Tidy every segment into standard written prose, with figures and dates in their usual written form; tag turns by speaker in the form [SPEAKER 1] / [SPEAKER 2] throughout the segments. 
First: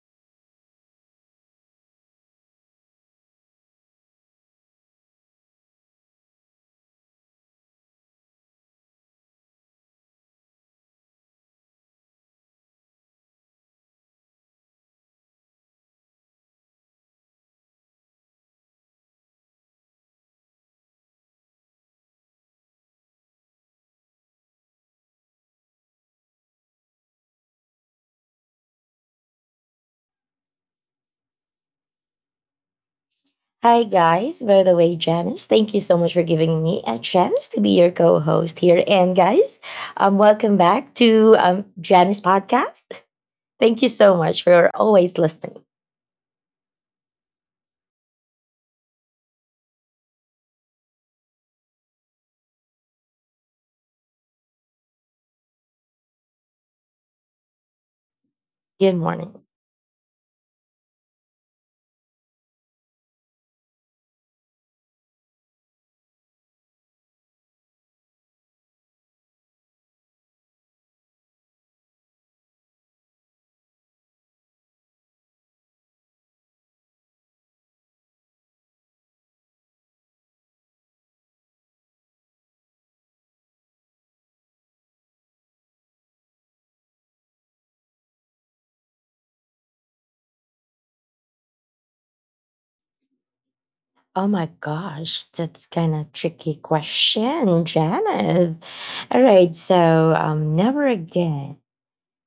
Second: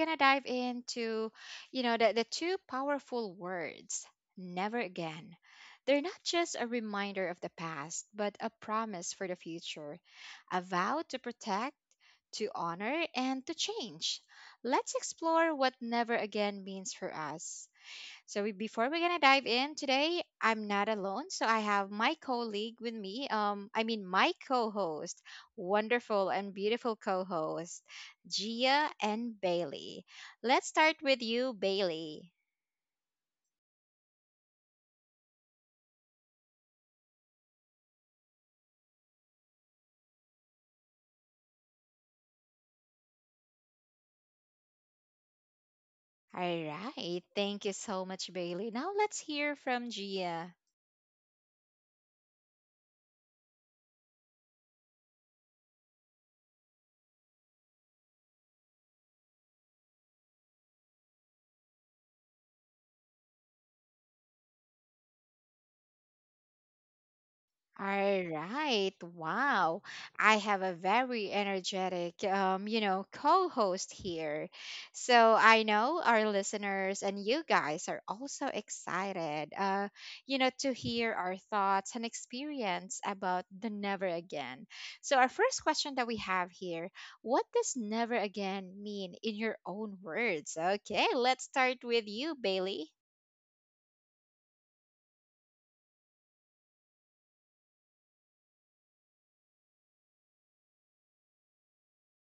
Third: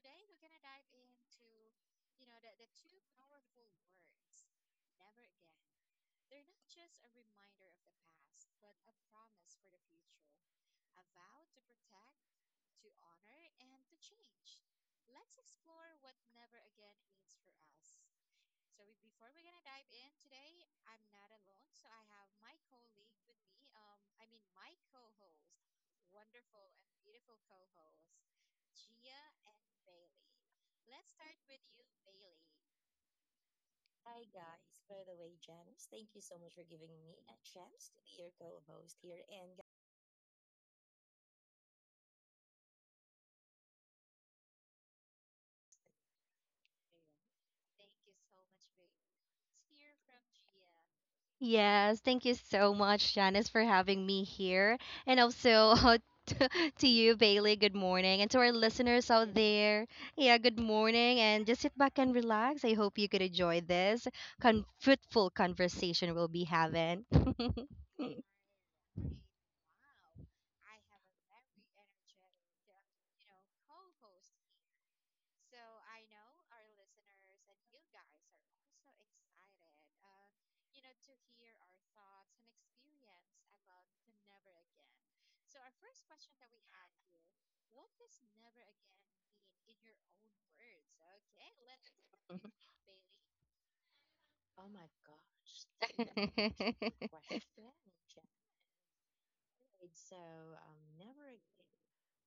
[SPEAKER 1] going to dive into, the two powerful words, never again. They're not just a reminder of the past, but a promise for the future, a vow to protect, to honor, and to change. Let's explore what never again means for us. So before we're gonna dive in today, I'm not alone. So I have my colleague with me. I mean my co-host, wonderful and beautiful co-host, Gia and Bailey. Let's start with you, Bailey.
[SPEAKER 2] Hi, guys. By the way, Janice, thank you so much for giving me a chance to be your co host here. And, guys, welcome back to Janice Podcast. Thank you so much for always listening.
[SPEAKER 1] All right. Thank you so much, Bailey. Now let's hear from Gia.
[SPEAKER 3] Yes, thank you so much, Janice, for having me here. And also to, to you, Bailey, good morning. And to our
[SPEAKER 2] Good
[SPEAKER 3] listeners out
[SPEAKER 2] morning.
[SPEAKER 3] there, yeah, good morning. And just sit back and relax. I hope you could enjoy this fruitful conversation we'll be having.
[SPEAKER 1] All right. Wow. I have a very energetic, co-host here. So I know our listeners and you guys are also excited, to hear our thoughts and experience about the never again. So our first question that we have here, what does never again mean in your own words? Okay, let's start with you, Bailey.
[SPEAKER 2] Oh my gosh, that's kind of tricky question, Janice. All right, so never again.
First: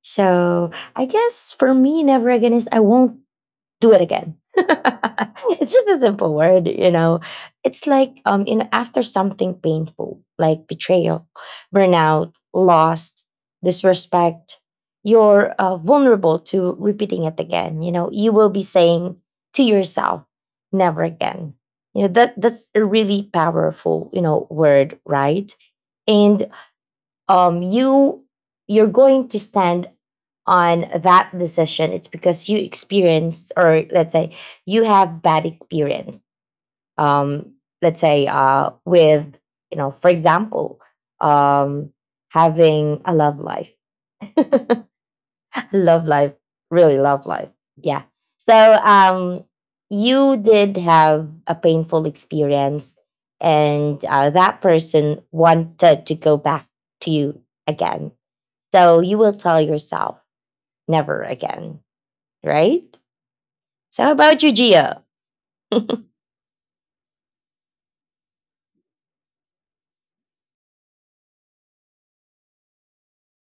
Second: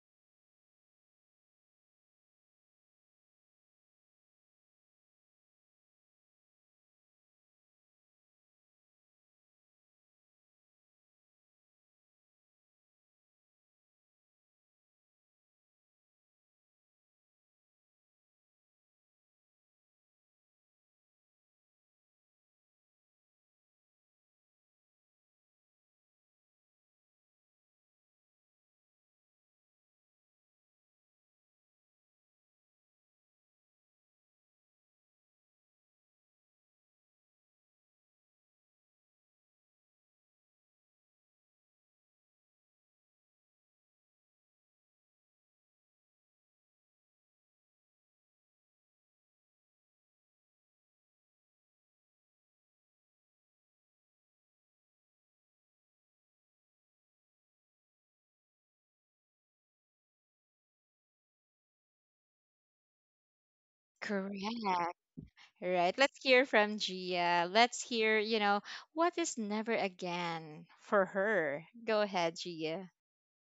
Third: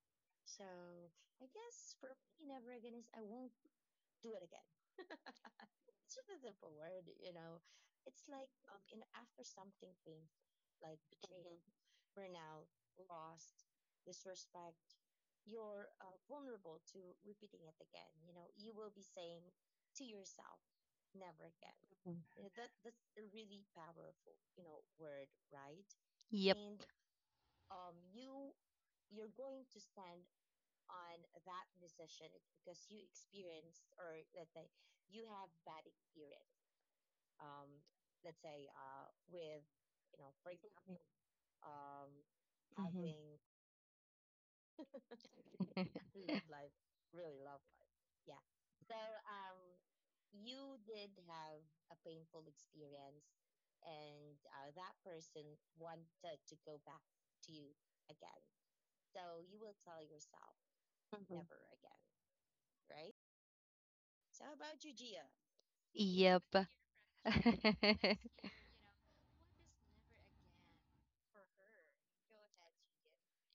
[SPEAKER 2] So I guess for me, never again is I won't do it again. It's just a simple word, you know. It's like you know, after something painful, like betrayal, burnout, loss, disrespect, you're vulnerable to repeating it again. You know, you will be saying to yourself, "Never again." You know that's a really powerful, you know, word, right? And
[SPEAKER 3] Yep.
[SPEAKER 2] um you you're going to stand on that decision. It's because you experienced, or let's say you have bad experience, um let's say with, you know, for example, um having a love
[SPEAKER 3] Mhm.
[SPEAKER 2] life. Love life, really love life, yeah. So you did have a painful experience, and that person wanted to go back to you again, so you will tell yourself, never again, right? So how
[SPEAKER 1] Correct.
[SPEAKER 2] about you, Gia?
[SPEAKER 1] Right.
[SPEAKER 2] Mm-hmm.
[SPEAKER 1] Let's hear
[SPEAKER 3] Yep.
[SPEAKER 1] from Gia. Let's hear, what is never again for her. Go ahead, Gia.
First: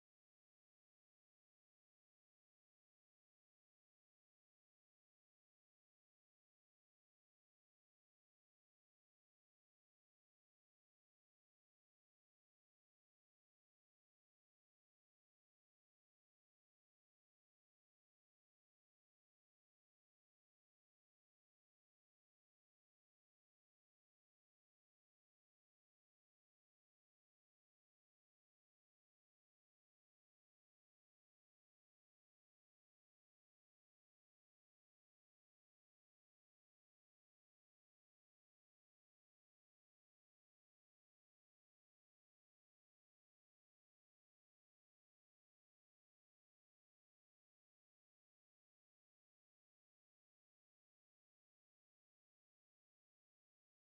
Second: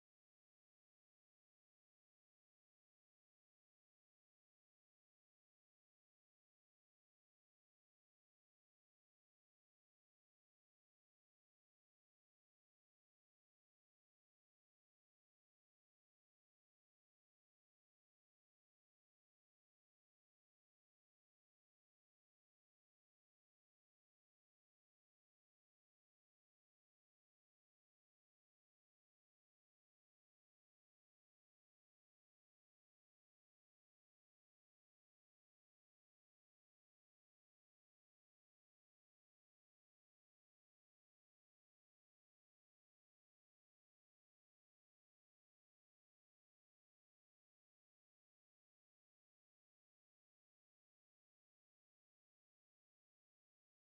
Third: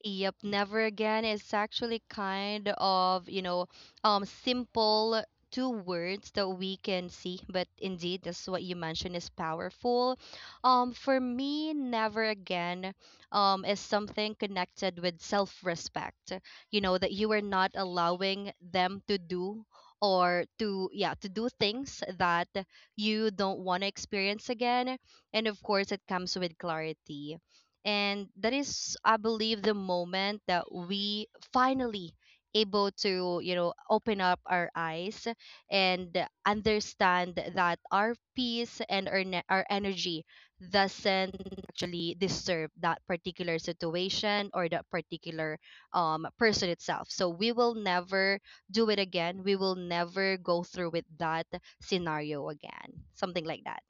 [SPEAKER 3] Yep, never again is actually kind of, simple two words that we can see, but indeed that's what you mentioned is powerful. For me, never again is something connected with self-respect. You know, that you are not allowing them to do or to, yeah, to do things that you don't want to experience again. And of course, it comes with clarity, and that is, I believe, the moment that we finally able to, open up our eyes and understand that our peace and our energy doesn't actually disturb that particular situation or that particular person itself. So we will never do it again, we will never go through with that scenario again, something like that.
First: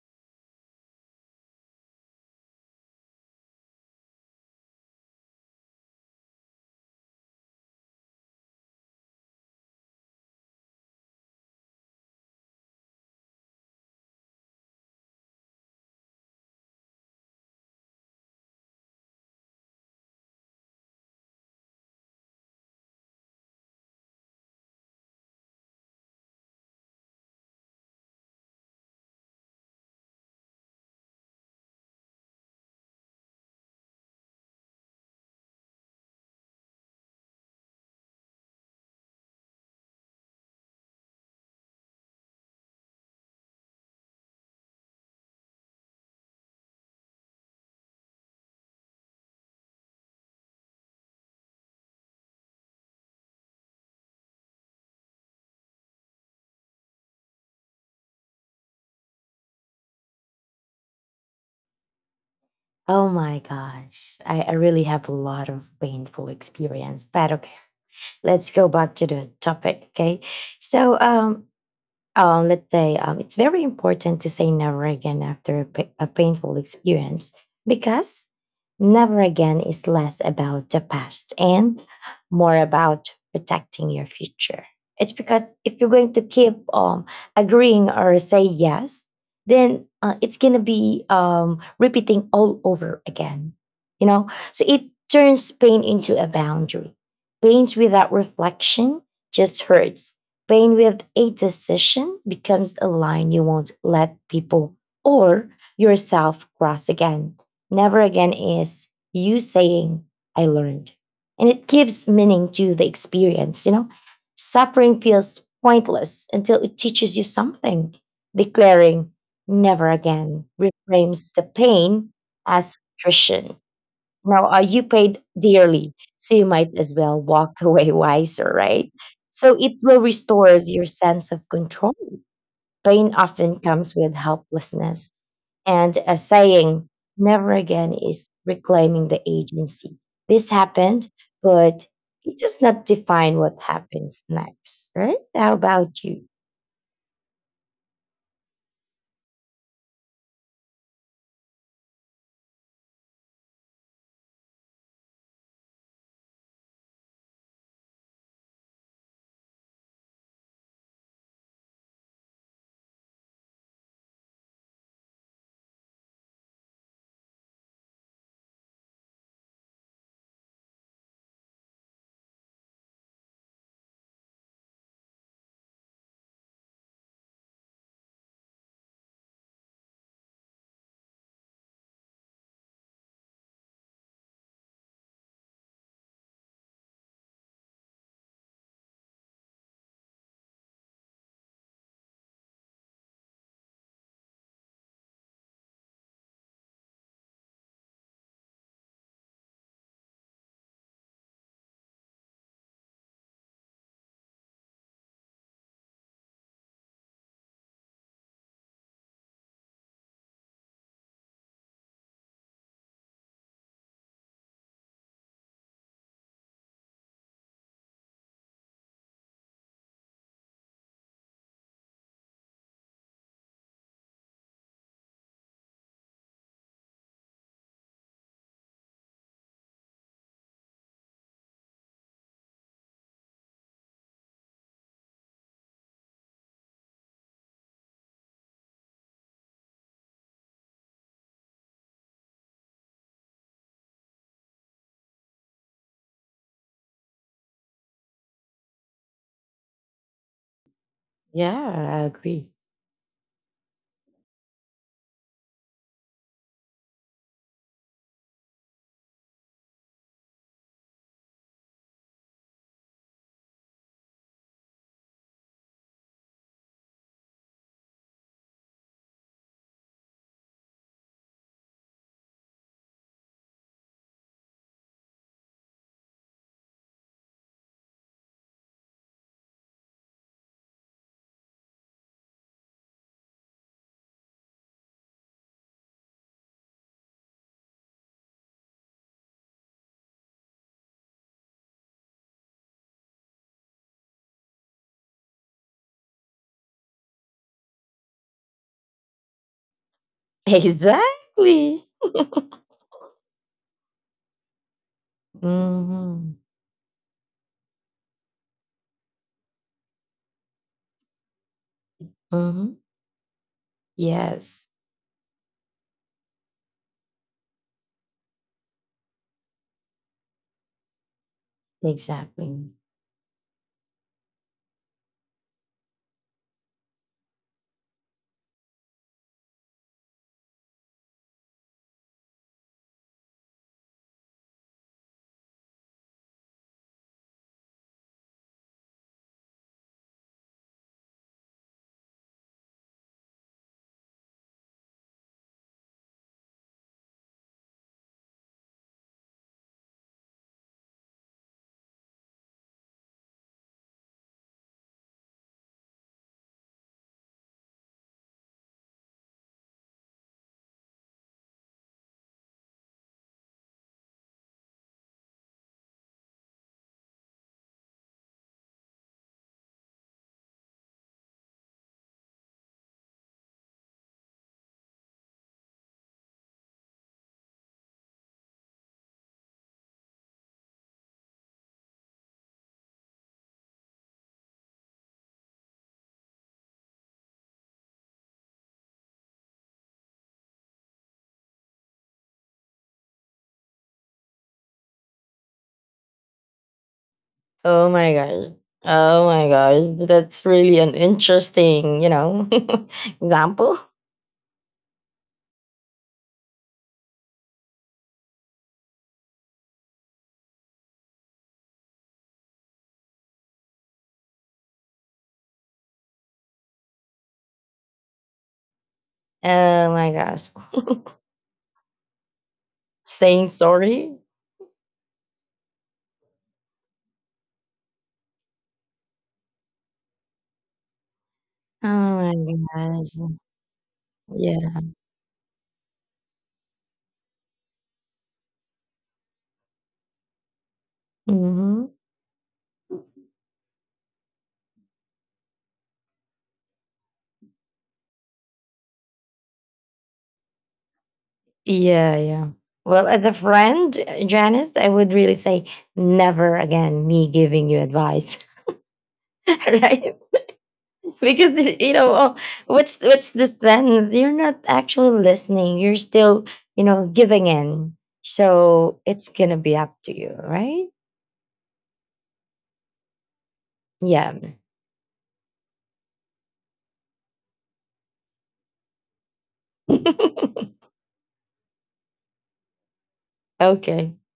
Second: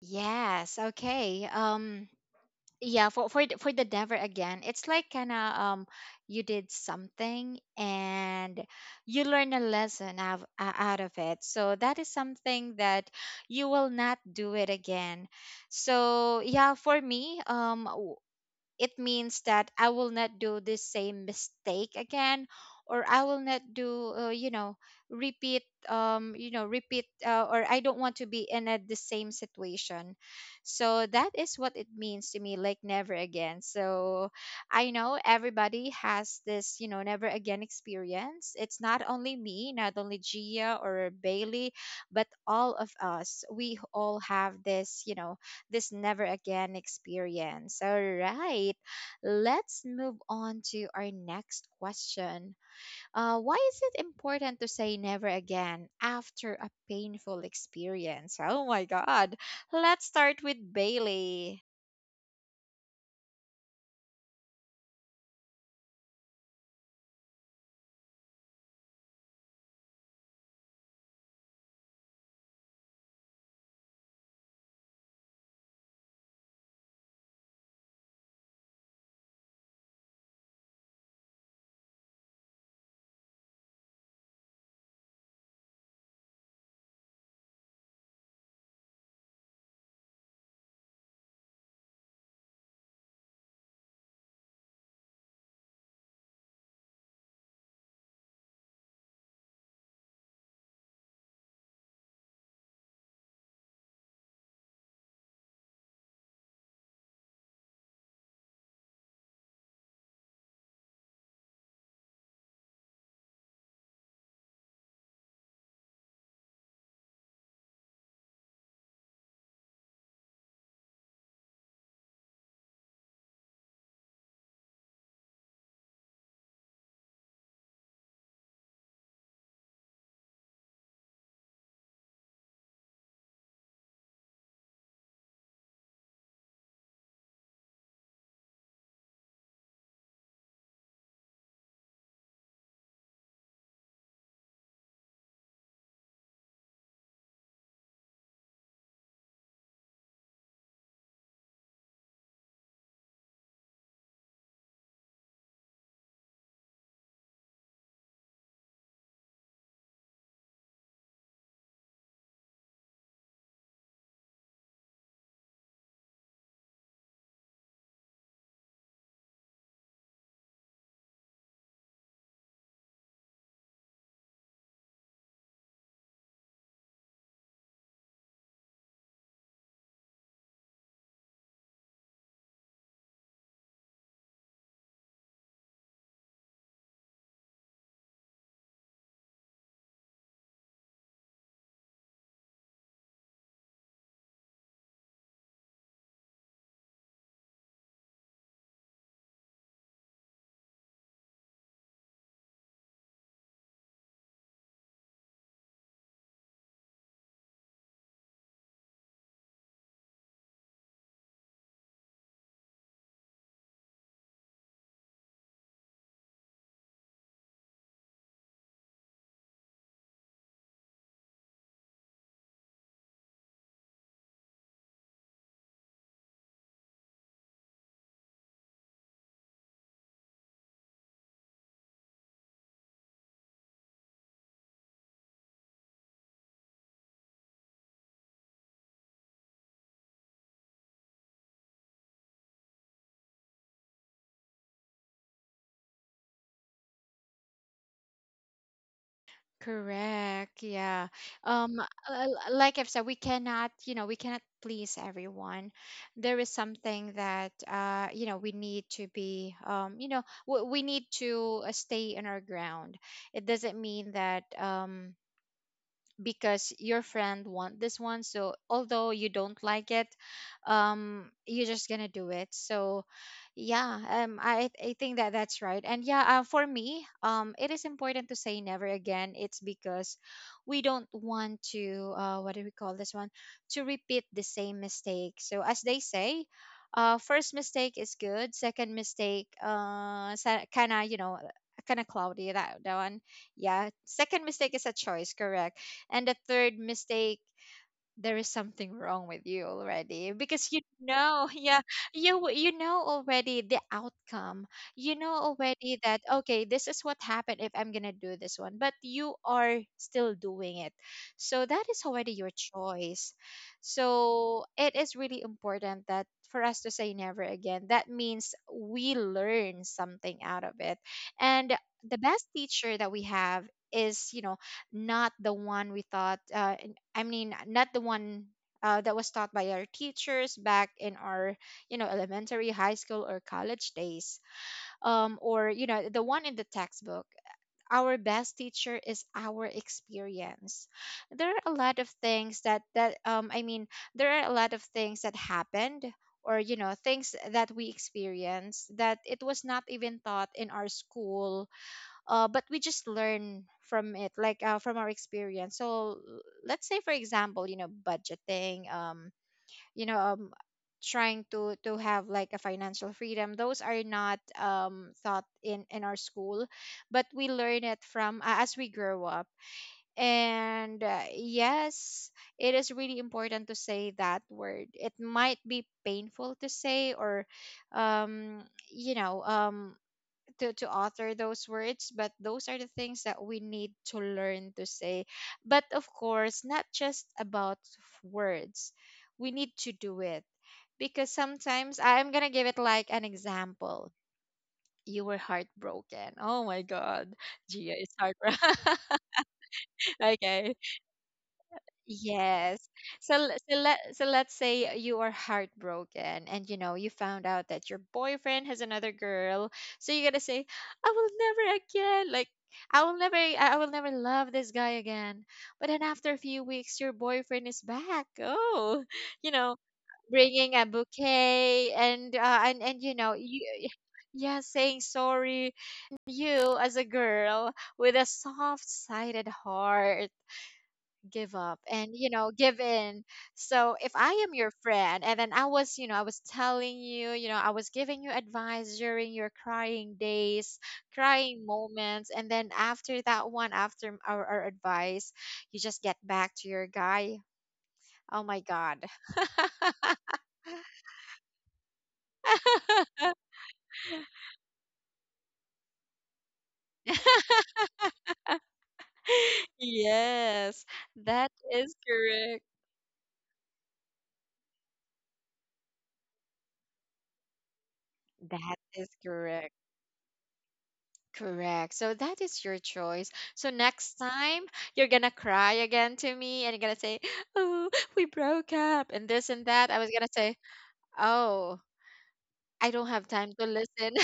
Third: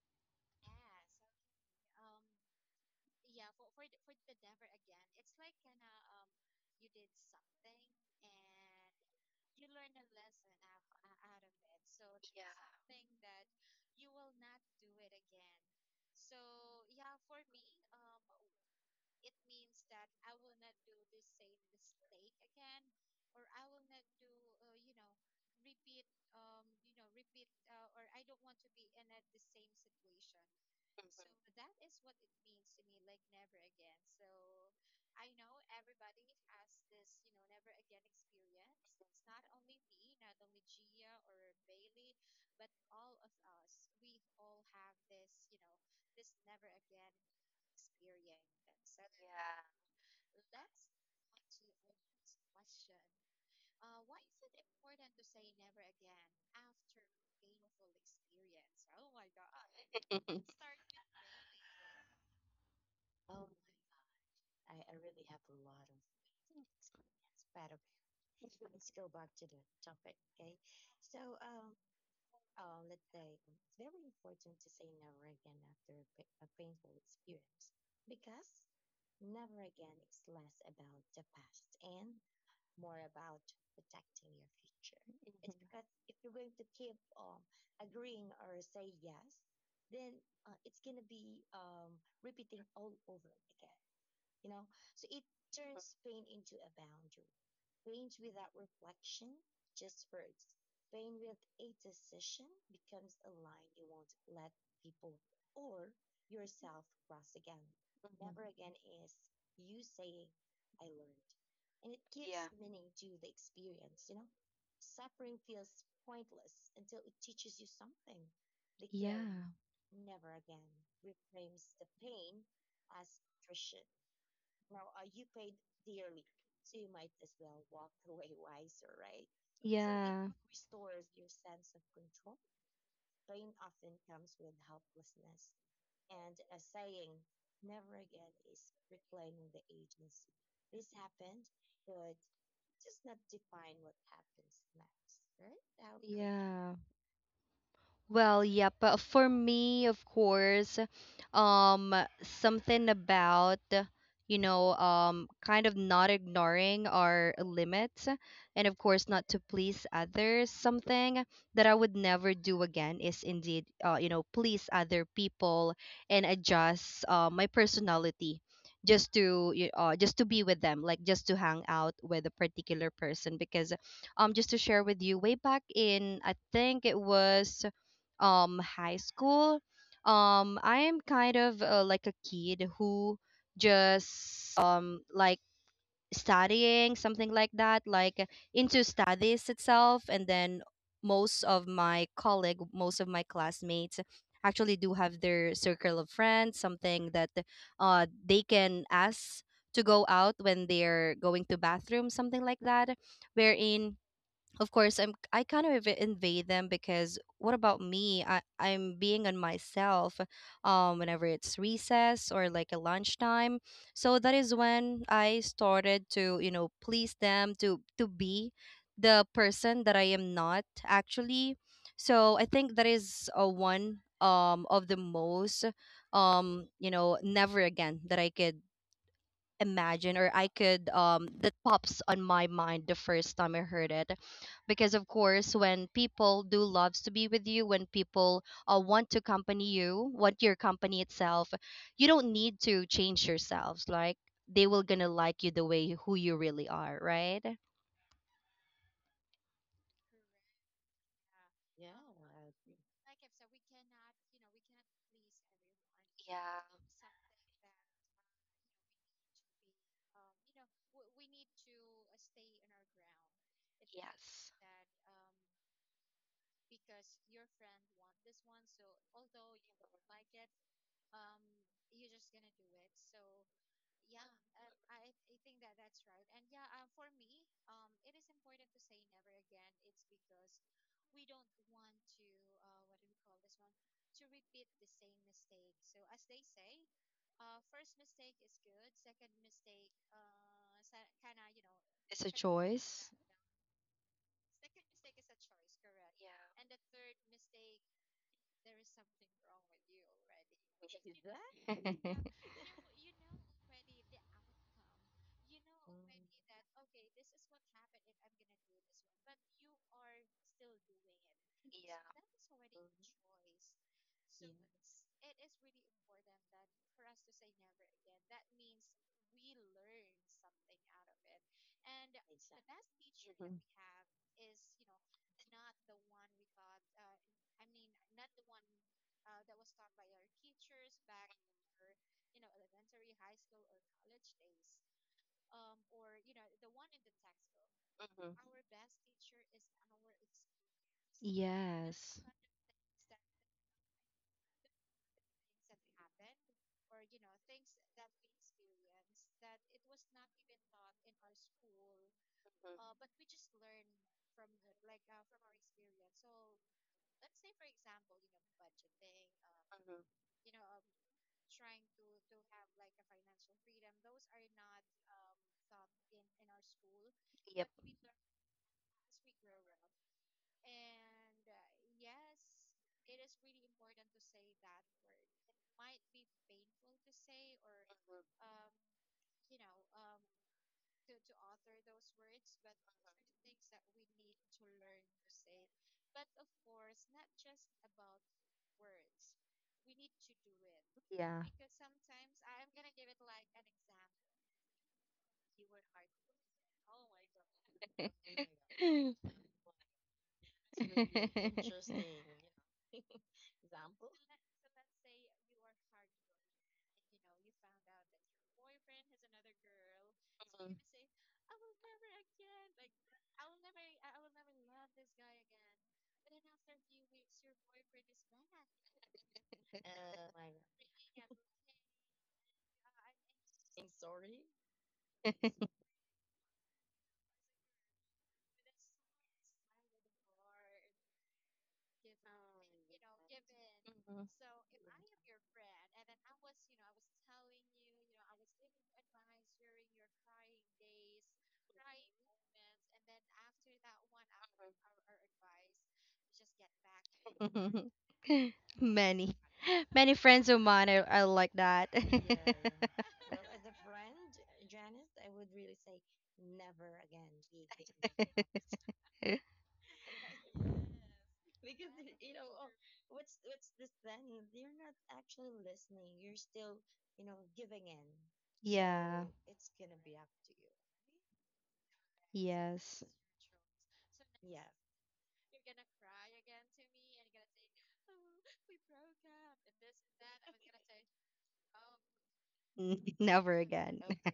[SPEAKER 1] Yes, okay. Yeah, for the never again. It's like kind of you did something and you learn a lesson out of it. So that is something that you will not do it again. So yeah, for me, it means that I will not do this same mistake again, or I will not do, repeat, repeat, or I don't want to be in the same situation. So that is what it means to me, like never again. So I know everybody has this, never again experience. It's not only me, not only Gia or Bailey, but all of us. We all have this, this never again experience. All right, let's move on to our next question. Why is it important to say never again after a painful experience? Oh my God. Let's start with Bailey.
[SPEAKER 2] Oh my gosh, I really have a lot of painful experience. But okay, let's go back to the topic. Okay, so let's say it's very important to say never again after a, a painful experience, because never again is less about the past and more about protecting your future. It's because if you're going to keep agreeing or say yes, then it's going to be repeating all over again. You know, so it turns pain into a boundary. Pain without reflection just hurts. Pain with a decision becomes a line you won't let people or yourself cross again. Never again is you saying, I learned. And it gives meaning to the experience. You know, suffering feels pointless until it teaches you something. Declaring never again reframes the pain as attrition. Now, you paid dearly, so you might as well walk away wiser, right? So it will
[SPEAKER 3] Yeah.
[SPEAKER 2] restore your sense of control. Pain often comes with helplessness, and a saying, never again, is reclaiming the agency. This happened, but it does not define what happens next, right? How about you?
[SPEAKER 3] Yeah. Well, yep. For me, of course, um, something about, kind of not ignoring our limits and, of course, not to please others. Something that I would never do again is indeed, please other people and adjust my personality just to just to be with them, like just to hang out with a particular person. Because just to share with you, way back in, I think it was, high school, I am kind of like a kid who just, like, studying something like that, like into studies itself. And then most of my colleague most of my classmates actually do have their circle of friends, something that they can ask to go out when they're going to bathroom, something like that, wherein of course I kind of invade them. Because what about me, I'm being on myself whenever it's recess or like a lunchtime. So that is when I started to, you know, please them, to be the person that I am not actually. So I think that is a one, of the most, never again that I could imagine, or I could, that pops on my mind the first time I heard it. Because of course, when people do loves to be with you, when people, want to accompany you, want your company itself, you don't need to change yourselves, like, they will gonna like you the way who you really are, right?
[SPEAKER 1] Correct. Yeah.
[SPEAKER 2] Yeah,
[SPEAKER 1] Um, l-
[SPEAKER 2] I agree.
[SPEAKER 1] l- like I've said, we cannot, we cannot please everyone. There is
[SPEAKER 3] Yeah.
[SPEAKER 1] something that, you know, we need to be, you know, w- we need to stay in our ground. It doesn't mean that,
[SPEAKER 3] Yes,
[SPEAKER 1] because your friend want this one, so although you don't like it, you're just gonna do it. So yeah, I think that that's right. And yeah, for me, it is important to say never again. It's because we don't want to what do we call this one, to repeat the same mistake. So as they say, first mistake is good, second mistake kind of, kind of
[SPEAKER 3] it's a
[SPEAKER 1] cloudy, that
[SPEAKER 3] choice.
[SPEAKER 1] one. Yeah, second mistake is a choice, correct. And the third mistake, there is something wrong with you already, because you know yeah,
[SPEAKER 2] Exactly.
[SPEAKER 1] you know already the outcome. You know already that
[SPEAKER 2] Hmm.
[SPEAKER 1] okay, this is what happened if I'm gonna do this one, but you are still doing it. So that
[SPEAKER 3] Yeah.
[SPEAKER 1] is already your
[SPEAKER 2] Hmm.
[SPEAKER 1] choice. So
[SPEAKER 2] Yes,
[SPEAKER 1] it is really important that for us to say never again. That means we learn something out of it. And the best
[SPEAKER 2] exactly.
[SPEAKER 1] teacher that we have is, you know, not the one we thought I mean, not the one that was taught by our teachers back in our, you know, elementary, high school, or college days, or you know, the one in the textbook. Our best teacher is our experience. There are a lot of
[SPEAKER 3] Yes.
[SPEAKER 1] things that that I mean, there are a lot of things that happened or you know things that we experienced that it was not even taught in our school, but we just learn from it, like from our experience. So let's say for example, you know, budgeting, you know um trying to have like a financial freedom. Those are not taught in our school, but we
[SPEAKER 3] Yep.
[SPEAKER 1] learn it from, as we grow up. And yes, it is really important to say that word. It might be painful to say, or um you know um to author those words, but those are the things that we need to learn to say. But of course, not just about words, we need to do it, because
[SPEAKER 3] Yeah.
[SPEAKER 1] sometimes I'm gonna give it like an example. You were heartbroken. Oh my God,
[SPEAKER 2] Oh
[SPEAKER 1] Gia
[SPEAKER 2] my
[SPEAKER 1] is
[SPEAKER 2] gosh.
[SPEAKER 1] heartbroken.
[SPEAKER 2] Oh my gosh. That's really
[SPEAKER 1] Okay,
[SPEAKER 2] an interesting, you know,
[SPEAKER 1] yes. So l-
[SPEAKER 2] example.
[SPEAKER 1] so let so let's say you are heartbroken and you know you found out that your boyfriend has another girl. So you gotta say, I will never again. Like I will never, I will never love this guy again. But then after a few weeks your boyfriend is back. Oh, you know,
[SPEAKER 2] Oh my gosh.
[SPEAKER 1] bringing a bouquet, and and you know
[SPEAKER 2] Saying
[SPEAKER 1] you,
[SPEAKER 2] sorry.
[SPEAKER 1] yeah, saying sorry. You, as a girl with a soft-sided heart, give up
[SPEAKER 2] Oh
[SPEAKER 1] and
[SPEAKER 2] my
[SPEAKER 1] you know give
[SPEAKER 2] gosh.
[SPEAKER 1] in. So if I
[SPEAKER 2] Yeah.
[SPEAKER 1] am your friend, and then I was, you know, I was telling you, you know, I was giving you advice during your crying days, crying
[SPEAKER 2] Hmm.
[SPEAKER 1] moments, and then after that one, after our advice, you just get back to your guy. Oh my God.
[SPEAKER 3] many, Many friends of mine are like that.
[SPEAKER 2] Yeah, yeah. Well, as a friend, Janice, I would really say never again me giving you advice.
[SPEAKER 3] Yeah.
[SPEAKER 2] Right?
[SPEAKER 1] Yes,
[SPEAKER 2] Because
[SPEAKER 1] that
[SPEAKER 2] you
[SPEAKER 1] is
[SPEAKER 2] know, oh,
[SPEAKER 1] correct.
[SPEAKER 2] what's this? Then you're not actually listening, you're still, you know, giving in,
[SPEAKER 1] That
[SPEAKER 2] so
[SPEAKER 1] is
[SPEAKER 3] Yeah.
[SPEAKER 2] it's
[SPEAKER 3] So
[SPEAKER 2] gonna
[SPEAKER 3] it's
[SPEAKER 2] be
[SPEAKER 1] correct.
[SPEAKER 2] up
[SPEAKER 3] gonna
[SPEAKER 2] to
[SPEAKER 3] be up
[SPEAKER 2] you,
[SPEAKER 3] to you.
[SPEAKER 2] right?
[SPEAKER 1] Correct. So that is your
[SPEAKER 3] Yes.
[SPEAKER 1] choice. So next
[SPEAKER 2] Yeah.
[SPEAKER 1] time you're gonna cry again to me and you're gonna say, oh, we broke up and this and that. I was gonna say, oh, I don't have
[SPEAKER 3] Never
[SPEAKER 1] time to
[SPEAKER 3] again.
[SPEAKER 2] Okay.
[SPEAKER 1] listen,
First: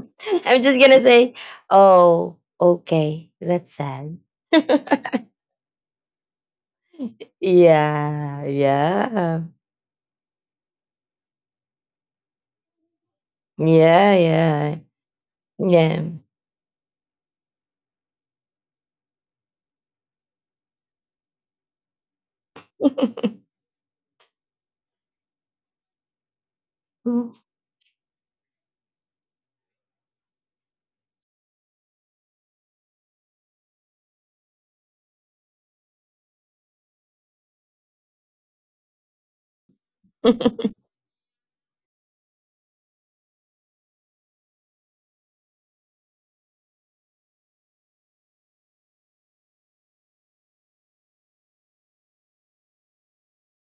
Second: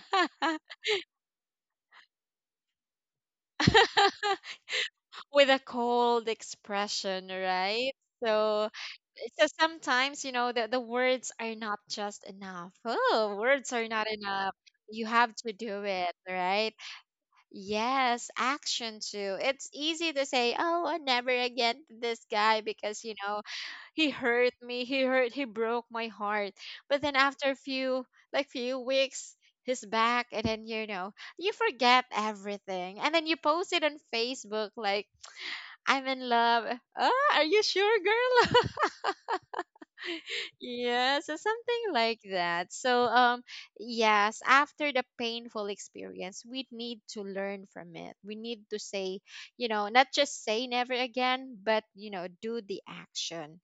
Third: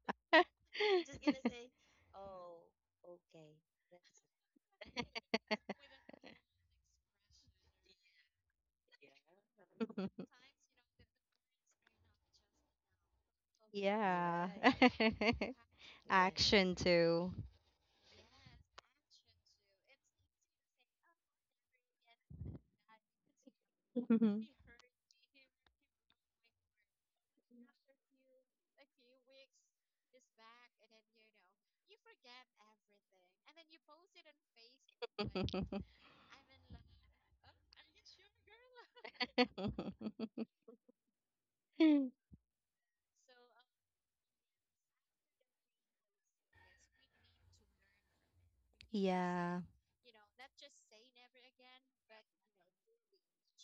[SPEAKER 2] I'm just gonna
[SPEAKER 3] Oh,
[SPEAKER 2] say, oh okay, that's sad.
[SPEAKER 1] with a cold expression, right?
[SPEAKER 2] Yeah,
[SPEAKER 1] So
[SPEAKER 2] yeah,
[SPEAKER 1] so sometimes, you know, the words are not just enough. Oh, words are not
[SPEAKER 2] yeah,
[SPEAKER 3] yeah.
[SPEAKER 1] enough.
[SPEAKER 2] yeah,
[SPEAKER 1] You have
[SPEAKER 3] Yeah.
[SPEAKER 1] to do
[SPEAKER 2] yeah.
[SPEAKER 1] it, right?
[SPEAKER 3] Action too.
[SPEAKER 1] Yes, action too. It's easy to say, "Oh, I never again to this guy because you know he hurt me. He hurt. He broke my heart." But then after a few weeks, he's back, and then you know you forget everything, and then you post it on Facebook like, "I'm in love." Ah, are you sure, girl? Yeah, so something
[SPEAKER 3] Mm.
[SPEAKER 1] like that. So, yes, after the painful experience, we need to learn from it. We need to say,
[SPEAKER 3] Yeah.
[SPEAKER 1] you know, not just say never again, but, you know, do the action,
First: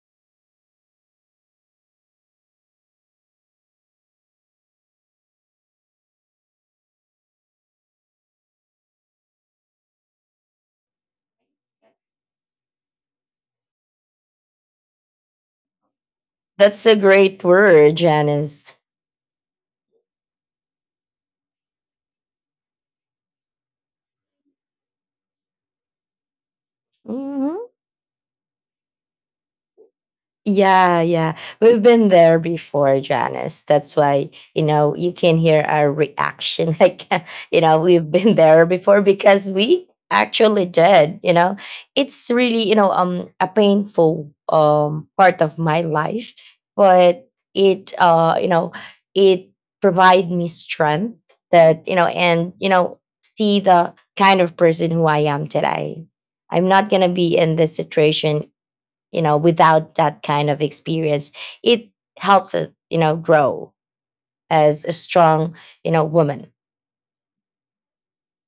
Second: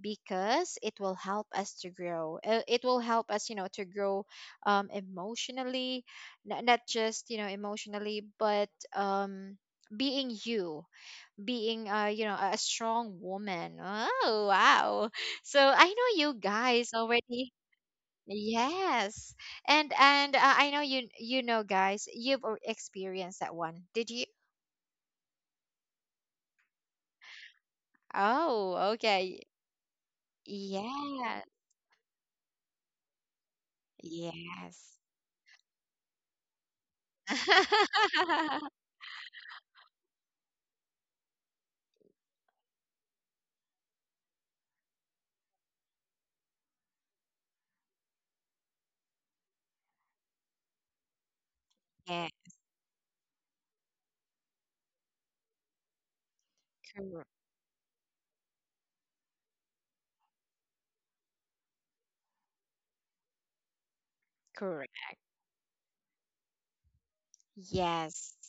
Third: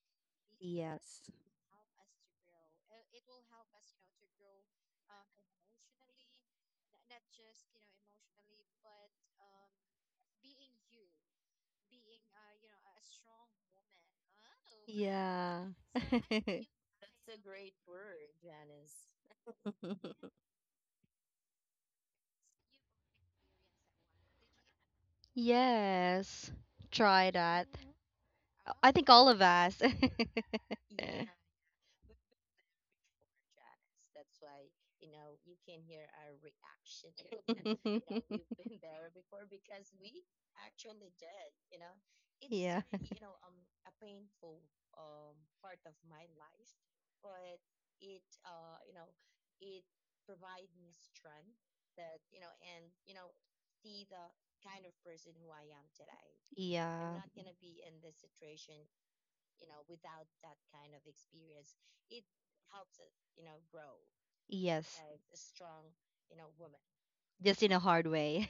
[SPEAKER 1] because it will
[SPEAKER 3] Yes.
[SPEAKER 1] help us to grow. It will help us, you know, to grow emotionally, not just, you know, emotionally, but um, being you, being a strong woman. Oh wow, so
[SPEAKER 3] Yeah.
[SPEAKER 1] I know you
[SPEAKER 2] That's
[SPEAKER 1] guys
[SPEAKER 2] a great
[SPEAKER 1] already.
[SPEAKER 2] word, Janice.
[SPEAKER 1] Yes, and I know you, you know guys, experienced that one, did you?
[SPEAKER 3] Yes. Try
[SPEAKER 2] Mhm.
[SPEAKER 3] that.
[SPEAKER 1] Oh
[SPEAKER 3] I think all
[SPEAKER 1] okay.
[SPEAKER 3] of us.
[SPEAKER 2] Yeah, yeah.
[SPEAKER 1] Yeah,
[SPEAKER 2] We've been there before, Janice. That's why, you
[SPEAKER 1] yes.
[SPEAKER 2] know, you can hear our
[SPEAKER 3] Yeah.
[SPEAKER 2] reaction. Like, you know, we've been there before because we actually did, you know. It's really, you
[SPEAKER 3] Yeah.
[SPEAKER 2] know, a painful part of my life, but it, you know, it provide me strength that, you know,
[SPEAKER 1] Yeah,
[SPEAKER 2] and you know, see the kind of person who I am today. I'm not gonna
[SPEAKER 1] cor-
[SPEAKER 2] be in this situation, you know, without that kind of experience. It helps us, you know, grow as a
[SPEAKER 1] correct.
[SPEAKER 3] Yes.
[SPEAKER 2] strong, you know, woman.
[SPEAKER 3] Just in a hard
[SPEAKER 1] Yes.
[SPEAKER 3] way.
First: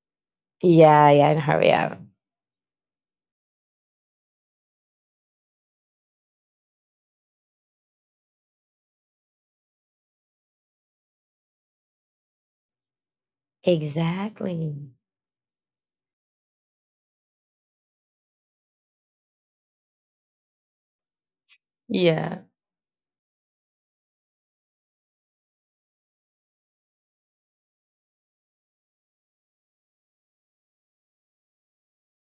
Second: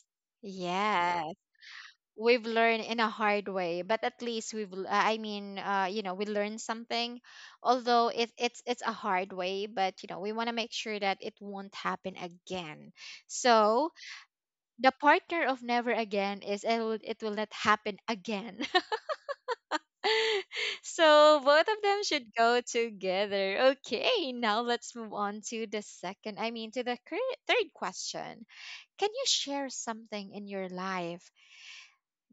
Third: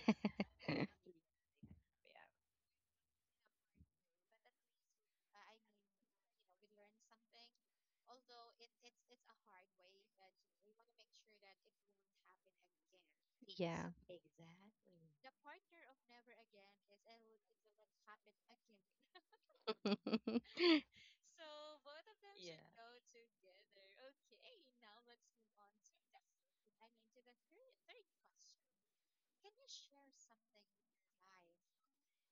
[SPEAKER 2] Yeah,
[SPEAKER 1] Yes,
[SPEAKER 2] yeah, in her, yeah.
[SPEAKER 1] we've learned in a hard way, but at least I mean, you know we learned something. Although it's a hard way, but you know we want to make sure that it won't happen again.
[SPEAKER 3] Yeah.
[SPEAKER 1] So the
[SPEAKER 2] Exactly.
[SPEAKER 1] partner of never again is it will not happen again. So both of them should
[SPEAKER 2] Yeah.
[SPEAKER 1] go together. Okay, now let's move on to the second I mean to the cur- third question. Can you share something in your life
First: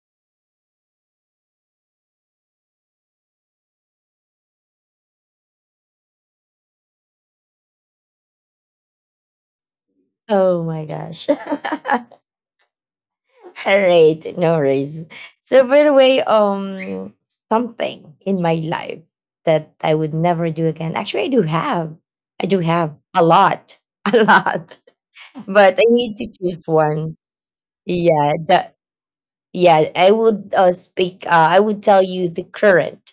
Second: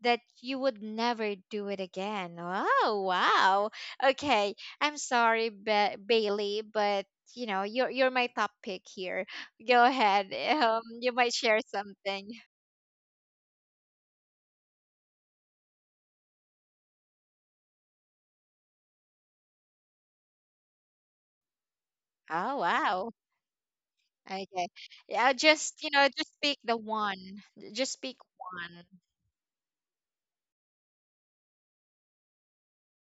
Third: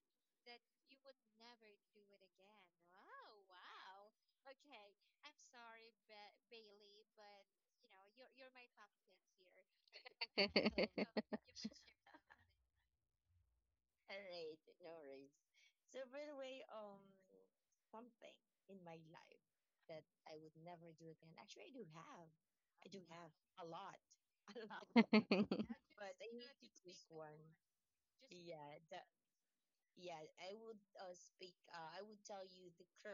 [SPEAKER 1] that you would never do it again? Oh, wow. Okay, I'm sorry, Bailey, but you know, you're my top pick here. Go ahead.
[SPEAKER 2] Oh my
[SPEAKER 1] You
[SPEAKER 2] gosh.
[SPEAKER 1] might share something.
[SPEAKER 2] All right, no worries. So by the way, something in my life that I would never do again, actually I do have, I
[SPEAKER 1] Oh,
[SPEAKER 2] do have
[SPEAKER 1] wow.
[SPEAKER 2] a lot. A
[SPEAKER 1] Okay.
[SPEAKER 2] lot.
[SPEAKER 1] Yeah,
[SPEAKER 2] But
[SPEAKER 1] just,
[SPEAKER 2] I
[SPEAKER 1] you know,
[SPEAKER 2] need to
[SPEAKER 1] just pick
[SPEAKER 2] choose
[SPEAKER 1] the
[SPEAKER 2] one.
[SPEAKER 1] one. Just pick
[SPEAKER 2] Yeah, the,
[SPEAKER 1] one.
[SPEAKER 2] yeah, I would, speak. I would tell you the current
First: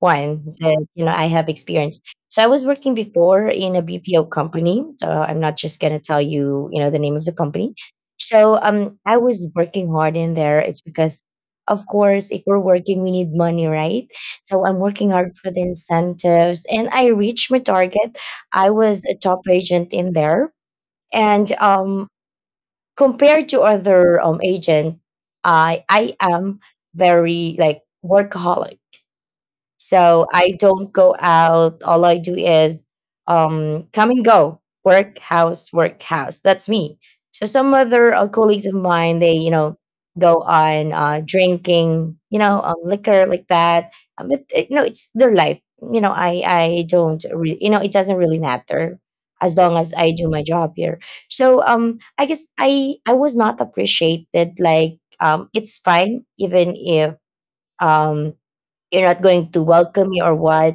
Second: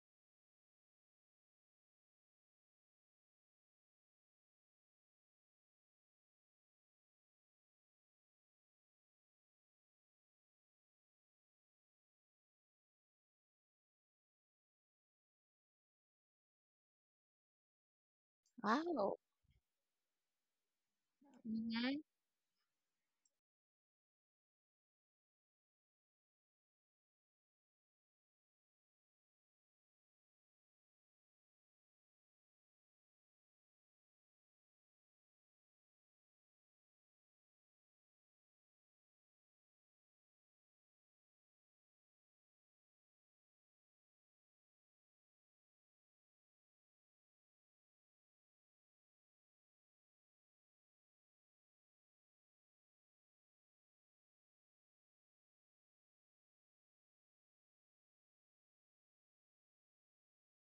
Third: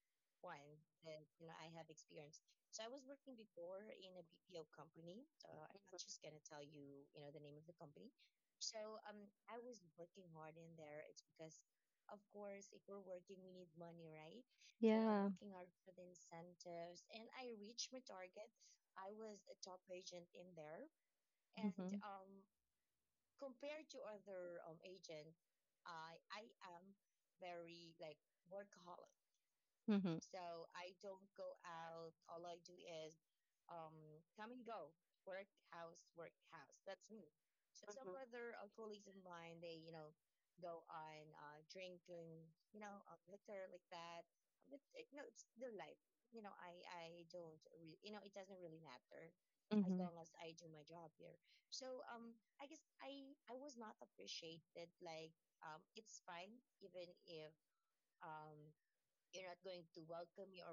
[SPEAKER 2] one that you know I have experienced. So I was working before in a BPO company. So I'm not just gonna tell you, you know, the name of the company. So I was working hard in there. It's because, of course, if we're working, we need money, right? So I'm working
[SPEAKER 3] Yeah.
[SPEAKER 2] hard for the incentives, and I reached my target. I was a
[SPEAKER 1] Wow.
[SPEAKER 2] top agent in there, and
[SPEAKER 3] Mhm.
[SPEAKER 1] Mhm.
[SPEAKER 2] compared to other agent, I am very like workaholic, so
[SPEAKER 3] Mm-hmm.
[SPEAKER 2] I don't go out. All I do is come and go, work house, work house. That's me. So some other colleagues of mine, they, you know, go on drinking, you know, liquor like that. But it, no, it's their life. You know, I don't really, you know, it doesn't really matter as long as I do my job here. So I guess I was not appreciated. Like it's fine even if um you're not going to welcome me or what.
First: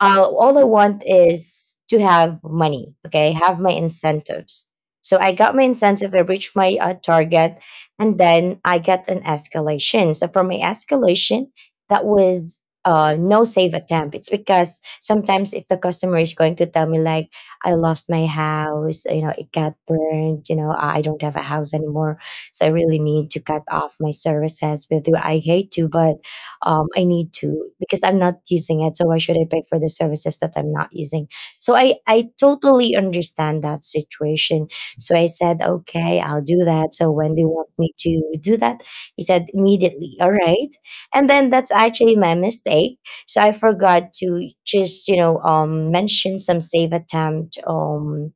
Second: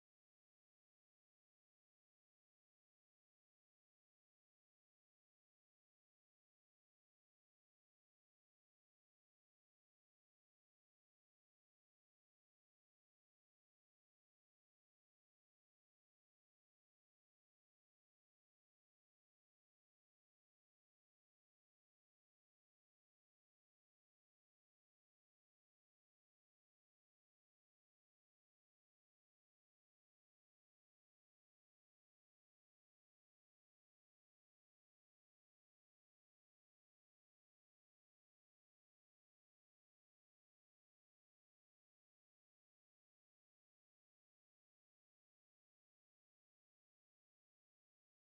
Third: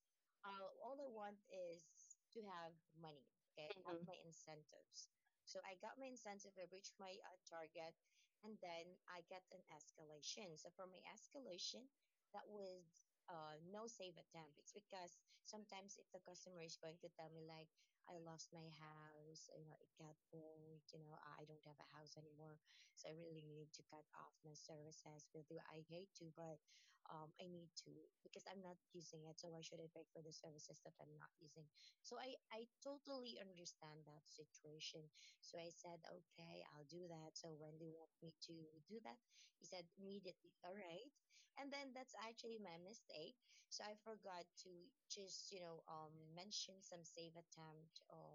[SPEAKER 2] All I want is to have money. Okay, have my incentives. So I got my incentive. I reached my target, and then I get an escalation. So for my escalation, that was no save attempt. It's because sometimes if the customer is going to tell me like, I lost my house, you know, it got burned, you know, I don't have a house anymore, so I really need to cut off my services with you. I hate to, but I need to because I'm not using it. So why should I pay for the services that I'm not using? So I totally understand that situation. So I said, okay, I'll do that. So when do you want me to do that? He said immediately. All right, and then that's actually my mistake. So I forgot to just, you know, mention some save attempt.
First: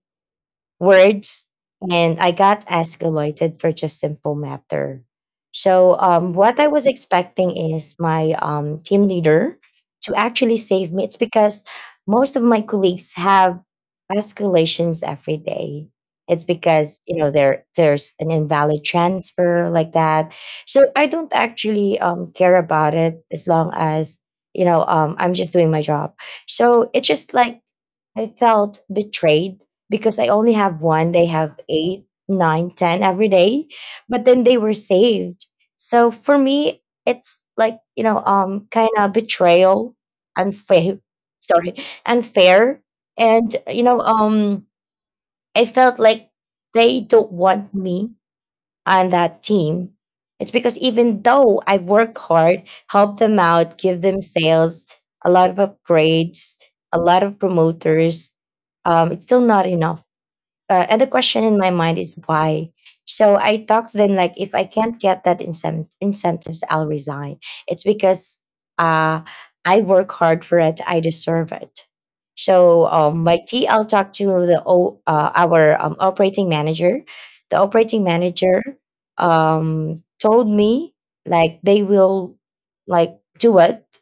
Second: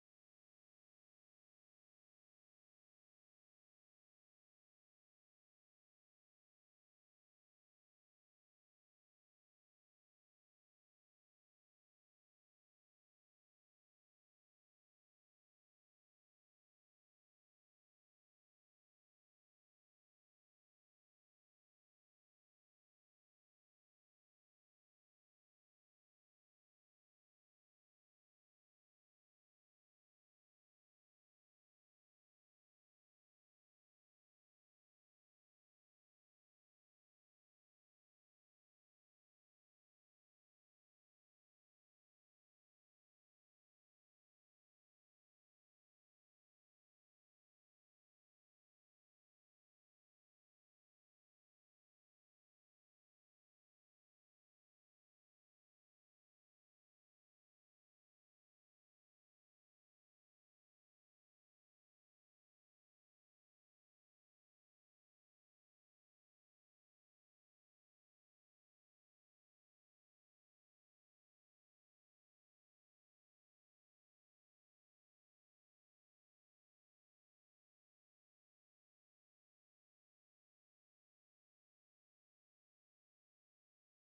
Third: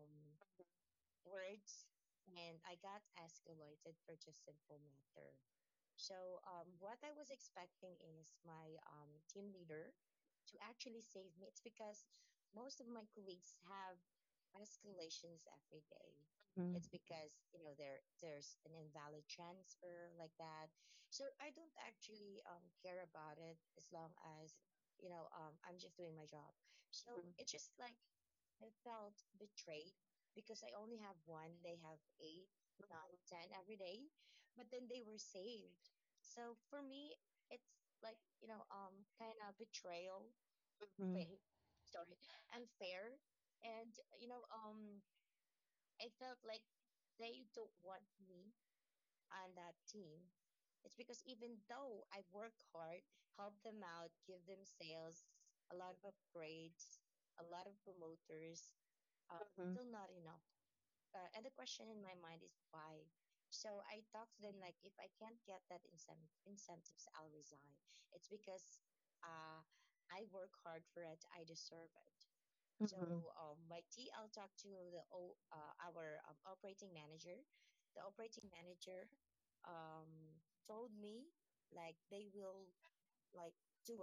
[SPEAKER 2] words, and I got escalated for just simple matter. So what I was expecting is my team leader to actually save me. It's because most of my colleagues have escalations every day. It's because you know
[SPEAKER 3] Mm-hmm.
[SPEAKER 2] there's an invalid transfer like that. So I don't actually care about it as long as, you know, I'm just doing my job. So it's just like I felt betrayed because I only have one. They have eight, nine, ten every day, but then they were saved. So for me, it's like, you know, kind of betrayal, unfair, sorry, unfair, and you know, I felt like they don't want me on that team. It's because even though I work hard, help them out, give them sales, a lot of upgrades, a lot of promoters, it's still not enough, and the question in my mind is why. So I talked to them like, if I can't get that incentives, I'll resign. It's because uh, I work hard for it, I deserve it. So my t I'll talk to the our operating manager. The operating manager told me like they will like do it,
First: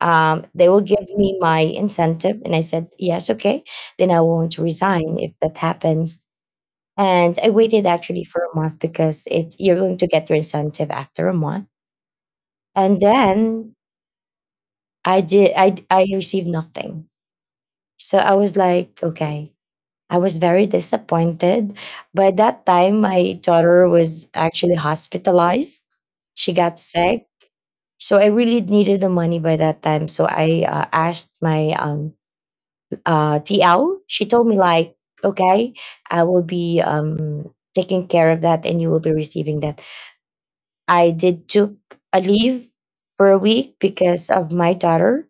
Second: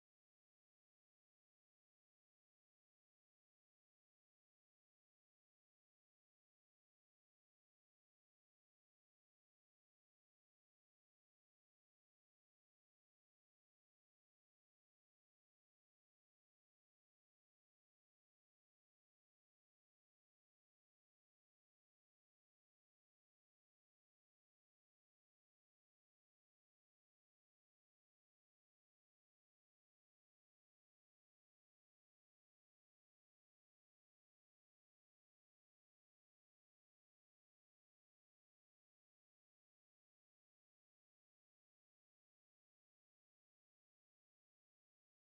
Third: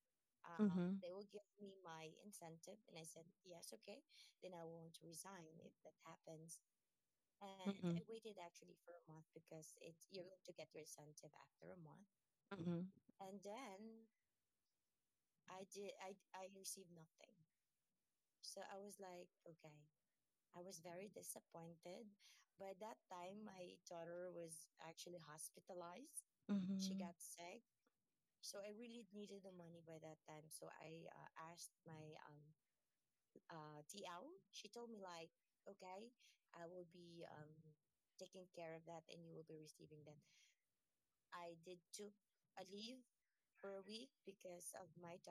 [SPEAKER 2] they will give me my incentive, and I said yes, okay, then I won't resign if that happens. And I waited actually for a month because it, you're going to get your incentive after a month.
[SPEAKER 3] Mm-hmm.
[SPEAKER 2] And then I did, I received nothing. So I was like, okay. I was very disappointed. By that time my daughter was actually hospitalized. She got sick. So I really needed the money by that time. So I asked my TL. She told me like, okay, I will be taking care of that and you will be receiving that. I did took a leave for a week because of my daughter,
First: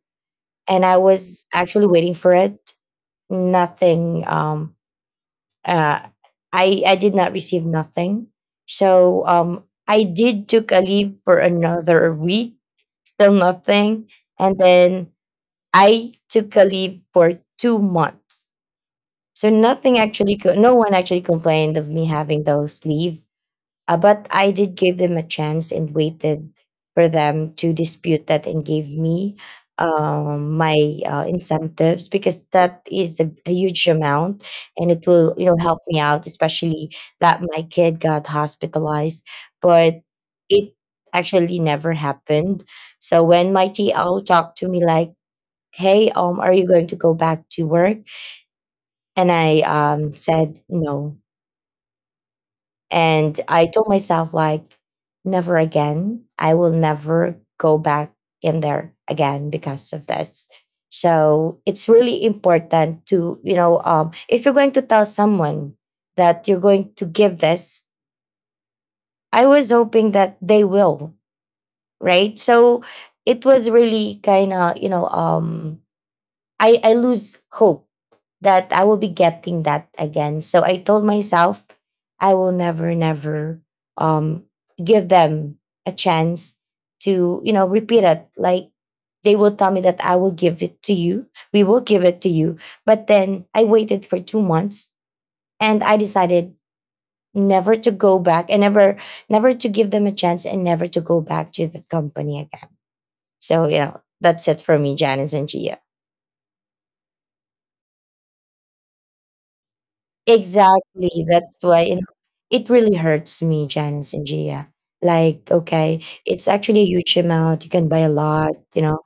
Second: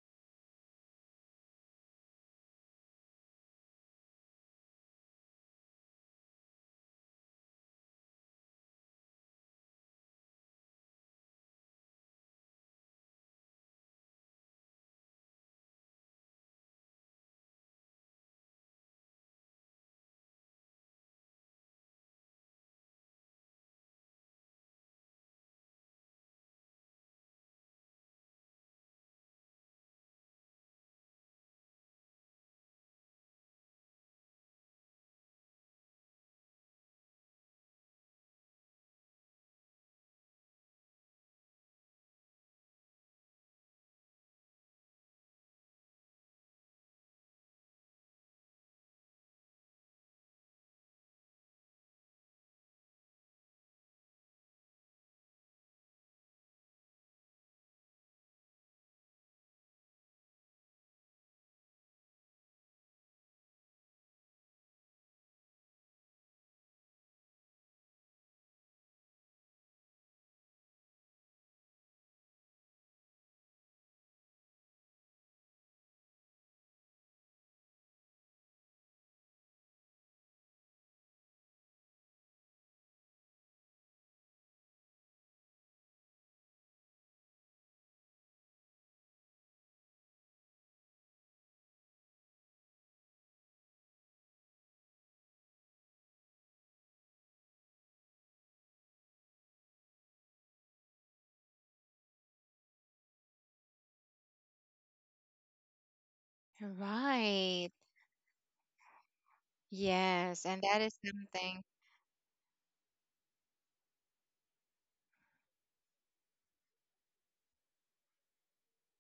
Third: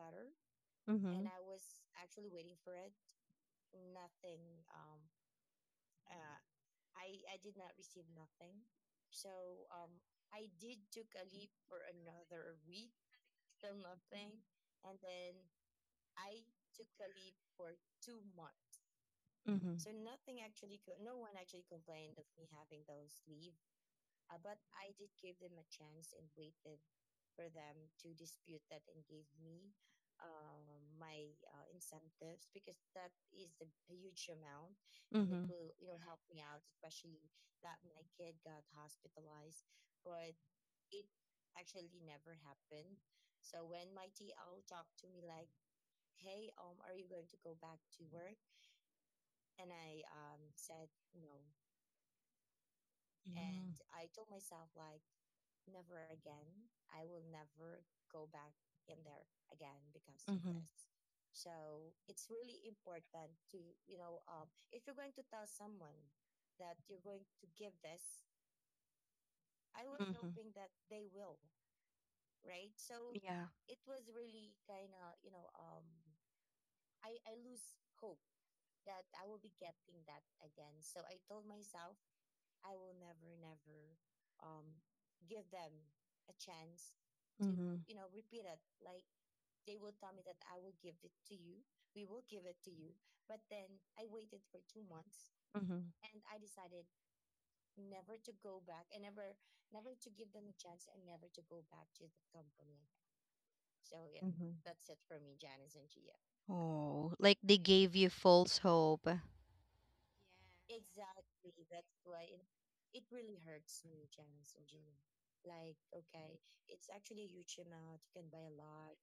[SPEAKER 2] and I
[SPEAKER 3] Mm-hmm.
[SPEAKER 2] was actually waiting for it. Nothing. Uh, I did not receive nothing. So I did took a leave for another week. Still nothing, and then I took a leave for 2 months. So
[SPEAKER 3] Mm-hmm.
[SPEAKER 2] nothing actually. No one actually complained of me having those leave, but I did give them a chance and waited for them to dispute that and gave me my incentives because that is a huge amount and it will, you know, help
[SPEAKER 3] It.
[SPEAKER 2] me out, especially that my kid got hospitalized, but it actually never happened. So when my TL talked to me like, "Hey, are you going to go back to work?" And I said no, and I told
[SPEAKER 3] Yeah.
[SPEAKER 2] myself like never again. I will never go back in there again because of this. So it's really important to, you know, if you're going to tell someone that you're going to give this, I was hoping that they will, right? So it was really kind of, you know, I lose hope that I will be getting that again. So I told myself I will never, never um, give them a chance to, you know,
[SPEAKER 3] Mm-hmm.
[SPEAKER 2] repeat it. Like they will tell me that I will give it to you. We will give it to you. But then I waited for 2 months and I
[SPEAKER 3] Mm-hmm.
[SPEAKER 2] decided never to go back and never to give them a chance and never to go back to that company again. So, you know, that's it for me, Janice and Gia.
[SPEAKER 3] Oh, like they
[SPEAKER 1] Right.
[SPEAKER 3] gave you false hope.
[SPEAKER 1] Yes, and that is
[SPEAKER 2] Exactly. That's
[SPEAKER 1] something.
[SPEAKER 2] why you know, it really hurts me, Janice and Gia. Like, okay, it's actually a huge amount. You can buy a lot, you know,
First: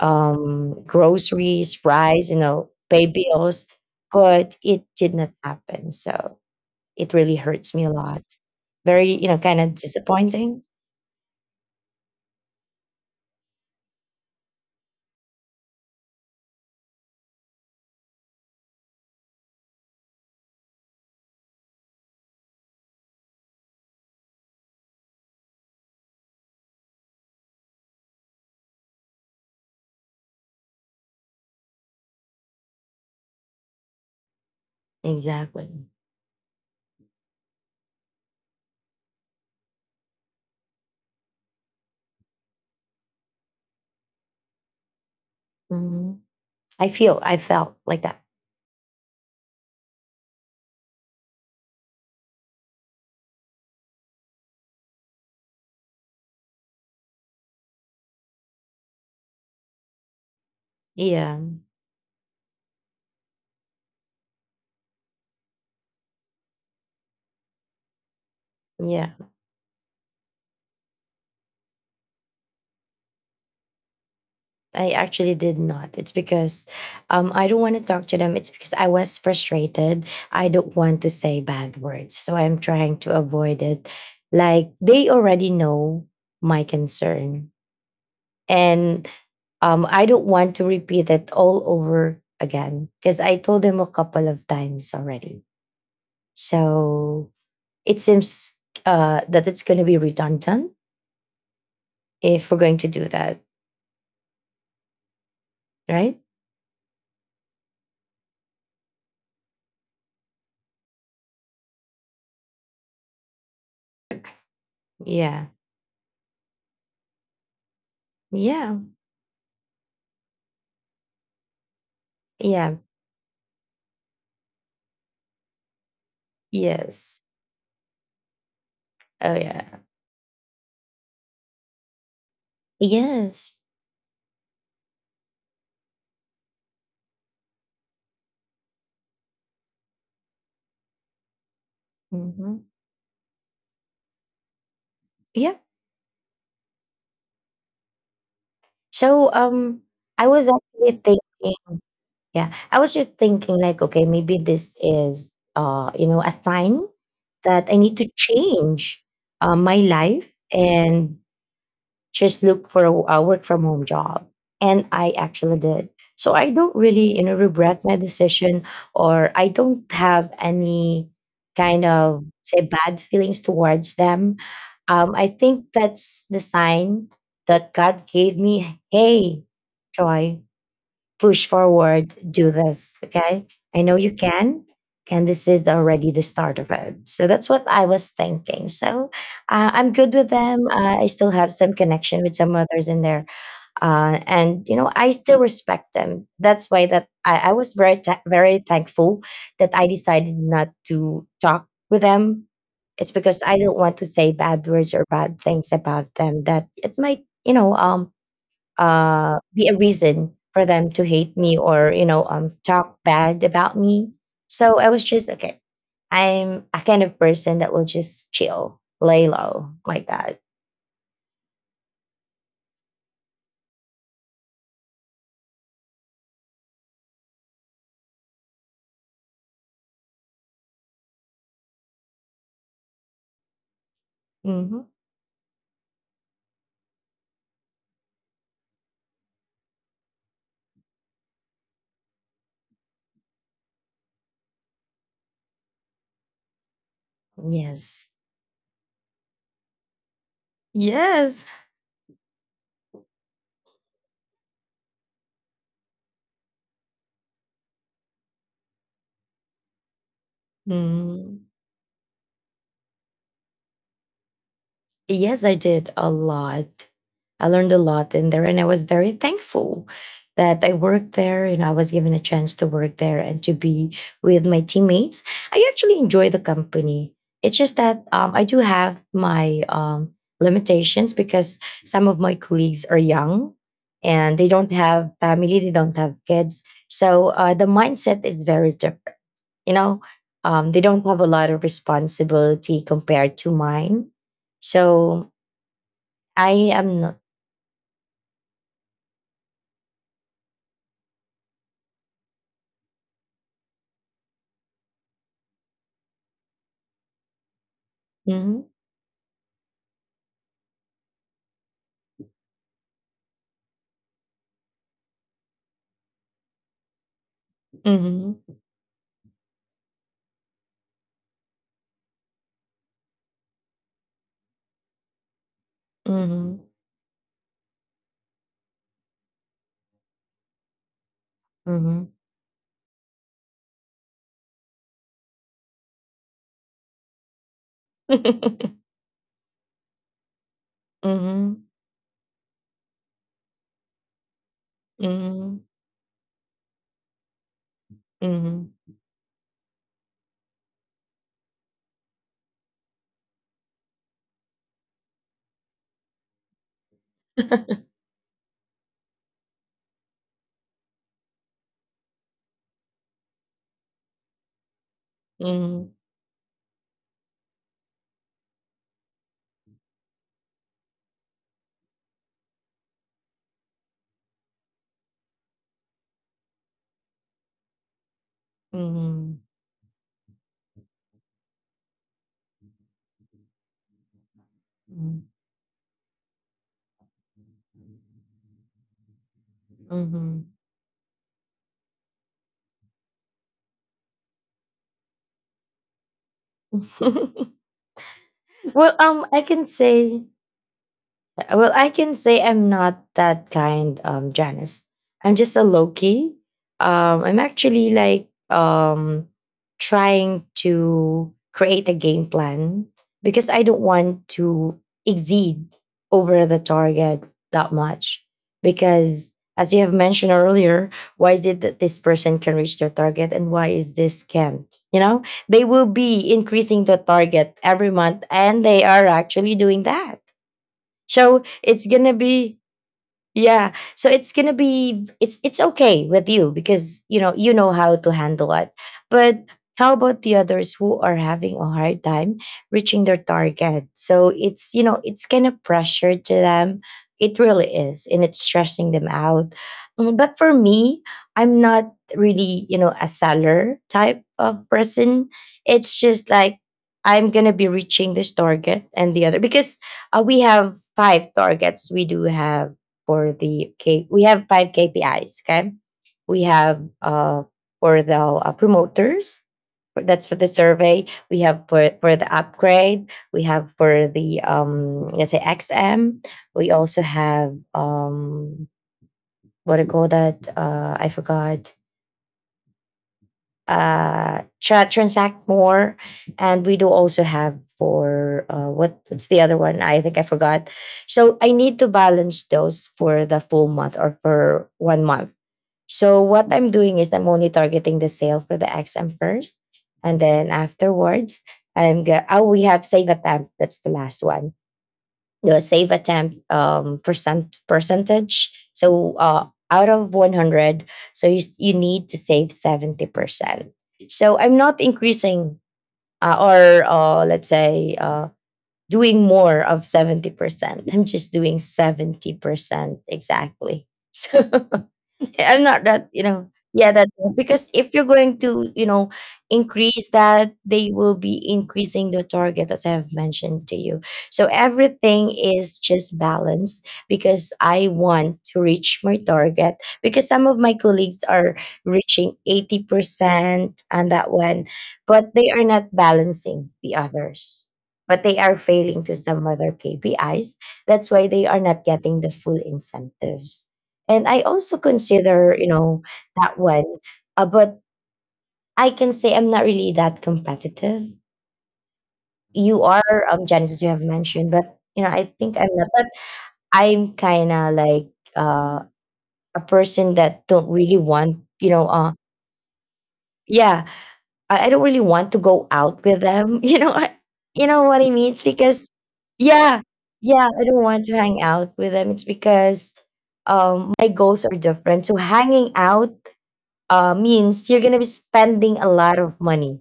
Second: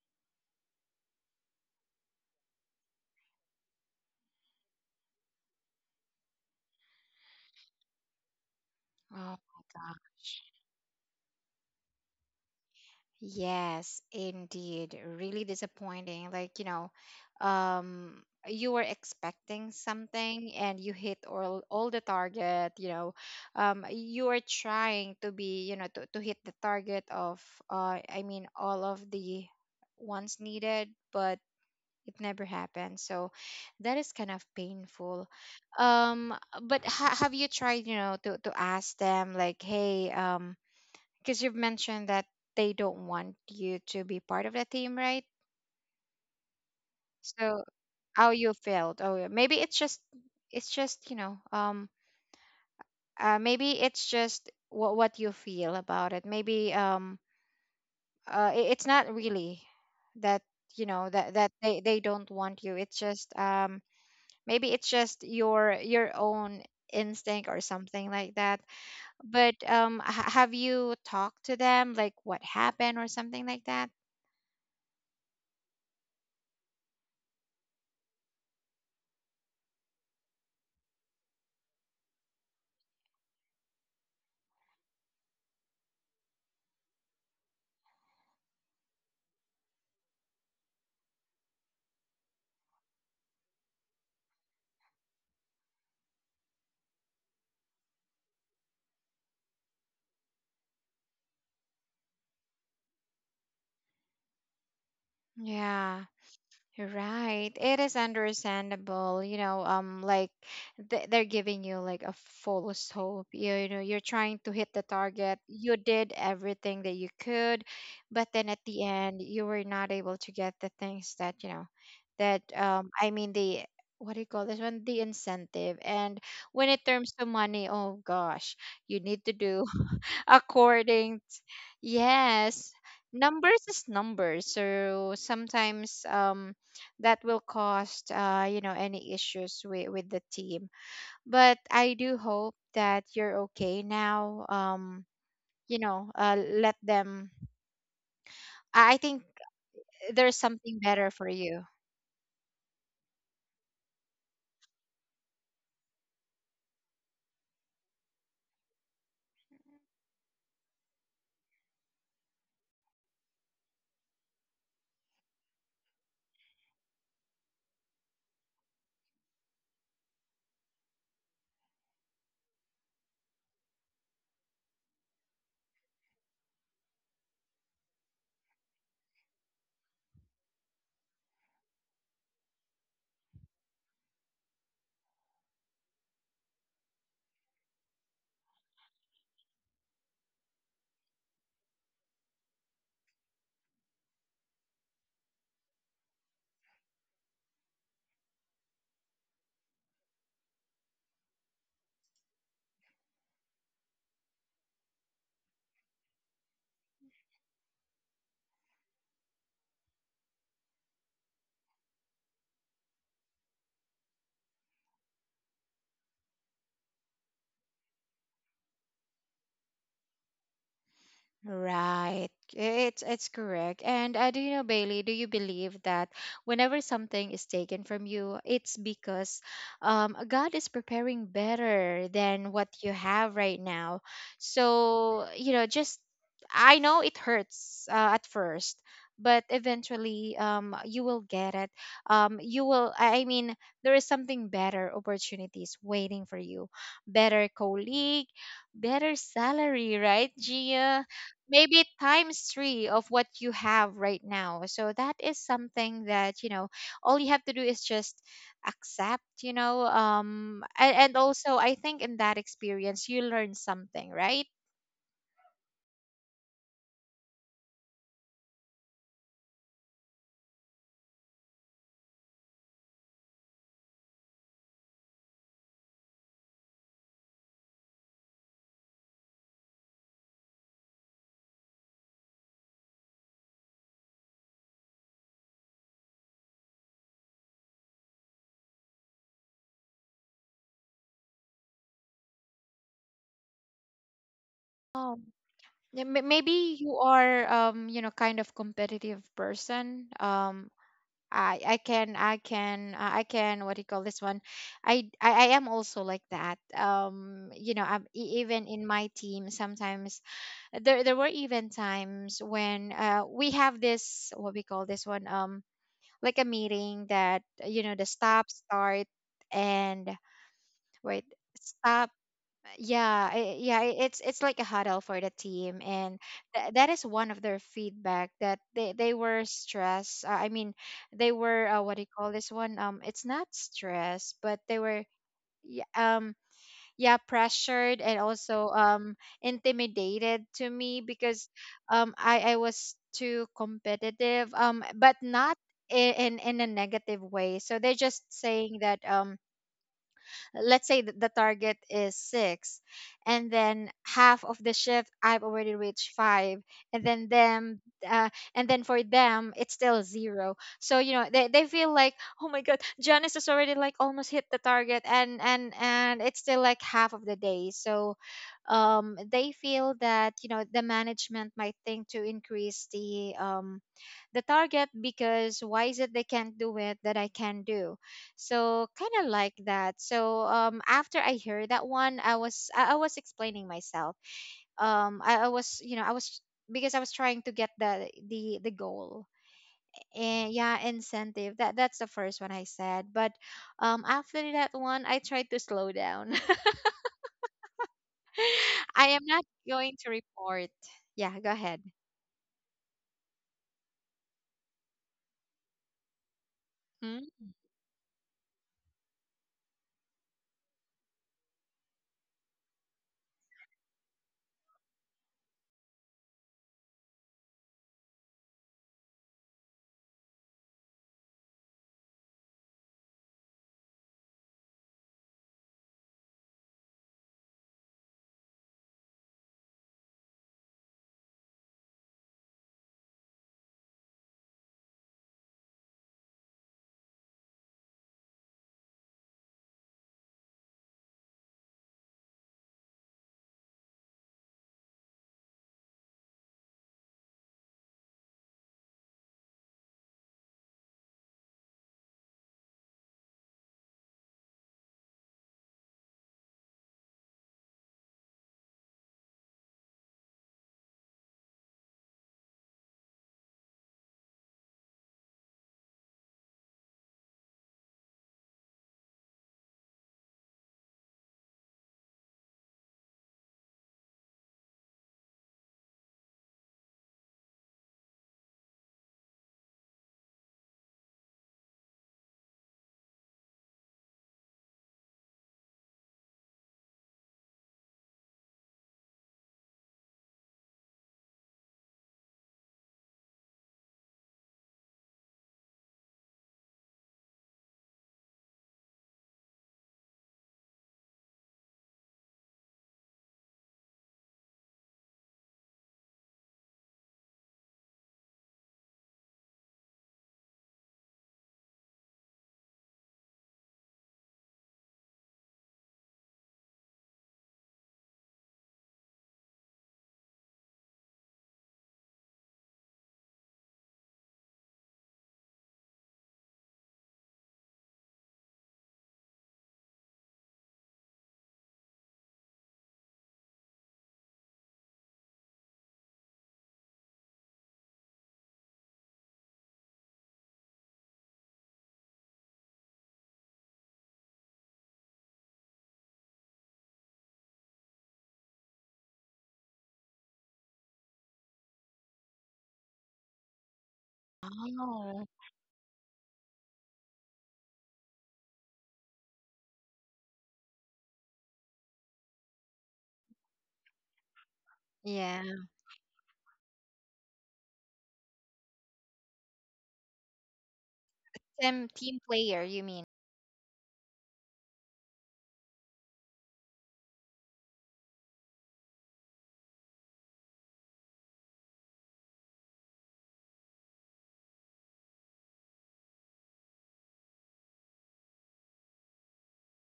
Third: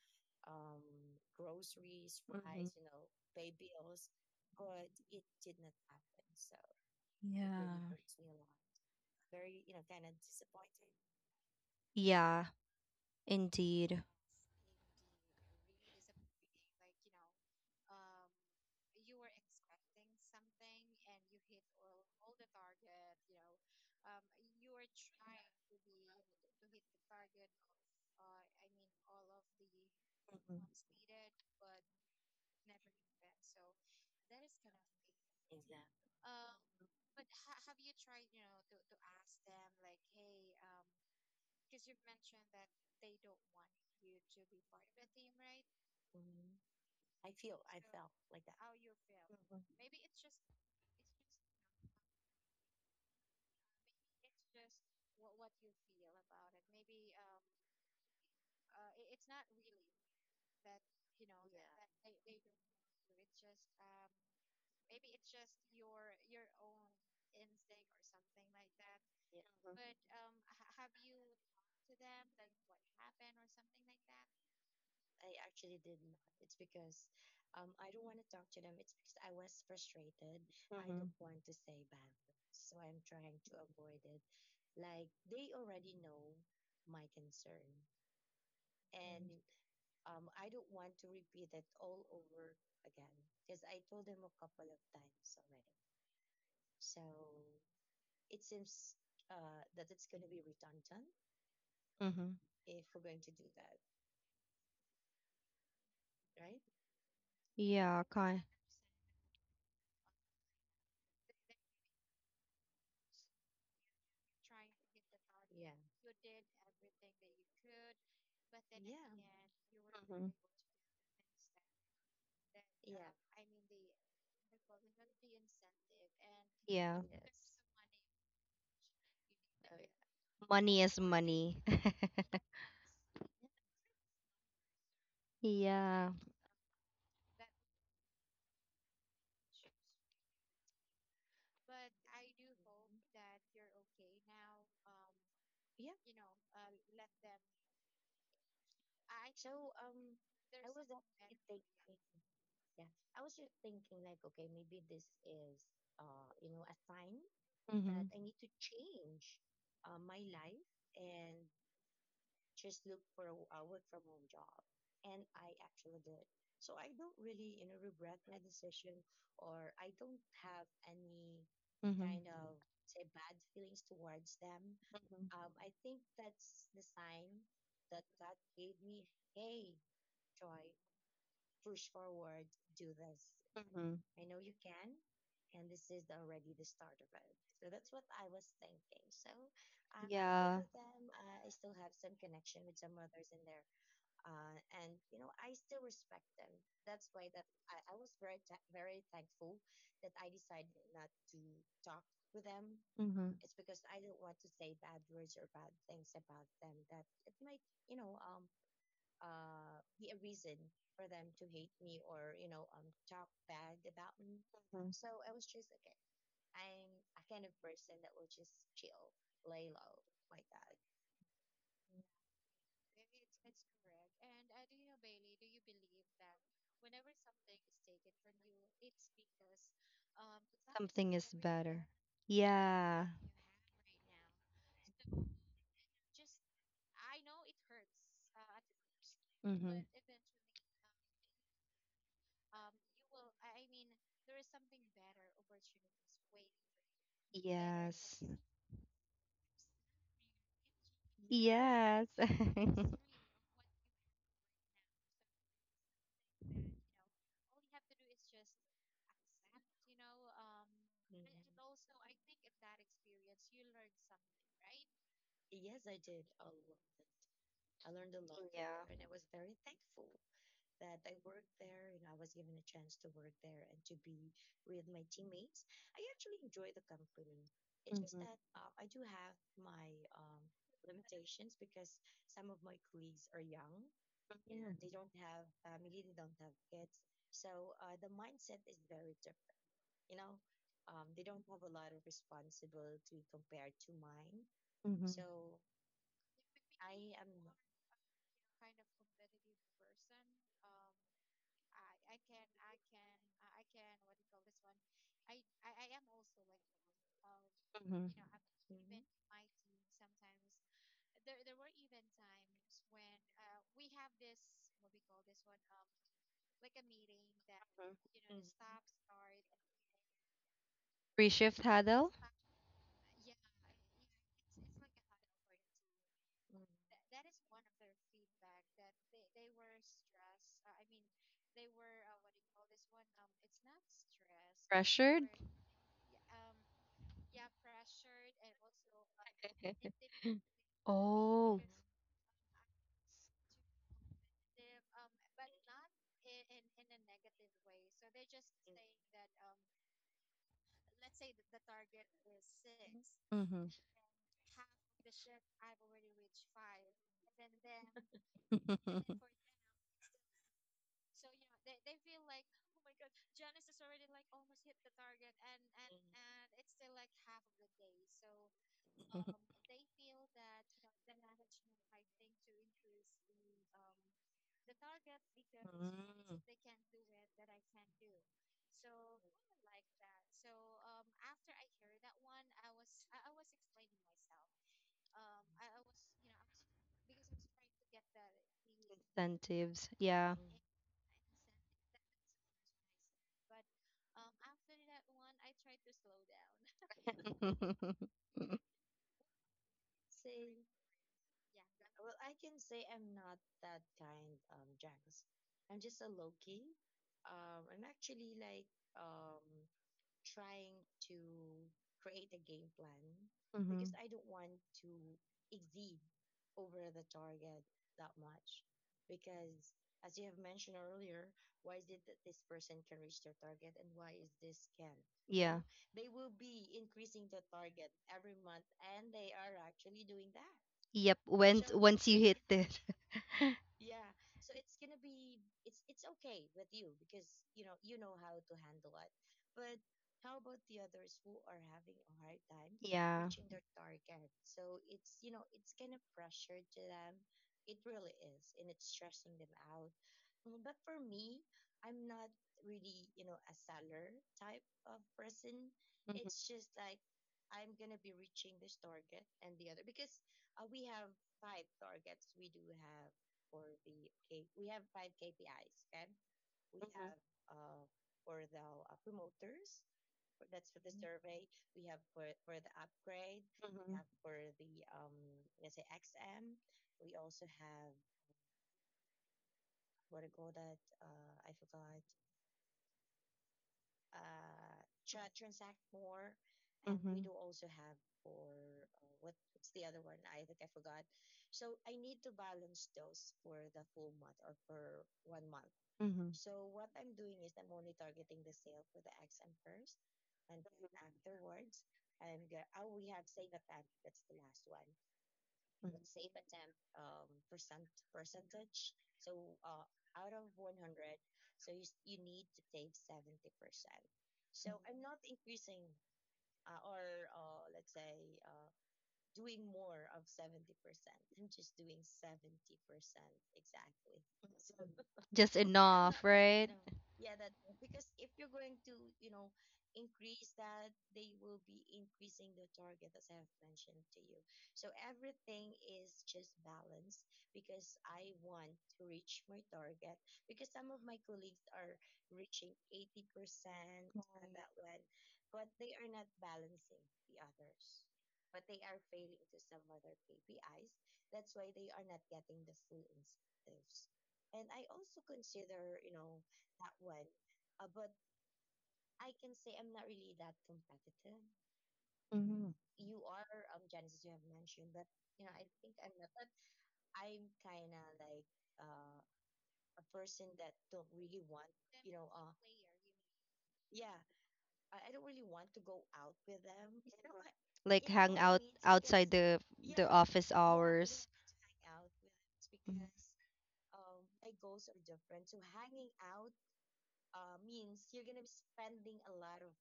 [SPEAKER 2] groceries, fries, you know, pay bills, but it did not happen. So it really hurts me a lot. Very,
[SPEAKER 1] Oh
[SPEAKER 2] you know, kind
[SPEAKER 1] my
[SPEAKER 2] of
[SPEAKER 1] gosh.
[SPEAKER 2] disappointing.
[SPEAKER 3] Yeah,
[SPEAKER 1] Yes,
[SPEAKER 3] indeed.
[SPEAKER 1] indeed. Really disappointing. Like, you know, you were expecting something and you hit all the target, you know. You are trying to be, you know, to hit the target of I mean all of the ones needed, but it never happened. So that is kind of painful.
[SPEAKER 2] Exactly.
[SPEAKER 1] Um, but ha have you tried, you know, to ask them like, hey, because you've mentioned that they don't want you to be part of the team, right?
[SPEAKER 2] hmm I
[SPEAKER 1] So
[SPEAKER 2] felt like that.
[SPEAKER 1] how you felt? Oh, yeah, maybe it's just, you know maybe it's just what you feel about it. Maybe it's not really that, you know,
[SPEAKER 2] Yeah.
[SPEAKER 1] that they don't want you. It's just maybe it's just your own instinct or something like that.
[SPEAKER 2] Yeah.
[SPEAKER 1] But have you talked to them like what happened or something like that?
[SPEAKER 2] I actually did not. It's because I don't want to talk to them. It's because I was frustrated. I don't want to say bad words. So I'm trying to avoid it. Like they already know my concern. And I don't want to repeat it all over again because I told them a couple of times already. So it seems that it's going to be redundant
[SPEAKER 3] Mm-hmm.
[SPEAKER 2] if we're going to do that,
[SPEAKER 1] Yeah.
[SPEAKER 2] right?
[SPEAKER 1] Right. It is
[SPEAKER 3] Yeah, kind.
[SPEAKER 1] understandable, you know, like they're giving you like a false hope. You know, you're trying to hit the target.
[SPEAKER 2] Yeah.
[SPEAKER 1] You did everything that you could, but then at the
[SPEAKER 2] Yeah.
[SPEAKER 1] end you were not able to get the things that, you know, that
[SPEAKER 2] Yeah.
[SPEAKER 1] I mean the what do you call this one? The incentive. And when it turns to
[SPEAKER 2] Yes.
[SPEAKER 1] money, oh gosh, you need to
[SPEAKER 2] Oh
[SPEAKER 1] do
[SPEAKER 2] yeah.
[SPEAKER 3] Money is
[SPEAKER 1] according t-
[SPEAKER 3] money.
[SPEAKER 1] yes,
[SPEAKER 2] Yes.
[SPEAKER 1] numbers is numbers. So sometimes
[SPEAKER 3] Yeah.
[SPEAKER 1] that will cost you know any issues with the team. But I do hope
[SPEAKER 2] hmm
[SPEAKER 1] that you're okay now.
[SPEAKER 2] Yeah.
[SPEAKER 1] You know, let them, I think
[SPEAKER 2] So I
[SPEAKER 1] there's
[SPEAKER 2] was
[SPEAKER 1] something
[SPEAKER 2] actually
[SPEAKER 1] better for you.
[SPEAKER 2] thinking. Yeah, I was just thinking like, okay, maybe this is you know, a sign that I need to
[SPEAKER 3] That.
[SPEAKER 2] change my life and just look for a work from home job. And I actually did. So I don't really, you know, regret my decision or I don't have any kind
[SPEAKER 3] Mm-hmm.
[SPEAKER 2] of say bad feelings towards them. I think that's the sign that God gave me, hey, Joy, push forward, do this. Okay. I know you can. And this is already the start of it. So that's what I was thinking. So I'm good with them. I still have some connection with some others in there. And, you know, I still respect them. That's why that I was very thankful that I decided not to talk with them. It's
[SPEAKER 3] There.
[SPEAKER 2] because I don't want to say bad words or bad things about them that it might, you know, be a reason for them to hate me or you know talk bad about me. So I was just okay. I'm a kind of person that will just chill, lay low like that.
[SPEAKER 1] Right. It's correct. And do you know, Bailey, do you believe that whenever something is taken from you, it's because God is preparing
[SPEAKER 3] Something is better.
[SPEAKER 1] better than what you
[SPEAKER 3] Yeah.
[SPEAKER 1] have right now.
[SPEAKER 2] hmm
[SPEAKER 1] So, you know, just I know it hurts at first, but
[SPEAKER 3] Mm-hmm.
[SPEAKER 1] eventually you will get it. You will, I mean, there is something better opportunities waiting for you, better
[SPEAKER 2] Yes.
[SPEAKER 3] Yes.
[SPEAKER 1] colleague, better salary, right, Gia?
[SPEAKER 2] Yes.
[SPEAKER 1] Maybe
[SPEAKER 3] Yes.
[SPEAKER 1] times three of what you have right now. So that is something that, you know, all you have to do is just accept, you know. And
[SPEAKER 2] Mhm.
[SPEAKER 1] also I think in that experience you learn something, right?
[SPEAKER 2] Yes, I did a lot. I learned a lot in there, and I was
[SPEAKER 3] Yeah.
[SPEAKER 2] very thankful that I worked there and I was given a chance to work there and to be with my teammates. I actually enjoy the company. It's just that I do have my limitations because some of my colleagues are young and they don't have family, they don't have kids. So the mindset is very different. You know, they don't have a lot of responsibility compared to mine so
[SPEAKER 1] Um yeah,
[SPEAKER 2] I
[SPEAKER 1] maybe you
[SPEAKER 2] am not.
[SPEAKER 1] are you know, kind of competitive person. I can what do you call this one? I am also like that. You know, I'm, even
[SPEAKER 2] Mhm.
[SPEAKER 1] in my team sometimes there were even times when we have this what we call this one like a meeting that you know the stop
[SPEAKER 2] Mhm.
[SPEAKER 1] start and wait
[SPEAKER 3] Free shift
[SPEAKER 1] stop
[SPEAKER 3] huddle.
[SPEAKER 1] yeah it's like a huddle for the team. And
[SPEAKER 2] Mhm.
[SPEAKER 1] that is one of their feedback that they were stressed I mean, they were what do you
[SPEAKER 2] Mhm.
[SPEAKER 1] call this one, it's not stress but they were
[SPEAKER 3] Pressured.
[SPEAKER 1] yeah, yeah pressured, and also intimidated to me because
[SPEAKER 2] Mhm.
[SPEAKER 3] Oh.
[SPEAKER 1] I was too competitive, but not
[SPEAKER 2] Mhm.
[SPEAKER 1] in in a negative way. So they're just saying
[SPEAKER 2] Mhm.
[SPEAKER 1] that let's say the target is six and then half of the shift I've already reached five, and then them, uh, and then for
[SPEAKER 3] Mm-hmm.
[SPEAKER 1] them it's still zero. So you know they feel like, oh my god, Janice has already like almost hit the target, and and
[SPEAKER 2] Mhm.
[SPEAKER 1] and it's still like half of the day. So they feel that you know the management might think to increase the target, because why is it they
[SPEAKER 3] Mm.
[SPEAKER 1] can't do it that I can do?
[SPEAKER 3] Not.
[SPEAKER 1] So kind of
[SPEAKER 2] Mhm.
[SPEAKER 1] like that. So after I heard that one, I was explaining myself.
[SPEAKER 2] Mhm.
[SPEAKER 1] I was you know I was, because I was trying to get the goal
[SPEAKER 3] Incentives. Yeah.
[SPEAKER 1] and
[SPEAKER 2] Mhm.
[SPEAKER 1] yeah incentive. That that's the first one I said. But after that one, I tried to slow down.
[SPEAKER 3] Mm. Hmm.
[SPEAKER 2] well,
[SPEAKER 1] I am not
[SPEAKER 2] I can
[SPEAKER 1] going to
[SPEAKER 2] say
[SPEAKER 1] report. Yeah, go
[SPEAKER 2] Yeah, well,
[SPEAKER 1] ahead.
[SPEAKER 2] I can say I'm not that kind, Janice. I'm just a low key.
[SPEAKER 1] Hmm?
[SPEAKER 2] I'm actually like trying to create a game plan because I don't
[SPEAKER 3] Mhm.
[SPEAKER 2] want to
[SPEAKER 3] To. You.
[SPEAKER 2] exceed over the target that much. Because as you have mentioned earlier, why is it that this person can reach their target and why is this can't? You know,
[SPEAKER 3] Yeah.
[SPEAKER 2] they will be increasing the target every month and they are actually doing that
[SPEAKER 3] To. Yep.
[SPEAKER 2] so
[SPEAKER 3] When
[SPEAKER 2] it's
[SPEAKER 3] once
[SPEAKER 2] gonna
[SPEAKER 3] you hit
[SPEAKER 2] be
[SPEAKER 3] it,
[SPEAKER 2] yeah. So it's gonna be it's okay with you because you know how to handle it. But how about the others who are having a hard time reaching their
[SPEAKER 3] yeah,
[SPEAKER 2] target? So it's you know, it's kind of pressure to them. It really is, and it's stressing them out. Mm, but for me, I'm not really, you know, a seller type of person. It's just like I'm gonna be reaching this target and the other because we have five targets. We do have for the K. We have five KPIs. Okay, we have for the promoters. That's for the survey. We have for the upgrade. We have for the let's say XM. We also have what do you call that? I forgot. Transact more, and we do also have for what's the other one? I think I forgot. So I need to balance those for the full month or for one month. So what I'm doing is I'm only targeting the sale for the XM first, and then afterwards oh we have save attempt that's the last one the save attempt percent percentage. So out of 100, so you need to save 70%. So I'm not increasing or let's say doing more of 70%. I'm just doing 70% exactly. So
[SPEAKER 3] just.
[SPEAKER 2] I'm
[SPEAKER 3] And I'm
[SPEAKER 2] not that,
[SPEAKER 3] enough,
[SPEAKER 2] you
[SPEAKER 3] not
[SPEAKER 2] know,
[SPEAKER 3] right right?
[SPEAKER 2] yeah,
[SPEAKER 3] Now.
[SPEAKER 2] that because if you're going to, you know, increase that, they will be increasing the target as I have mentioned to you. So everything is just balance because I want to reach my target because some of my colleagues are reaching 80% and that one, but they are not balancing the others. But they are failing to some other KPIs. That's why they are not getting the full incentives and I also
[SPEAKER 1] Oh.
[SPEAKER 2] consider, you know, that one. But I can say I'm not really that competitive. You are, Janice, as you have mentioned, but you know,
[SPEAKER 1] Yeah,
[SPEAKER 2] I think I'm not. That. I'm kind of like uh, a person that don't really want, you
[SPEAKER 1] team
[SPEAKER 2] know,
[SPEAKER 1] team player, you mean?
[SPEAKER 2] yeah, I don't really want to go out with them. You know, I, you know what
[SPEAKER 3] Like
[SPEAKER 2] I mean.
[SPEAKER 3] hang
[SPEAKER 2] It's
[SPEAKER 3] out
[SPEAKER 2] because,
[SPEAKER 3] outside because
[SPEAKER 2] yeah,
[SPEAKER 3] the, yeah, the
[SPEAKER 2] yeah,
[SPEAKER 3] office
[SPEAKER 2] I don't want to
[SPEAKER 3] hours.
[SPEAKER 2] hang out with them. It's because
[SPEAKER 3] Mhm.
[SPEAKER 2] my goals are different. So hanging out means you're gonna be spending a lot of money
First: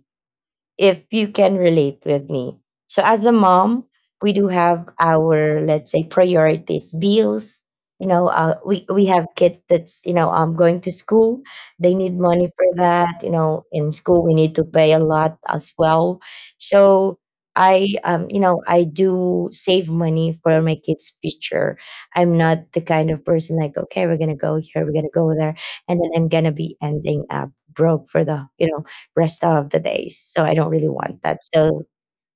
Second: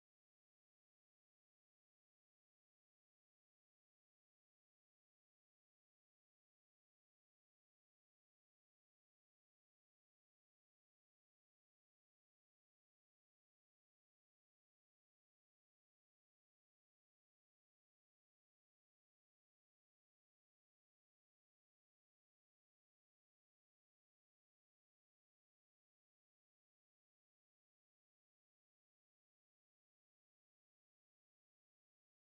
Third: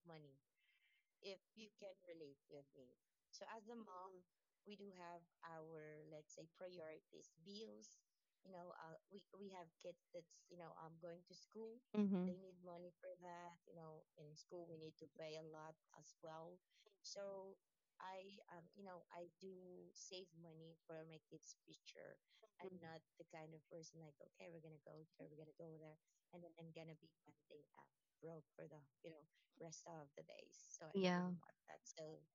[SPEAKER 2] if you can relate with me. So as a mom, we do have our let's say priorities, bills. You know, we have kids that's you know going to school. They need money for that. You know, in school we need to pay a lot as well. So I you know I do save money for my kids' future. I'm not the kind of person like okay we're gonna go here we're gonna go there and then I'm gonna be ending up broke for the you know rest of the days. So I don't really want that. So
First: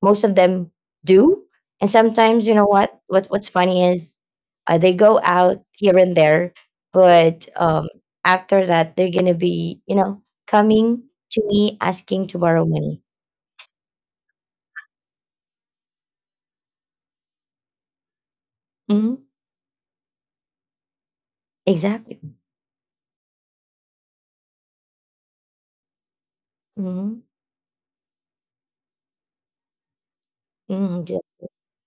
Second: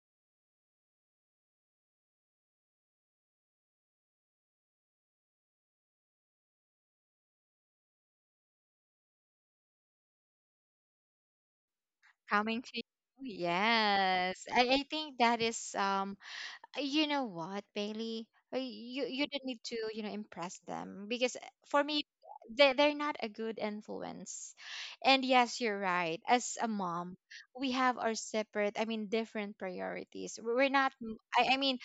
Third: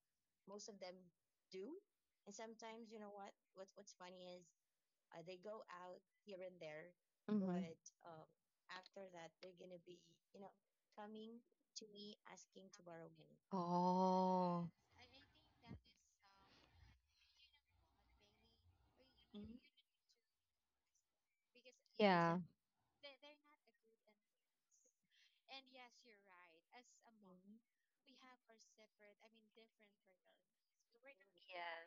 [SPEAKER 2] most of them do. And sometimes, you know what? What's funny is they go out here and there, but after that, they're gonna be, you know, coming to me asking to
[SPEAKER 1] Coming
[SPEAKER 2] borrow
[SPEAKER 1] to you.
[SPEAKER 2] money.
[SPEAKER 1] Yes.
[SPEAKER 3] Oh.
[SPEAKER 1] I think that is you know what, Bailey? You
[SPEAKER 2] hmm
[SPEAKER 1] you don't need to, you know, impress them, because for me
[SPEAKER 2] Exactly.
[SPEAKER 1] they they're not a good influence. And yes, you're right. As a mom,
[SPEAKER 2] hmm
[SPEAKER 1] we have our separate, I mean, different priorities. We're not
[SPEAKER 2] hmm
[SPEAKER 1] I mean,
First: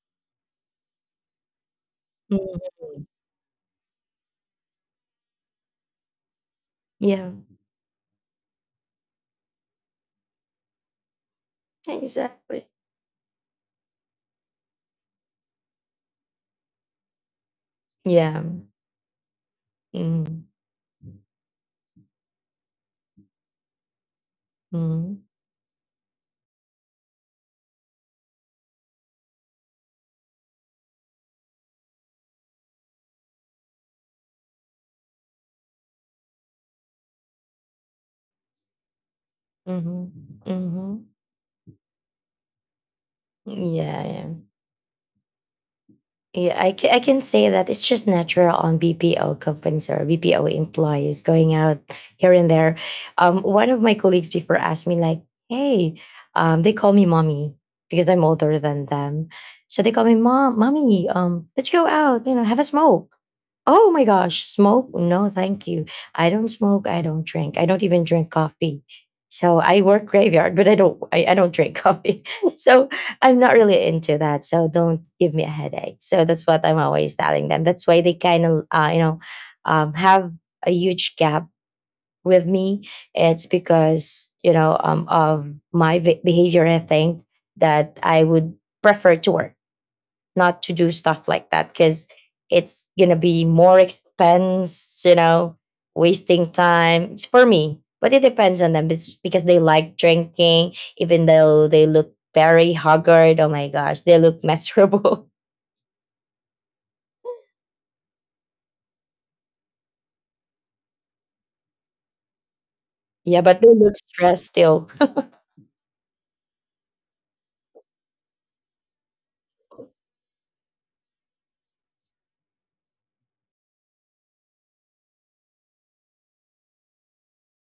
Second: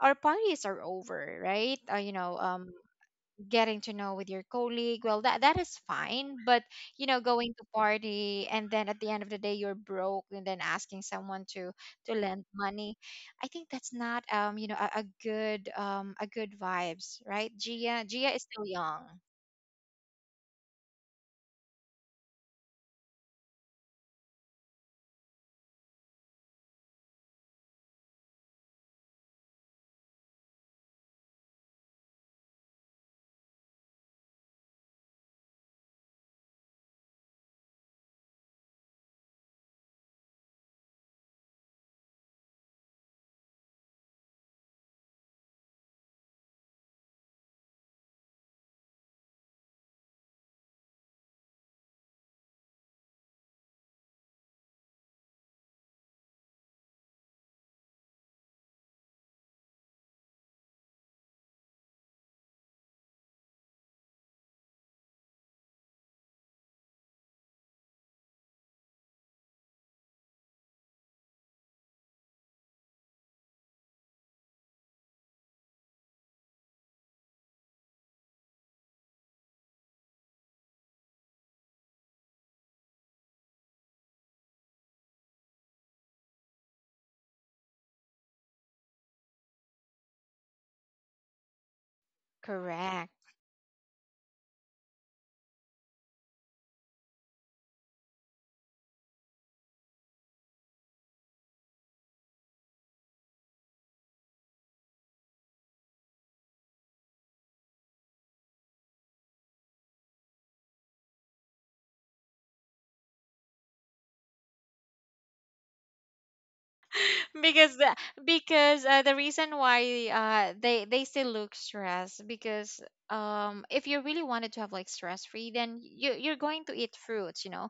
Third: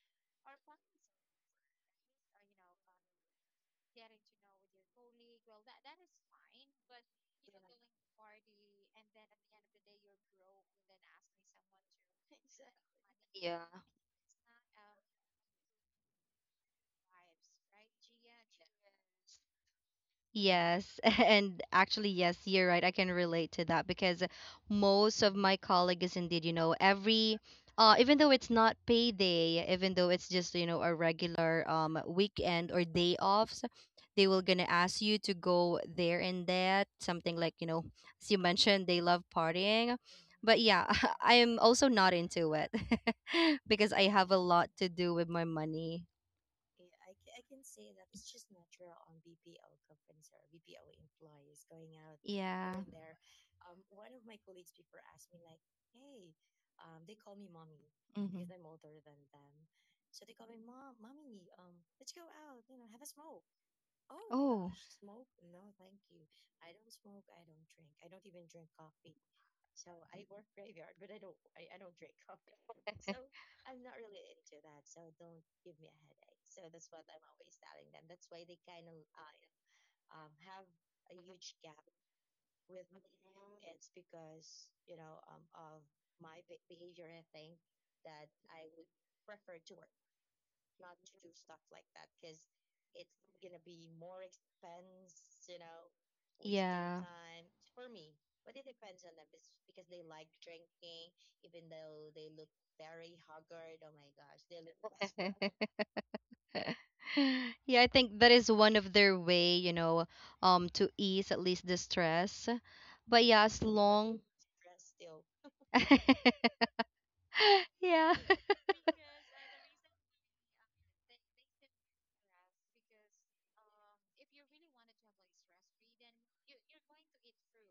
[SPEAKER 1] our parties are over, right? You know,
[SPEAKER 2] hmm
[SPEAKER 1] getting to know with your colleague well, that that is fine. But you know,
[SPEAKER 2] Yeah.
[SPEAKER 1] going to party and then at the end of the day you're broke and then asking someone to lend
[SPEAKER 2] Exactly.
[SPEAKER 1] money, I think that's not you know a good vibes, right, Gia? Gia is
[SPEAKER 2] Yeah.
[SPEAKER 1] still young.
[SPEAKER 2] hmm
[SPEAKER 3] Yes, and actually, yes, you're right. I can relate to that. Because most
[SPEAKER 2] hmm
[SPEAKER 3] of my colleagues, indeed, you know, even though it's not payday, even though it's just, you know, a regular weekend or day offs, they will gonna ask you to go there and that, something like, you know, as you mentioned, they love partying.
[SPEAKER 2] hmm
[SPEAKER 3] But yeah,
[SPEAKER 2] hmm
[SPEAKER 3] I am also not into it because
[SPEAKER 2] Yeah.
[SPEAKER 3] I
[SPEAKER 2] Yeah.
[SPEAKER 3] have a lot to do with my money.
[SPEAKER 2] I can say that it's just natural on BPO companies or BPO employees going out here and there.
[SPEAKER 3] Yeah.
[SPEAKER 2] One of my colleagues before asked me like, "Hey, they call me mommy because I'm older than
[SPEAKER 3] Mm-hmm.
[SPEAKER 2] them, so they call me mom, mommy. Let's go out, you know, have a smoke." Oh my gosh,
[SPEAKER 3] Oh.
[SPEAKER 2] smoke? No, thank you. I don't smoke. I don't drink. I don't even drink coffee. So I work graveyard, but I don't drink coffee. So I'm not really into that, so don't give me a headache. So that's what I'm always telling them. That's why they kind of, you know, have a huge gap with me. It's because you know of my behavior. I think that I would prefer to work not to do stuff like that because it's
[SPEAKER 1] Correct.
[SPEAKER 2] gonna be more expense, you know, wasting
[SPEAKER 3] Yeah.
[SPEAKER 2] time for me. But it depends on them it's because they like drinking, even though they look very haggard. Oh my gosh, they look miserable.
[SPEAKER 3] Time. Yeah, I think that is one of their way, you know, to ease at least the stress. But
[SPEAKER 2] Yeah,
[SPEAKER 3] yeah,
[SPEAKER 2] but
[SPEAKER 3] as
[SPEAKER 2] they look
[SPEAKER 3] long,
[SPEAKER 2] stressed still.
[SPEAKER 1] Because the,
[SPEAKER 3] yeah,
[SPEAKER 1] because the reason why they still look stressed, because if you really wanted to have like stress free, then you you're going to eat fruits. You know,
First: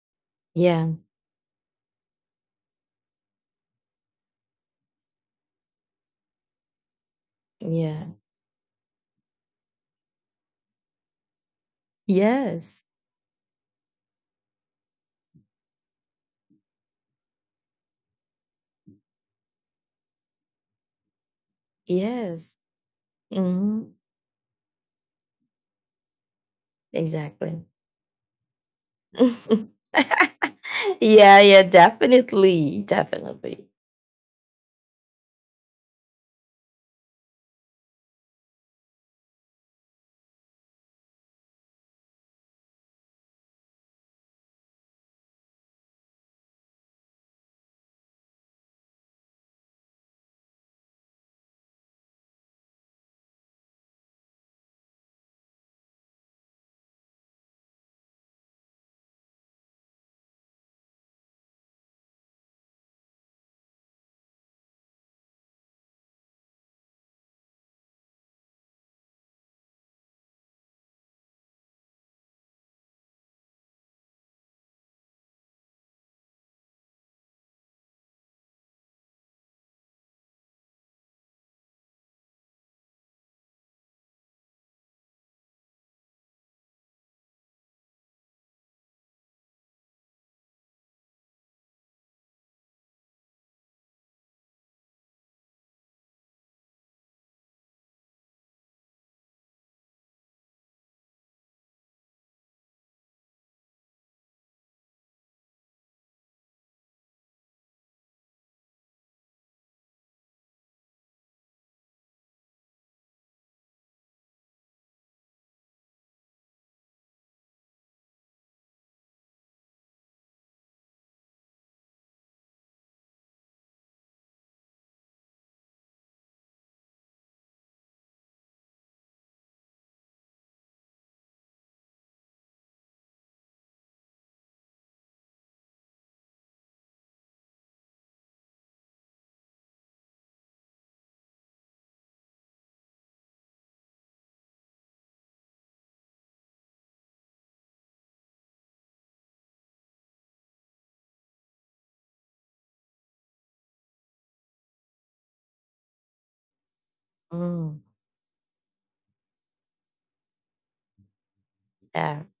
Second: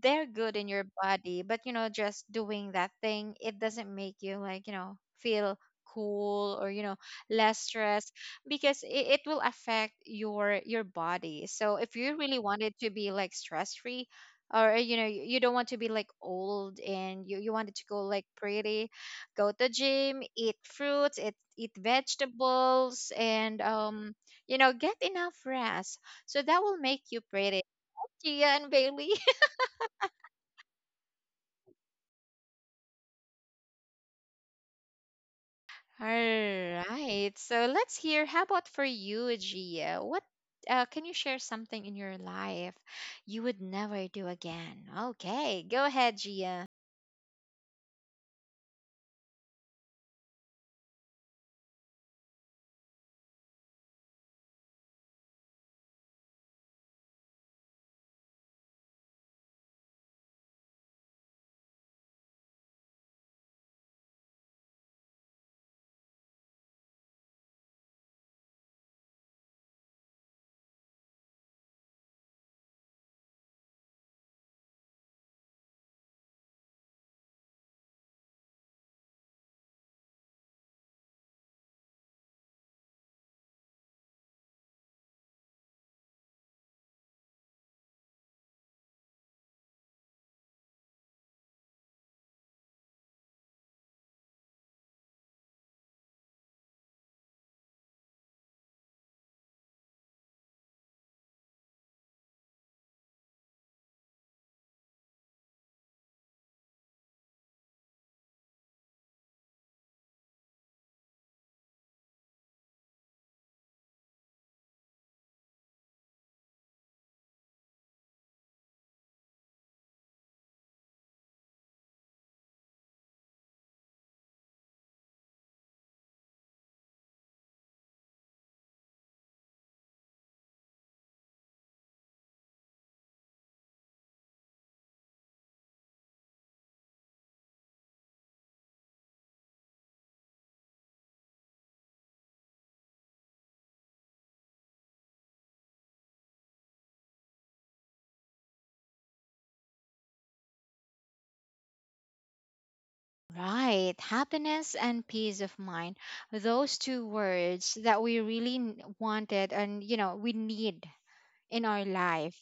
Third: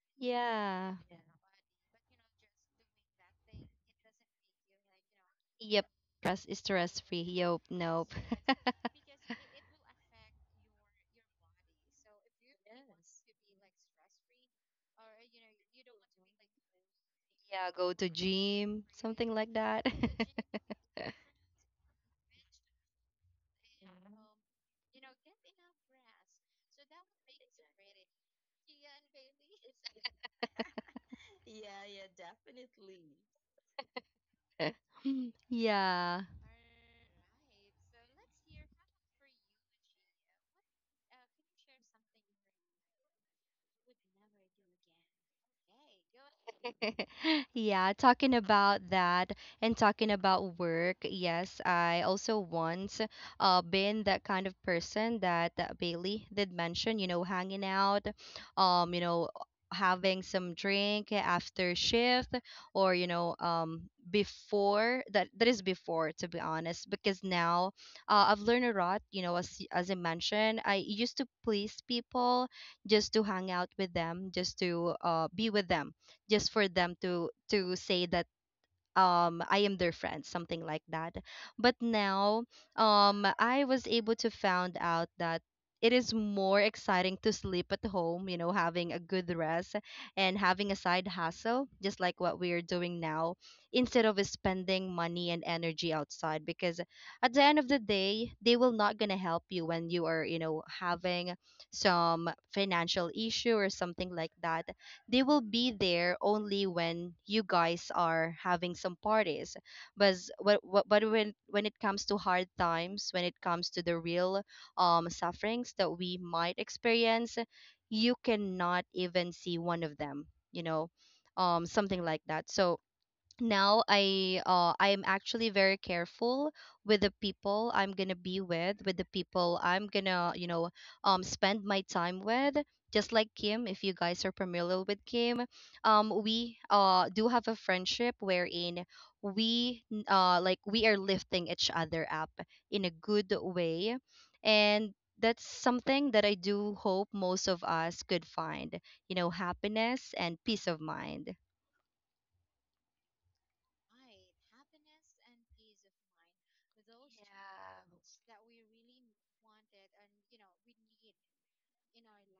[SPEAKER 1] they're good in your
[SPEAKER 2] yeah,
[SPEAKER 3] yeah,
[SPEAKER 1] body. But you know, just doing that thing, it doesn't make you like, you know, feel
[SPEAKER 3] yep, stress
[SPEAKER 1] cool,
[SPEAKER 3] is
[SPEAKER 1] or you know,
[SPEAKER 3] stress free.
[SPEAKER 1] less
[SPEAKER 3] Yep,
[SPEAKER 2] yeah,
[SPEAKER 1] stress,
[SPEAKER 3] nope.
[SPEAKER 1] because it will affect your body. So if you really wanted
[SPEAKER 2] yes,
[SPEAKER 1] to be like stress free, or you know, you don't want to be like old, and you
[SPEAKER 3] Yeah,
[SPEAKER 1] wanted to
[SPEAKER 3] go
[SPEAKER 1] go
[SPEAKER 3] to
[SPEAKER 1] like
[SPEAKER 3] gym,
[SPEAKER 1] pretty,
[SPEAKER 3] something
[SPEAKER 1] go
[SPEAKER 3] like
[SPEAKER 1] to
[SPEAKER 3] that.
[SPEAKER 1] gym, eat fruits, eat, eat
[SPEAKER 2] yes,
[SPEAKER 1] vegetables, and
[SPEAKER 2] hmm
[SPEAKER 1] you know, get enough rest. So that will make you pretty,
[SPEAKER 2] exactly.
[SPEAKER 1] Gia and Bailey.
[SPEAKER 2] yeah, definitely, definitely.
[SPEAKER 1] All
[SPEAKER 3] Yeah.
[SPEAKER 1] right. So let's hear, how about for you, Gia? What can you share something in your life you would never do again? Okay, go ahead, Gia.
[SPEAKER 3] Yeah, talking about that and talking about work. Yes, I also once been that kind of person that, that Bailey did mention, you know, hanging out, um, you know, having some drink after shift, or before that. That is before, to be honest, because now I've learned a lot, you know, as I mentioned, I used to please people just to hang out with them, just to, be with them, just for them to say that I am their friend, something like that. But now I was able to found out that it is more exciting to sleep at home, you know, having a good rest and having a side hustle, just like what we are doing now, instead of spending money and energy outside. Because at the end of the day, they will not gonna help you when you are, you know, having some financial issue or something like that. They will be there only when you guys are having some parties. But but when it comes to hard times, when it comes to the real sufferings that we might experience, you cannot even see one of them. You know, something like that. So now I'm actually very careful with the people I'm gonna be with the people I'm gonna, you know, spend my time with. Just like Kim, if you guys are familiar with Kim, we do have a friendship wherein like we are lifting each other up in a good way. And that's something that I do hope most of us could find, you know, happiness and peace of mind.
[SPEAKER 1] Right. Happiness and peace of mind. Those two words
[SPEAKER 2] Mm,
[SPEAKER 1] that we really wanted, and, you know, we need in our
[SPEAKER 2] yeah,
[SPEAKER 1] life.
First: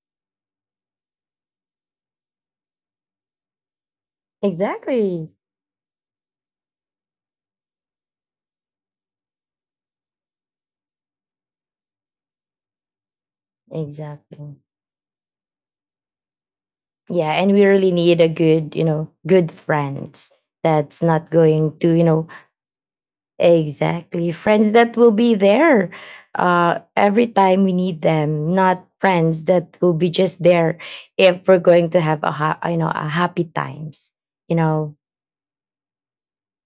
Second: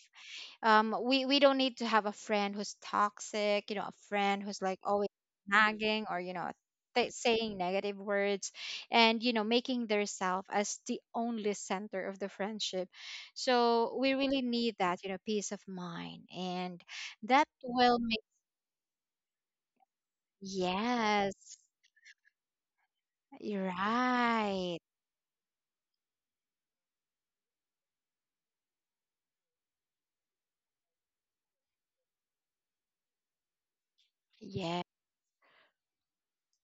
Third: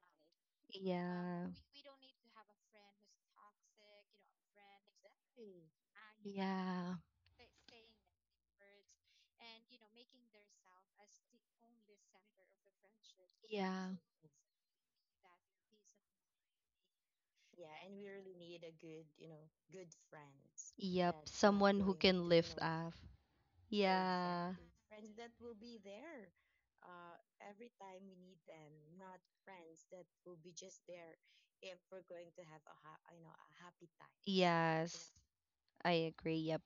[SPEAKER 1] We
[SPEAKER 3] Yeah.
[SPEAKER 1] don't need to have a friend who's toxic, you know, a friend who's like always
[SPEAKER 2] exactly.
[SPEAKER 1] nagging, or, you know,
[SPEAKER 3] Yeah.
[SPEAKER 1] saying negative words, and, you know, making their self as the only center of the friendship. So we really
[SPEAKER 2] Exactly.
[SPEAKER 1] need that, you know, peace of mind. And
[SPEAKER 2] Yeah,
[SPEAKER 1] that
[SPEAKER 2] and we really
[SPEAKER 1] will make,
[SPEAKER 2] need a
[SPEAKER 3] Are.
[SPEAKER 2] good, you know, good friends that's
[SPEAKER 3] Yep.
[SPEAKER 2] not
[SPEAKER 1] yes.
[SPEAKER 2] going to, you know,
[SPEAKER 3] Up.
[SPEAKER 1] You're
[SPEAKER 2] exactly friends
[SPEAKER 1] right.
[SPEAKER 2] that will be there every time we need them, not friends that will be just there if we're going to have you know, a happy times. You
[SPEAKER 1] Yeah.
[SPEAKER 2] know,
[SPEAKER 3] I agree. Yep,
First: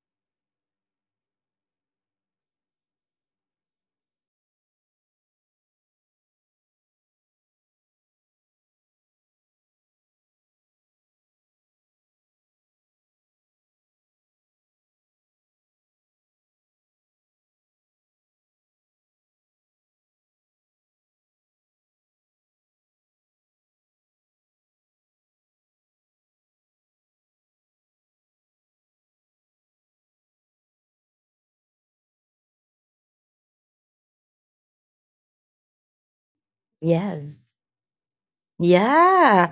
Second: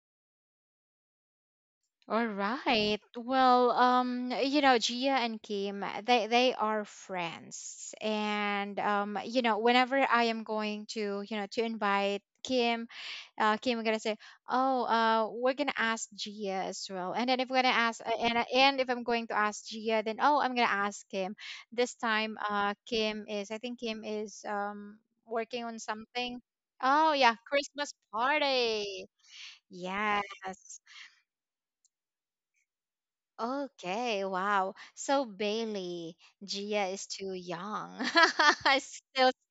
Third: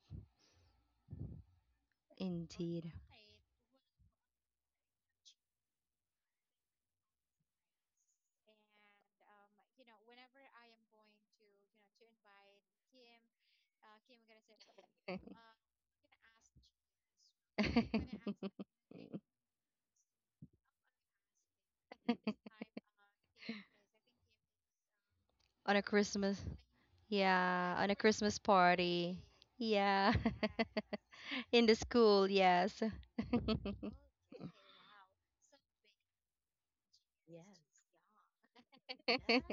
[SPEAKER 1] All
[SPEAKER 3] or.
[SPEAKER 1] right. Well, you know, Gia and Kim, they are friends. And you know, whenever I am going to, you know, to invite Kim, Kim, we're gonna say, oh, we're gonna ask Gia as well. And then if we're gonna
[SPEAKER 3] When
[SPEAKER 1] ask,
[SPEAKER 3] I
[SPEAKER 1] and if I'm
[SPEAKER 3] ask.
[SPEAKER 1] going to ask Gia, then oh, I'm gonna ask Kim. This time, Kim is, I think Kim is working on something. Oh yeah, Christmas party. Yes.
[SPEAKER 3] In the school, yes.
[SPEAKER 1] Okay. Wow. So Bailey, Gia is too
[SPEAKER 2] yes.
[SPEAKER 1] young. Still
[SPEAKER 2] Yeah.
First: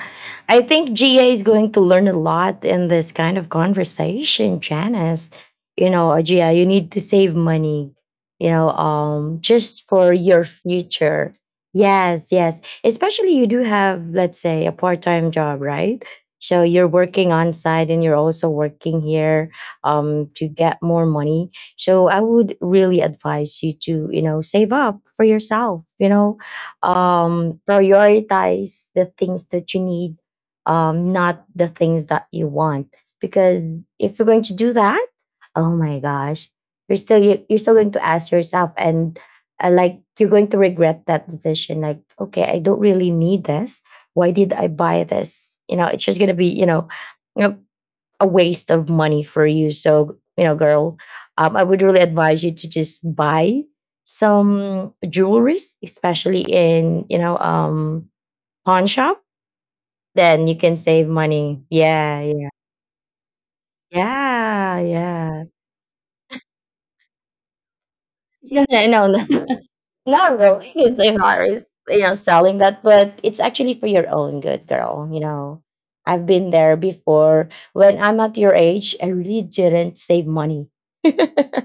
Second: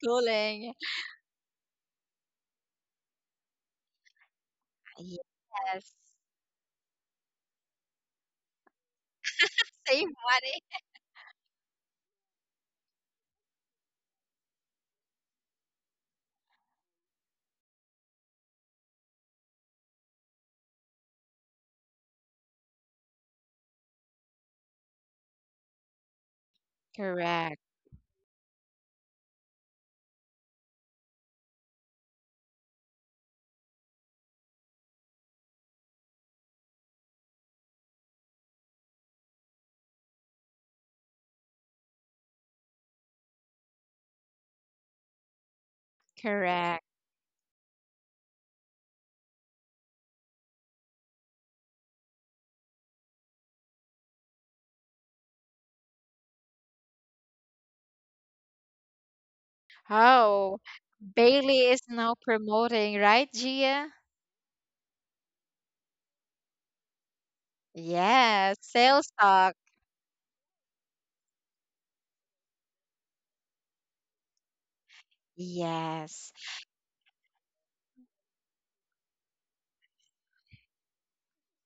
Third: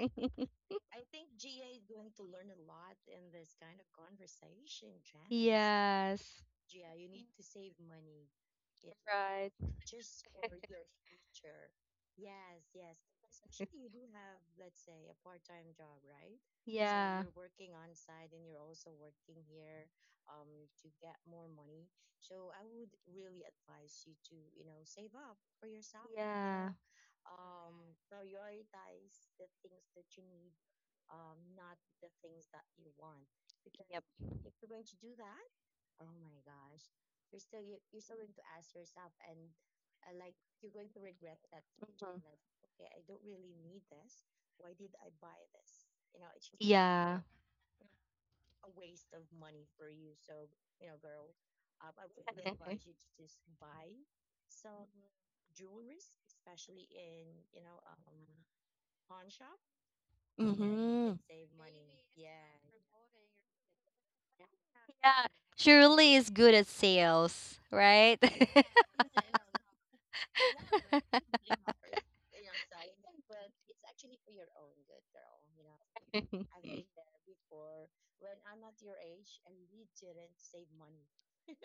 [SPEAKER 2] I
[SPEAKER 1] schooling.
[SPEAKER 2] think GA is going to learn a lot in this kind of conversation, Janice. You
[SPEAKER 1] Yes.
[SPEAKER 2] know,
[SPEAKER 3] Yes.
[SPEAKER 2] GA, you need to save money, you know, just
[SPEAKER 1] Save
[SPEAKER 2] for your
[SPEAKER 1] money.
[SPEAKER 2] future. Yes, yes. Especially you do have, let's say, a part-time job, right? So you're working
[SPEAKER 3] So
[SPEAKER 2] on site and you're also working here to get more money. So I would really advise you to, you know, save up for yourself, you know,
[SPEAKER 3] know,
[SPEAKER 1] Correct.
[SPEAKER 2] prioritize the things that you need, not the things that you want. Because if you're going to do that, oh my gosh, you're still you're still going to ask yourself, and like you're going to regret that decision. Like, okay, I don't really need this. Why did I buy this? It's just gonna be
[SPEAKER 1] Correct.
[SPEAKER 2] a waste of money for you. So, girl, I would really advise you to just
[SPEAKER 3] that.
[SPEAKER 2] buy some jewelries, especially in, pawn shop.
[SPEAKER 3] So
[SPEAKER 2] Then you
[SPEAKER 3] that.
[SPEAKER 1] Oh,
[SPEAKER 2] can save money.
[SPEAKER 1] Bailey
[SPEAKER 3] Mm-hmm.
[SPEAKER 1] is now
[SPEAKER 2] Yeah, yeah.
[SPEAKER 1] promoting, right, Gia?
[SPEAKER 2] Yeah,
[SPEAKER 3] Yeah. Money.
[SPEAKER 2] yeah.
[SPEAKER 3] Shirley is good at sales, right?
[SPEAKER 1] Yes.
[SPEAKER 2] No, no, no,
[SPEAKER 1] Sales
[SPEAKER 2] no.
[SPEAKER 1] talk.
[SPEAKER 2] Not really. If they are, selling that, but it's actually for your own good, girl. You know, I've
[SPEAKER 1] Yes.
[SPEAKER 3] Before.
[SPEAKER 2] been there before. When I'm at your age, I really didn't save money, so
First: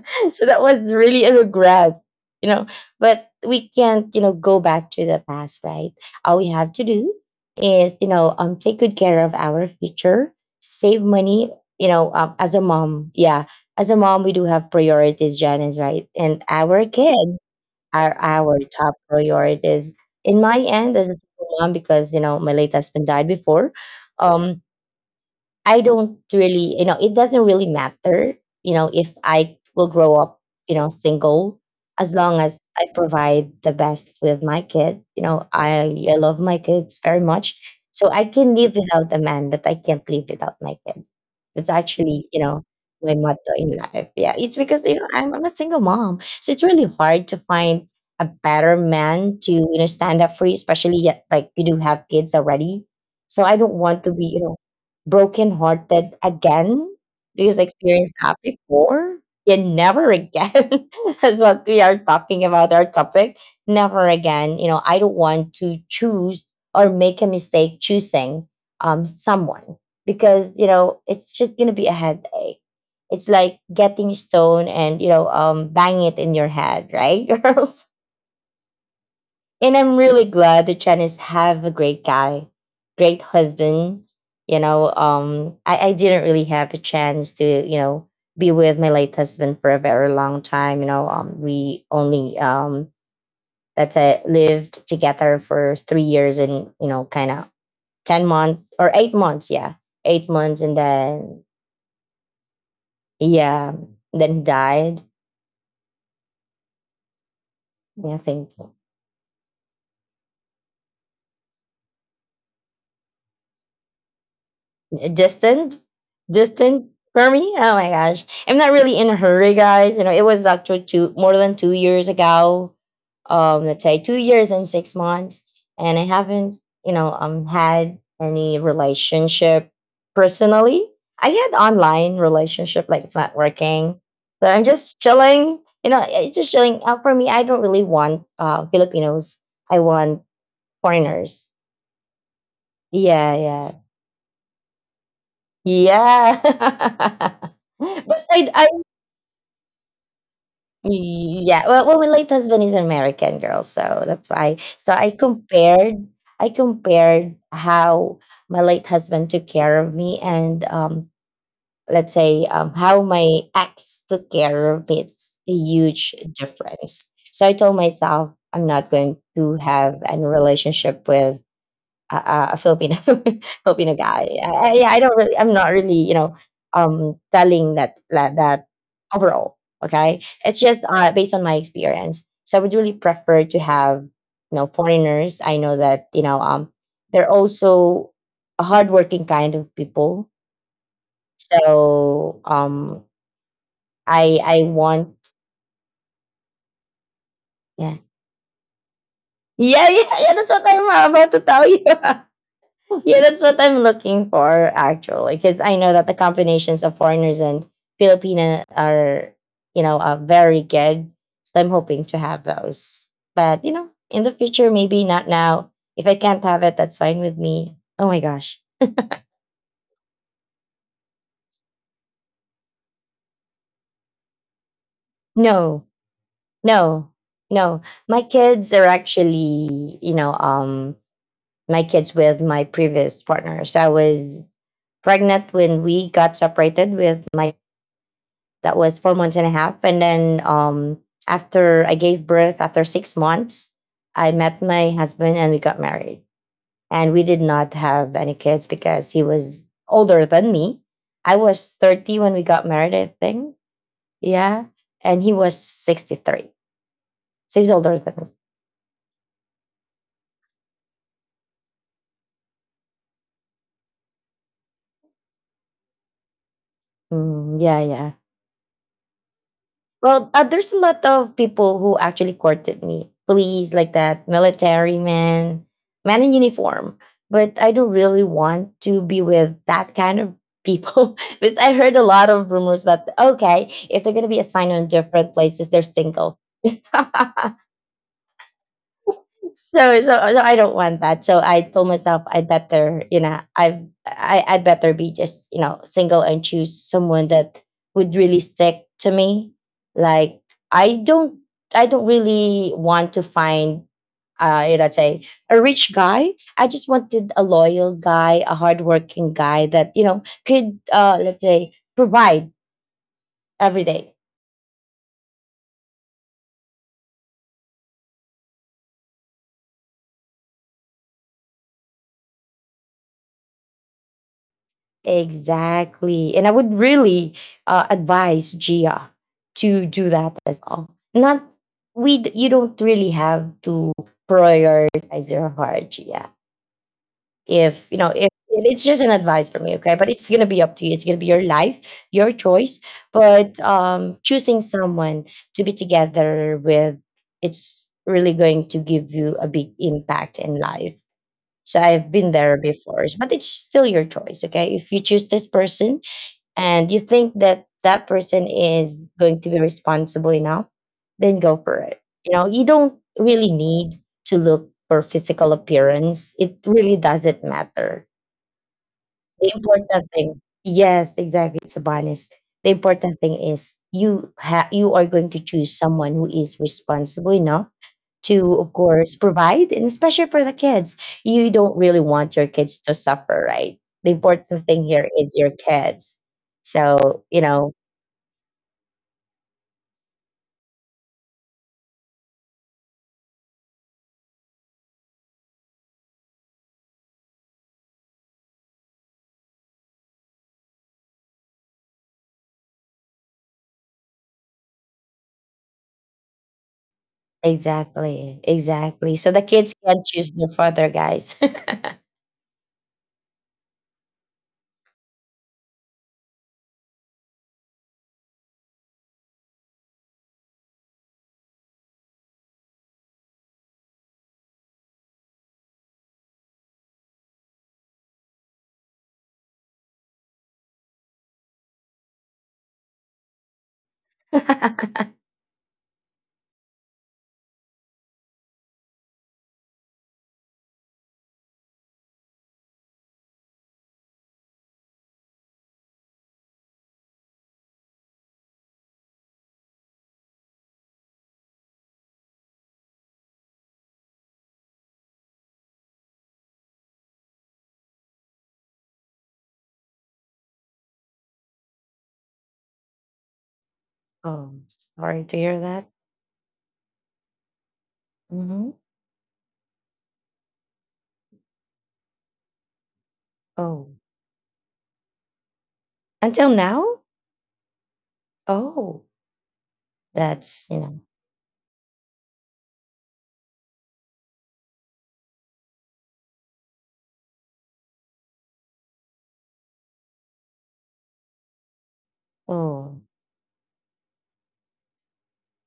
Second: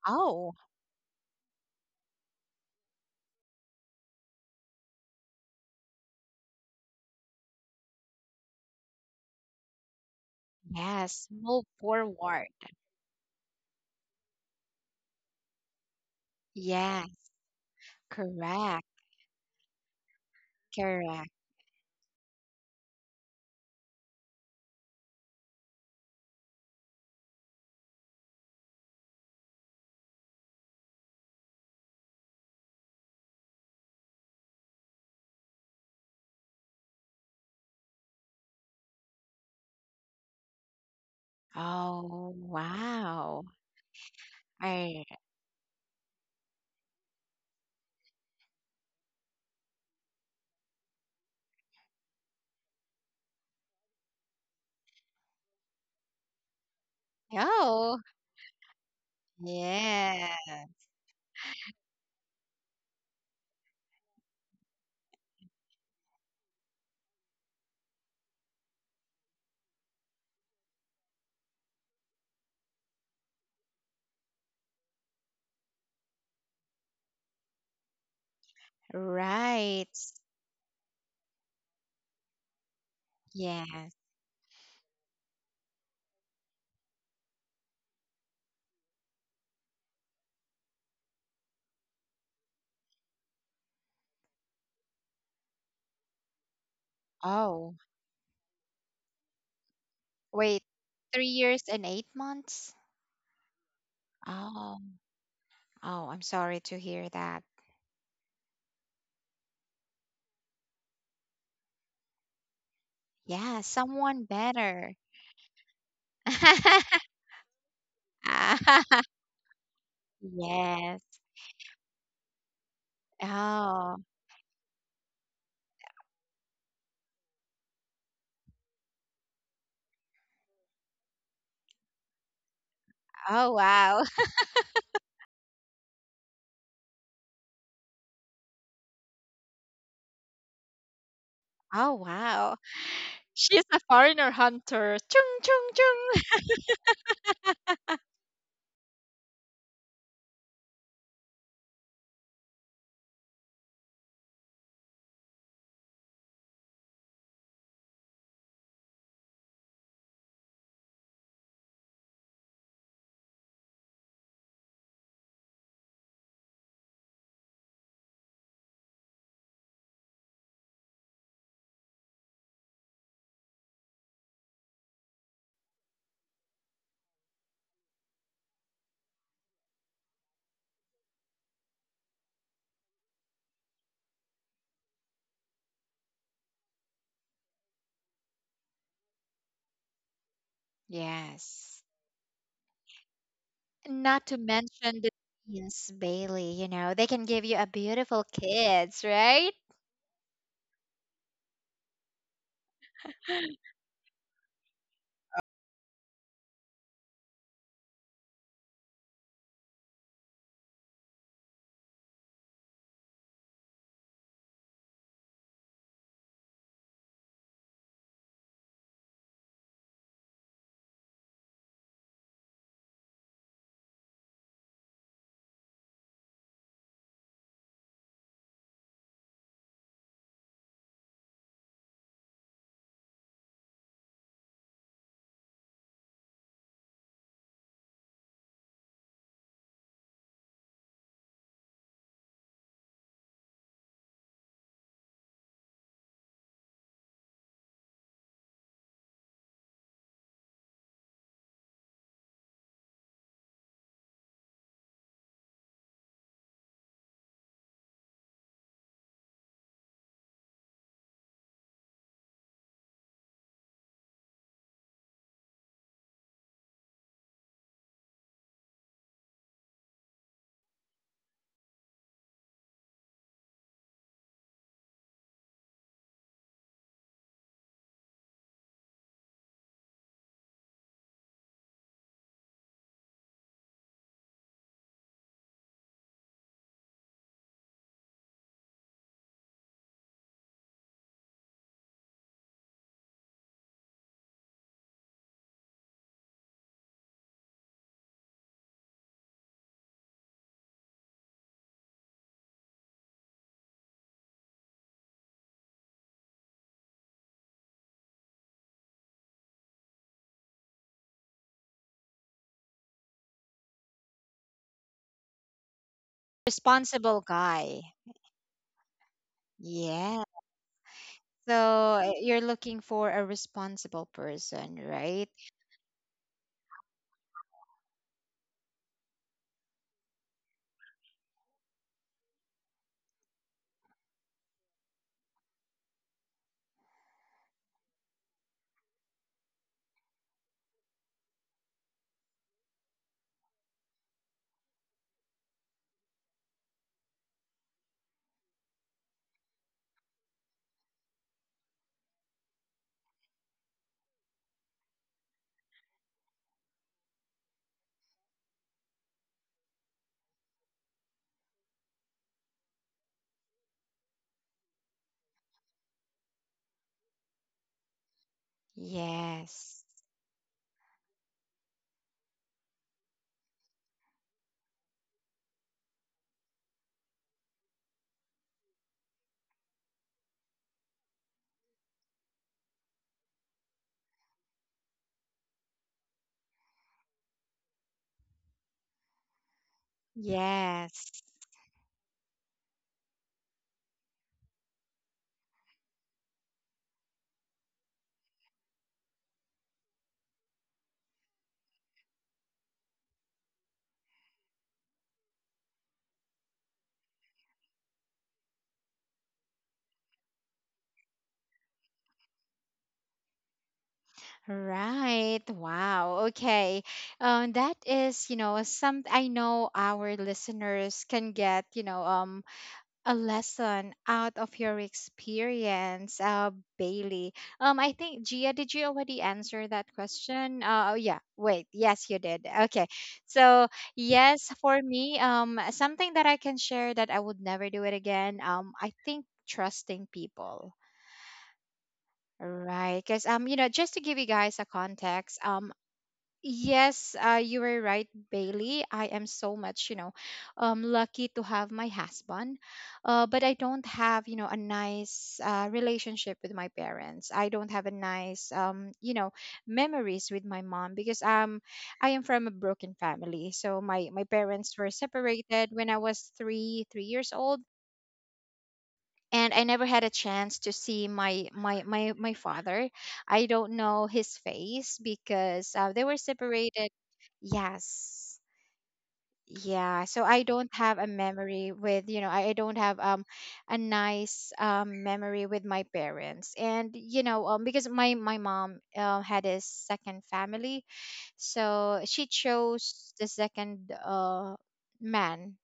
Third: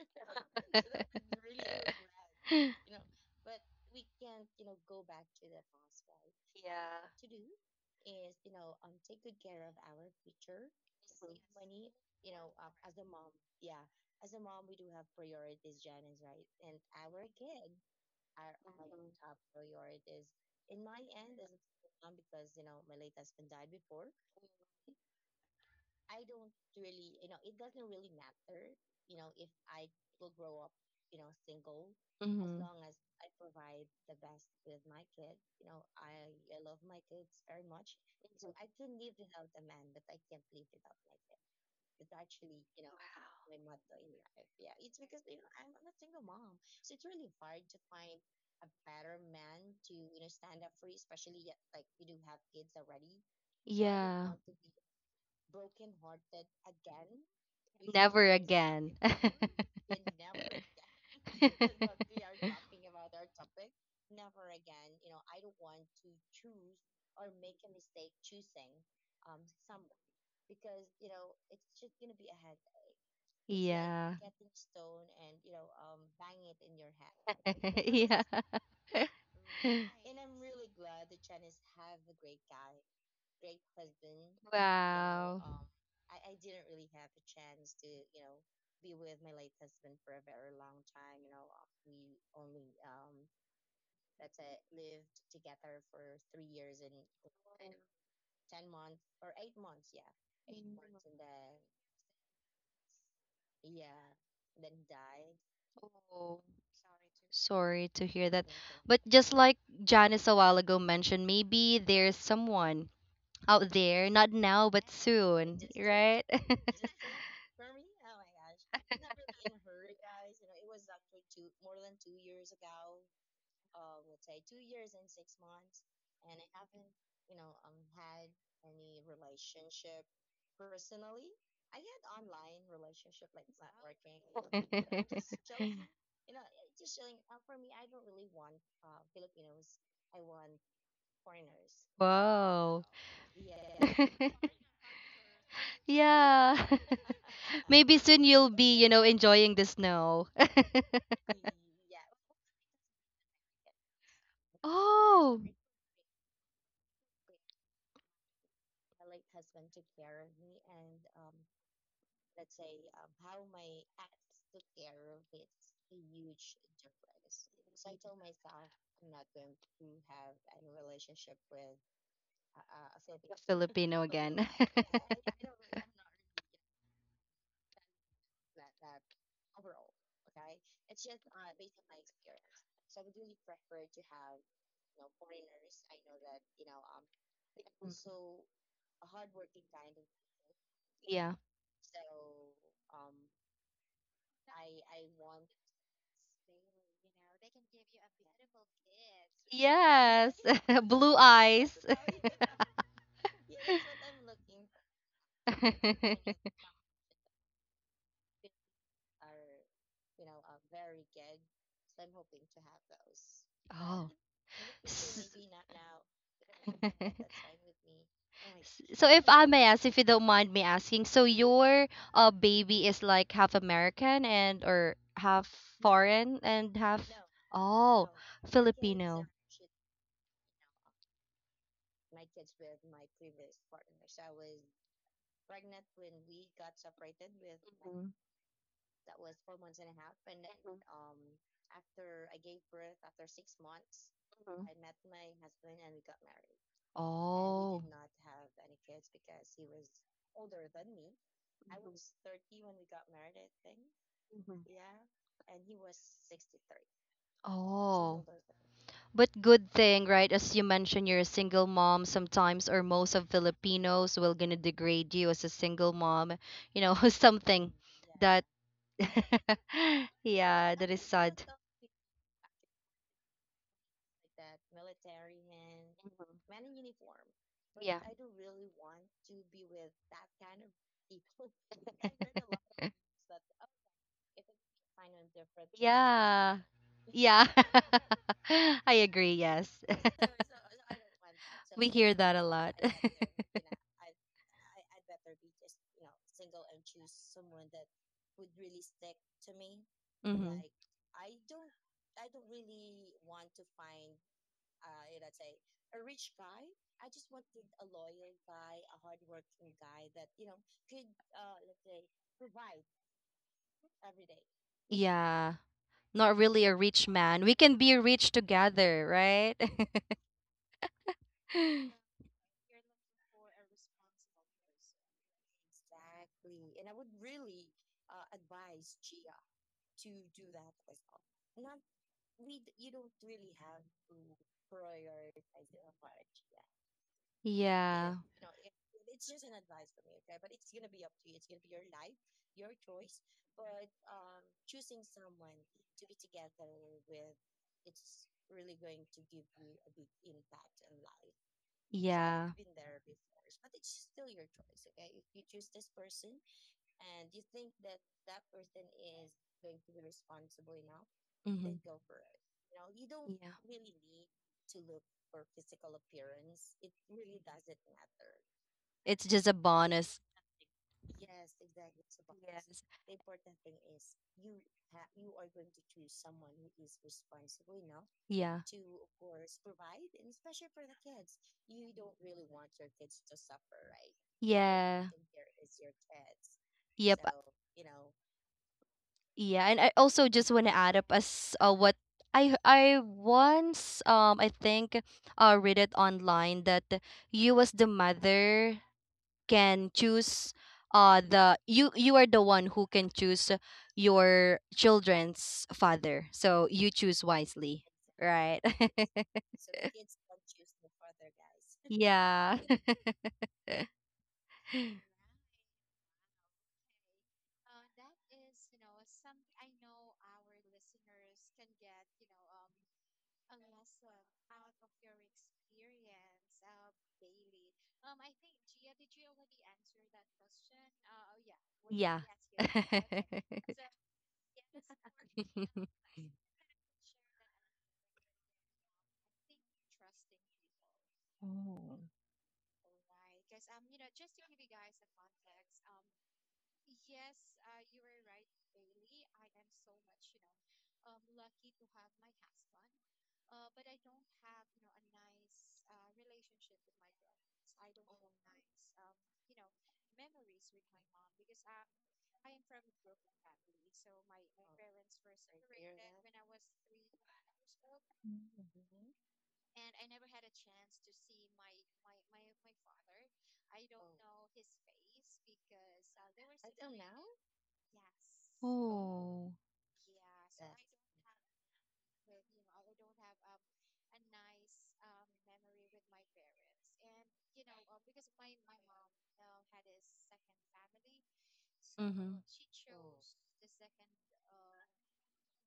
[SPEAKER 1] Oh,
[SPEAKER 2] that was really a regret. You know, but we can't, go back to the past, right? All we have to do is, take good care of our future, save
[SPEAKER 1] yes.
[SPEAKER 2] money.
[SPEAKER 1] Move forward.
[SPEAKER 2] As a mom, yeah, as a mom, we do have priorities, Janice, right? And our
[SPEAKER 1] Yes.
[SPEAKER 2] kids are our
[SPEAKER 1] Correct.
[SPEAKER 2] top priorities. In my end, as a
[SPEAKER 1] Correct.
[SPEAKER 2] single mom, because you know my late husband died before, um, I don't really, It doesn't really matter, if I will grow up, single, as long as I provide the best with my kid. You know, I love my kids very much. So I can live without a man, but I can't live without my kids. That's actually,
[SPEAKER 1] Oh,
[SPEAKER 2] my
[SPEAKER 1] wow.
[SPEAKER 2] motto in life. Yeah. It's because, you
[SPEAKER 1] I,
[SPEAKER 2] know, I'm, I'm a single mom. So it's really hard to find a better man to, stand up for you, especially yet, like you do have kids already. So I don't want to be, broken hearted again because I
[SPEAKER 1] oh,
[SPEAKER 2] experienced that before. Yeah, never
[SPEAKER 1] yeah,
[SPEAKER 2] again. That's what we are talking about, our topic. Never again. You know, I don't want to choose or make a mistake choosing someone because, it's just gonna be a headache. It's like getting a
[SPEAKER 3] Yeah.
[SPEAKER 2] stone and, banging it in your head, right, girls?
[SPEAKER 3] Yeah. So.
[SPEAKER 2] And
[SPEAKER 1] right.
[SPEAKER 2] I'm really glad the Chinese have a great guy, great
[SPEAKER 1] Yes.
[SPEAKER 2] husband. You know,
[SPEAKER 3] Wow.
[SPEAKER 2] um, I, I didn't really have a chance to, be with my late husband for a very long time. We only, let's lived together for 3 years and, kind of
[SPEAKER 1] Oh,
[SPEAKER 2] 10 months or 8 months. Yeah. Eight
[SPEAKER 1] wait,
[SPEAKER 2] months. And
[SPEAKER 1] three
[SPEAKER 2] then,
[SPEAKER 1] years and 8 months?
[SPEAKER 2] yeah, then he
[SPEAKER 1] Oh,
[SPEAKER 2] died.
[SPEAKER 1] oh, I'm
[SPEAKER 3] Oh,
[SPEAKER 1] sorry to hear that.
[SPEAKER 3] sorry to
[SPEAKER 2] I
[SPEAKER 3] hear that.
[SPEAKER 2] think.
[SPEAKER 3] But just like Janice a while ago mentioned, maybe there's someone
[SPEAKER 1] Yeah,
[SPEAKER 3] out there,
[SPEAKER 1] someone
[SPEAKER 3] not now, but
[SPEAKER 1] better.
[SPEAKER 3] soon,
[SPEAKER 2] distant
[SPEAKER 3] right?
[SPEAKER 2] distant for me. Oh my gosh, I'm not really in a hurry, guys. You know, it was actually two
[SPEAKER 1] Yes.
[SPEAKER 2] more than 2 years ago. Let's say
[SPEAKER 1] Oh,
[SPEAKER 2] 2 years and 6 months, and I haven't, had any relationship personally. I had online relationship, like it's not
[SPEAKER 1] oh,
[SPEAKER 2] working.
[SPEAKER 1] wow.
[SPEAKER 2] So I'm just chilling, you know, it's just chilling. For me, I don't really want Filipinos, I want foreigners.
[SPEAKER 1] Oh, wow.
[SPEAKER 3] Wow. Wow.
[SPEAKER 2] Yeah,
[SPEAKER 1] She's
[SPEAKER 2] yeah.
[SPEAKER 1] a foreigner hunter. Chung, chung,
[SPEAKER 2] Yeah.
[SPEAKER 1] chung.
[SPEAKER 3] Yeah. Maybe soon
[SPEAKER 2] but
[SPEAKER 3] you'll
[SPEAKER 2] I, I,
[SPEAKER 3] be, you know, enjoying the snow.
[SPEAKER 2] yeah. Well, my late husband is an American girl, so that's why. So
[SPEAKER 3] Oh.
[SPEAKER 2] I compared how my late husband took care of me, and let's say how my ex took care of me. It's a huge difference. So I told myself I'm not going to have any relationship with a Filipino Filipino
[SPEAKER 3] Filipino
[SPEAKER 2] guy.
[SPEAKER 3] again.
[SPEAKER 2] Yeah, I don't really. I'm not really, telling that overall. Okay, it's just based on my experience. So I would really prefer to have, foreigners. I know that they're also a hardworking kind of people.
[SPEAKER 3] Yeah.
[SPEAKER 1] Yes.
[SPEAKER 2] So um,
[SPEAKER 1] Not to
[SPEAKER 2] I I
[SPEAKER 1] mention the
[SPEAKER 2] want,
[SPEAKER 1] teens, Bailey, you know, they can give you a
[SPEAKER 2] yeah,
[SPEAKER 1] beautiful kids, right?
[SPEAKER 2] yeah, yeah,
[SPEAKER 3] Yes.
[SPEAKER 2] yeah. That's what I'm
[SPEAKER 3] Blue
[SPEAKER 2] about to tell
[SPEAKER 3] eyes.
[SPEAKER 2] you. Yeah, that's what I'm looking for actually, because I know that the combinations of foreigners and Filipina are, very good. So I'm hoping to have those. But you know,
[SPEAKER 3] Oh.
[SPEAKER 2] in the future, maybe not
[SPEAKER 3] S-.
[SPEAKER 2] now. If I can't have it, that's fine with me. Oh my gosh,
[SPEAKER 3] So if I may ask, if you don't mind me asking, so your baby is like half American, and or half
[SPEAKER 2] no,
[SPEAKER 3] foreign and half.
[SPEAKER 2] no, no.
[SPEAKER 3] Oh.
[SPEAKER 2] My kids are
[SPEAKER 3] Filipino.
[SPEAKER 2] actually, my kids with my previous partner. So I was pregnant when we got separated with my, that was 4 months and a half, and then after I gave birth, after 6 months, I met my husband and we got married, and we did not
[SPEAKER 3] Oh.
[SPEAKER 2] have any kids because he was older than me. I was 30 when we got married, I think. Yeah. And he was 63, so he's older than
[SPEAKER 3] Oh.
[SPEAKER 2] me.
[SPEAKER 3] But good thing, right? As you mentioned, you're a single mom. Sometimes, or most of Filipinos will gonna degrade you as a single mom. You know,
[SPEAKER 2] Mm,
[SPEAKER 3] something
[SPEAKER 2] yeah, yeah.
[SPEAKER 3] that,
[SPEAKER 2] Well, there's
[SPEAKER 3] yeah,
[SPEAKER 2] a
[SPEAKER 3] that is
[SPEAKER 2] lot of
[SPEAKER 3] sad.
[SPEAKER 2] people who actually courted me. Police like that, military men, men in uniform. But I don't
[SPEAKER 3] Yeah,
[SPEAKER 2] really want to be with that kind of people. because I heard a lot of rumors that okay, if they're gonna be assigned on different places, they're single.
[SPEAKER 3] yeah, yeah. I agree. Yes,
[SPEAKER 2] So I don't want that. So I told
[SPEAKER 3] we hear
[SPEAKER 2] myself
[SPEAKER 3] that
[SPEAKER 2] I
[SPEAKER 3] a lot.
[SPEAKER 2] better, I'd better be just, single and choose someone that would really stick to me. Like
[SPEAKER 3] Hmm.
[SPEAKER 2] I don't I don't really want to find say a rich guy. I just wanted a loyal guy, a hardworking guy that, could let's say provide every day.
[SPEAKER 3] Yeah, not really a rich
[SPEAKER 1] Responsible
[SPEAKER 3] man. We can
[SPEAKER 1] guy.
[SPEAKER 3] be rich together, right?
[SPEAKER 1] Yeah. So you're looking for a responsible person, right?
[SPEAKER 2] Exactly. And I would really advise Gia to do that as well. Not you don't really have to prioritize your heart, Gia. If you know,
[SPEAKER 3] Yeah.
[SPEAKER 2] if it's just an advice for me, okay? But it's gonna be up to you. It's gonna be your life, your choice. But choosing someone to be together with, it's really going to give you a big impact in life. So I've been there before, but it's still your choice, okay? If you choose this person, and you think that that person is going to be responsible enough, then go for
[SPEAKER 3] Hmm.
[SPEAKER 2] it. You know, you don't really
[SPEAKER 3] Yeah.
[SPEAKER 2] need to look for physical appearance. It really doesn't matter.
[SPEAKER 3] It's just
[SPEAKER 2] The
[SPEAKER 3] a
[SPEAKER 1] Yes.
[SPEAKER 2] important
[SPEAKER 3] bonus.
[SPEAKER 2] thing, yes, exactly, it's a bonus. The important thing is you are going to choose someone who is responsible enough to, of
[SPEAKER 3] Yes.
[SPEAKER 2] course, provide, and especially for the kids. You don't really want your kids to suffer, right? The important thing here is your kids. So, you know,
[SPEAKER 3] Yeah, and I also just want to add up
[SPEAKER 1] Yes.
[SPEAKER 3] as, what I, once, I think read it online that you as the mother can choose, the, you are the one who can choose your children's father, so you choose wisely,
[SPEAKER 2] exactly,
[SPEAKER 3] right?
[SPEAKER 2] exactly. So the kids can choose their father, guys.
[SPEAKER 3] Yeah.
[SPEAKER 1] Right. Wow. Okay. That is, you know, some I know our listeners can get, you know, a lesson out of your experience, Bailey? I think Gia, did you already answer that question? Oh, yeah. Wait, yes, you
[SPEAKER 3] Yeah.
[SPEAKER 1] did. Okay, so yes, for me, something that I can share that I would never do it again. I think trusting people. Right, because you know, just to give you guys a context, yes, you were right, Bailey. I am so much, you know, lucky to have my husband. But I don't have, you know, a nice relationship with my parents. I don't have a nice, you know, memories with my mom, because I am from a broken family. So my
[SPEAKER 2] Oh,
[SPEAKER 1] parents were
[SPEAKER 2] sorry to hear
[SPEAKER 1] separated
[SPEAKER 2] that.
[SPEAKER 1] when I was three years old,
[SPEAKER 2] Hmm.
[SPEAKER 1] and I never had a chance to see my father. I don't
[SPEAKER 2] Oh,
[SPEAKER 1] know his face because they were
[SPEAKER 2] until
[SPEAKER 1] separated.
[SPEAKER 2] now?
[SPEAKER 1] Yes.
[SPEAKER 2] Oh,
[SPEAKER 3] Oh.
[SPEAKER 1] Yeah, so I
[SPEAKER 2] that's,
[SPEAKER 1] don't
[SPEAKER 2] you know,
[SPEAKER 1] have a memory with, you know, I don't have a nice memory with my parents. And you know, because my mom had a second family, so she
[SPEAKER 3] Mm-hmm.
[SPEAKER 2] oh,
[SPEAKER 1] chose the second man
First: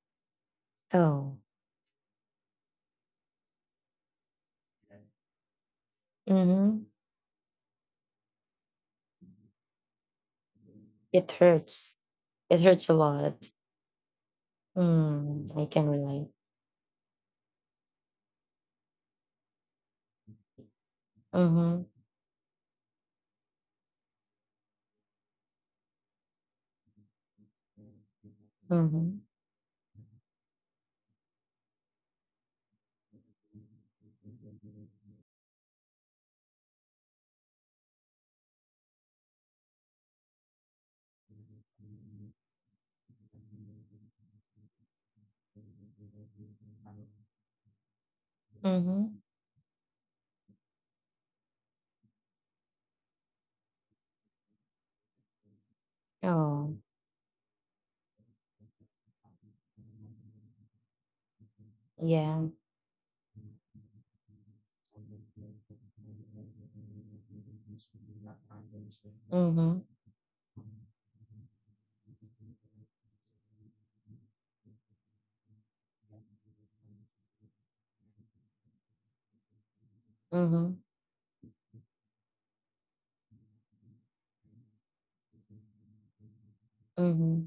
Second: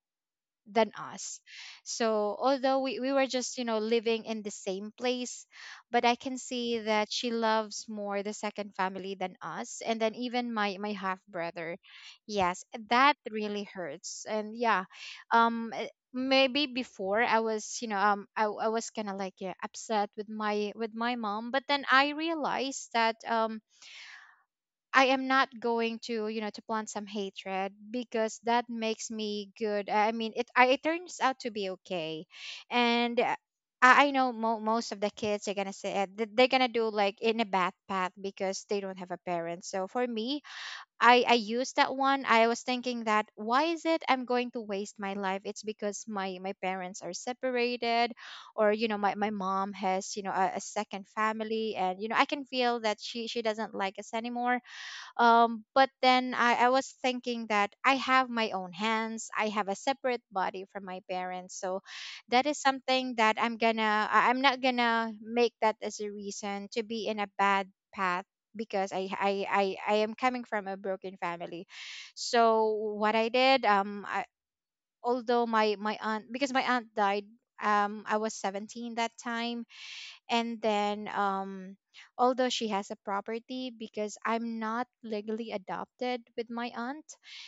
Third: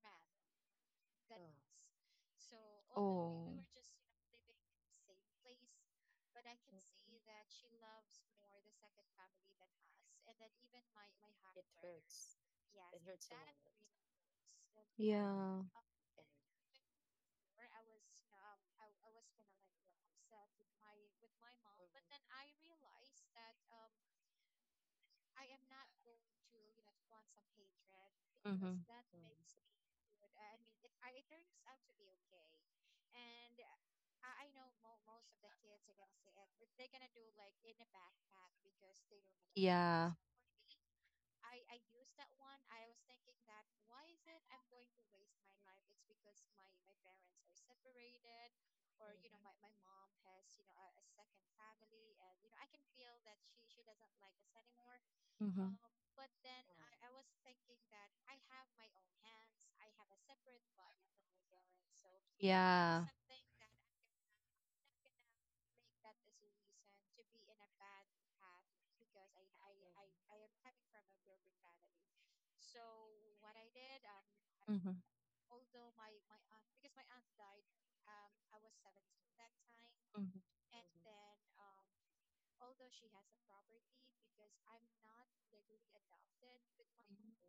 [SPEAKER 1] than
[SPEAKER 2] oh,
[SPEAKER 1] us. So although we were
[SPEAKER 3] Oh.
[SPEAKER 1] just, you know, living in the same place, but I can see
[SPEAKER 2] mm-hmm.
[SPEAKER 1] that she loves more the second family than us. And then even my half
[SPEAKER 2] It
[SPEAKER 1] brother.
[SPEAKER 2] hurts. It
[SPEAKER 1] Yes,
[SPEAKER 2] hurts a
[SPEAKER 1] that
[SPEAKER 2] lot.
[SPEAKER 1] really hurts. And yeah,
[SPEAKER 2] Mm, I
[SPEAKER 1] um eh,
[SPEAKER 2] can relate.
[SPEAKER 1] maybe before I was, you know, I was kinda like yeah, upset with my mom. But then
[SPEAKER 2] Mm-hmm,
[SPEAKER 1] I realized that I am not going to, you know, to plant some hatred, because that makes
[SPEAKER 2] mm-hmm,
[SPEAKER 1] me good. I mean, it I, it turns out to be okay, and I know most of the kids are gonna say they're gonna do like in a bad path because they don't have a parent. So for me, I used that one. I was thinking that, why is it I'm going to waste my life? It's because my parents are separated, or you know, my
[SPEAKER 2] mm-hmm.
[SPEAKER 1] my mom has you know a second family, and you know I can feel that she doesn't like us anymore.
[SPEAKER 3] Choice.
[SPEAKER 1] But then I
[SPEAKER 2] Oh,
[SPEAKER 1] was thinking that I have my own hands, I have a separate body from my parents. So that
[SPEAKER 2] yeah.
[SPEAKER 1] is something that I'm not gonna make that as a reason to be in a bad path, because I, I i
[SPEAKER 2] Mm-hmm,
[SPEAKER 1] i am coming from a broken family. So what I did, I, although my aunt, because my aunt died I was 17 that time, and
[SPEAKER 2] mm-hmm,
[SPEAKER 1] then although she has a property, because I'm not legally adopted with my aunt,
[SPEAKER 2] mm-hmm,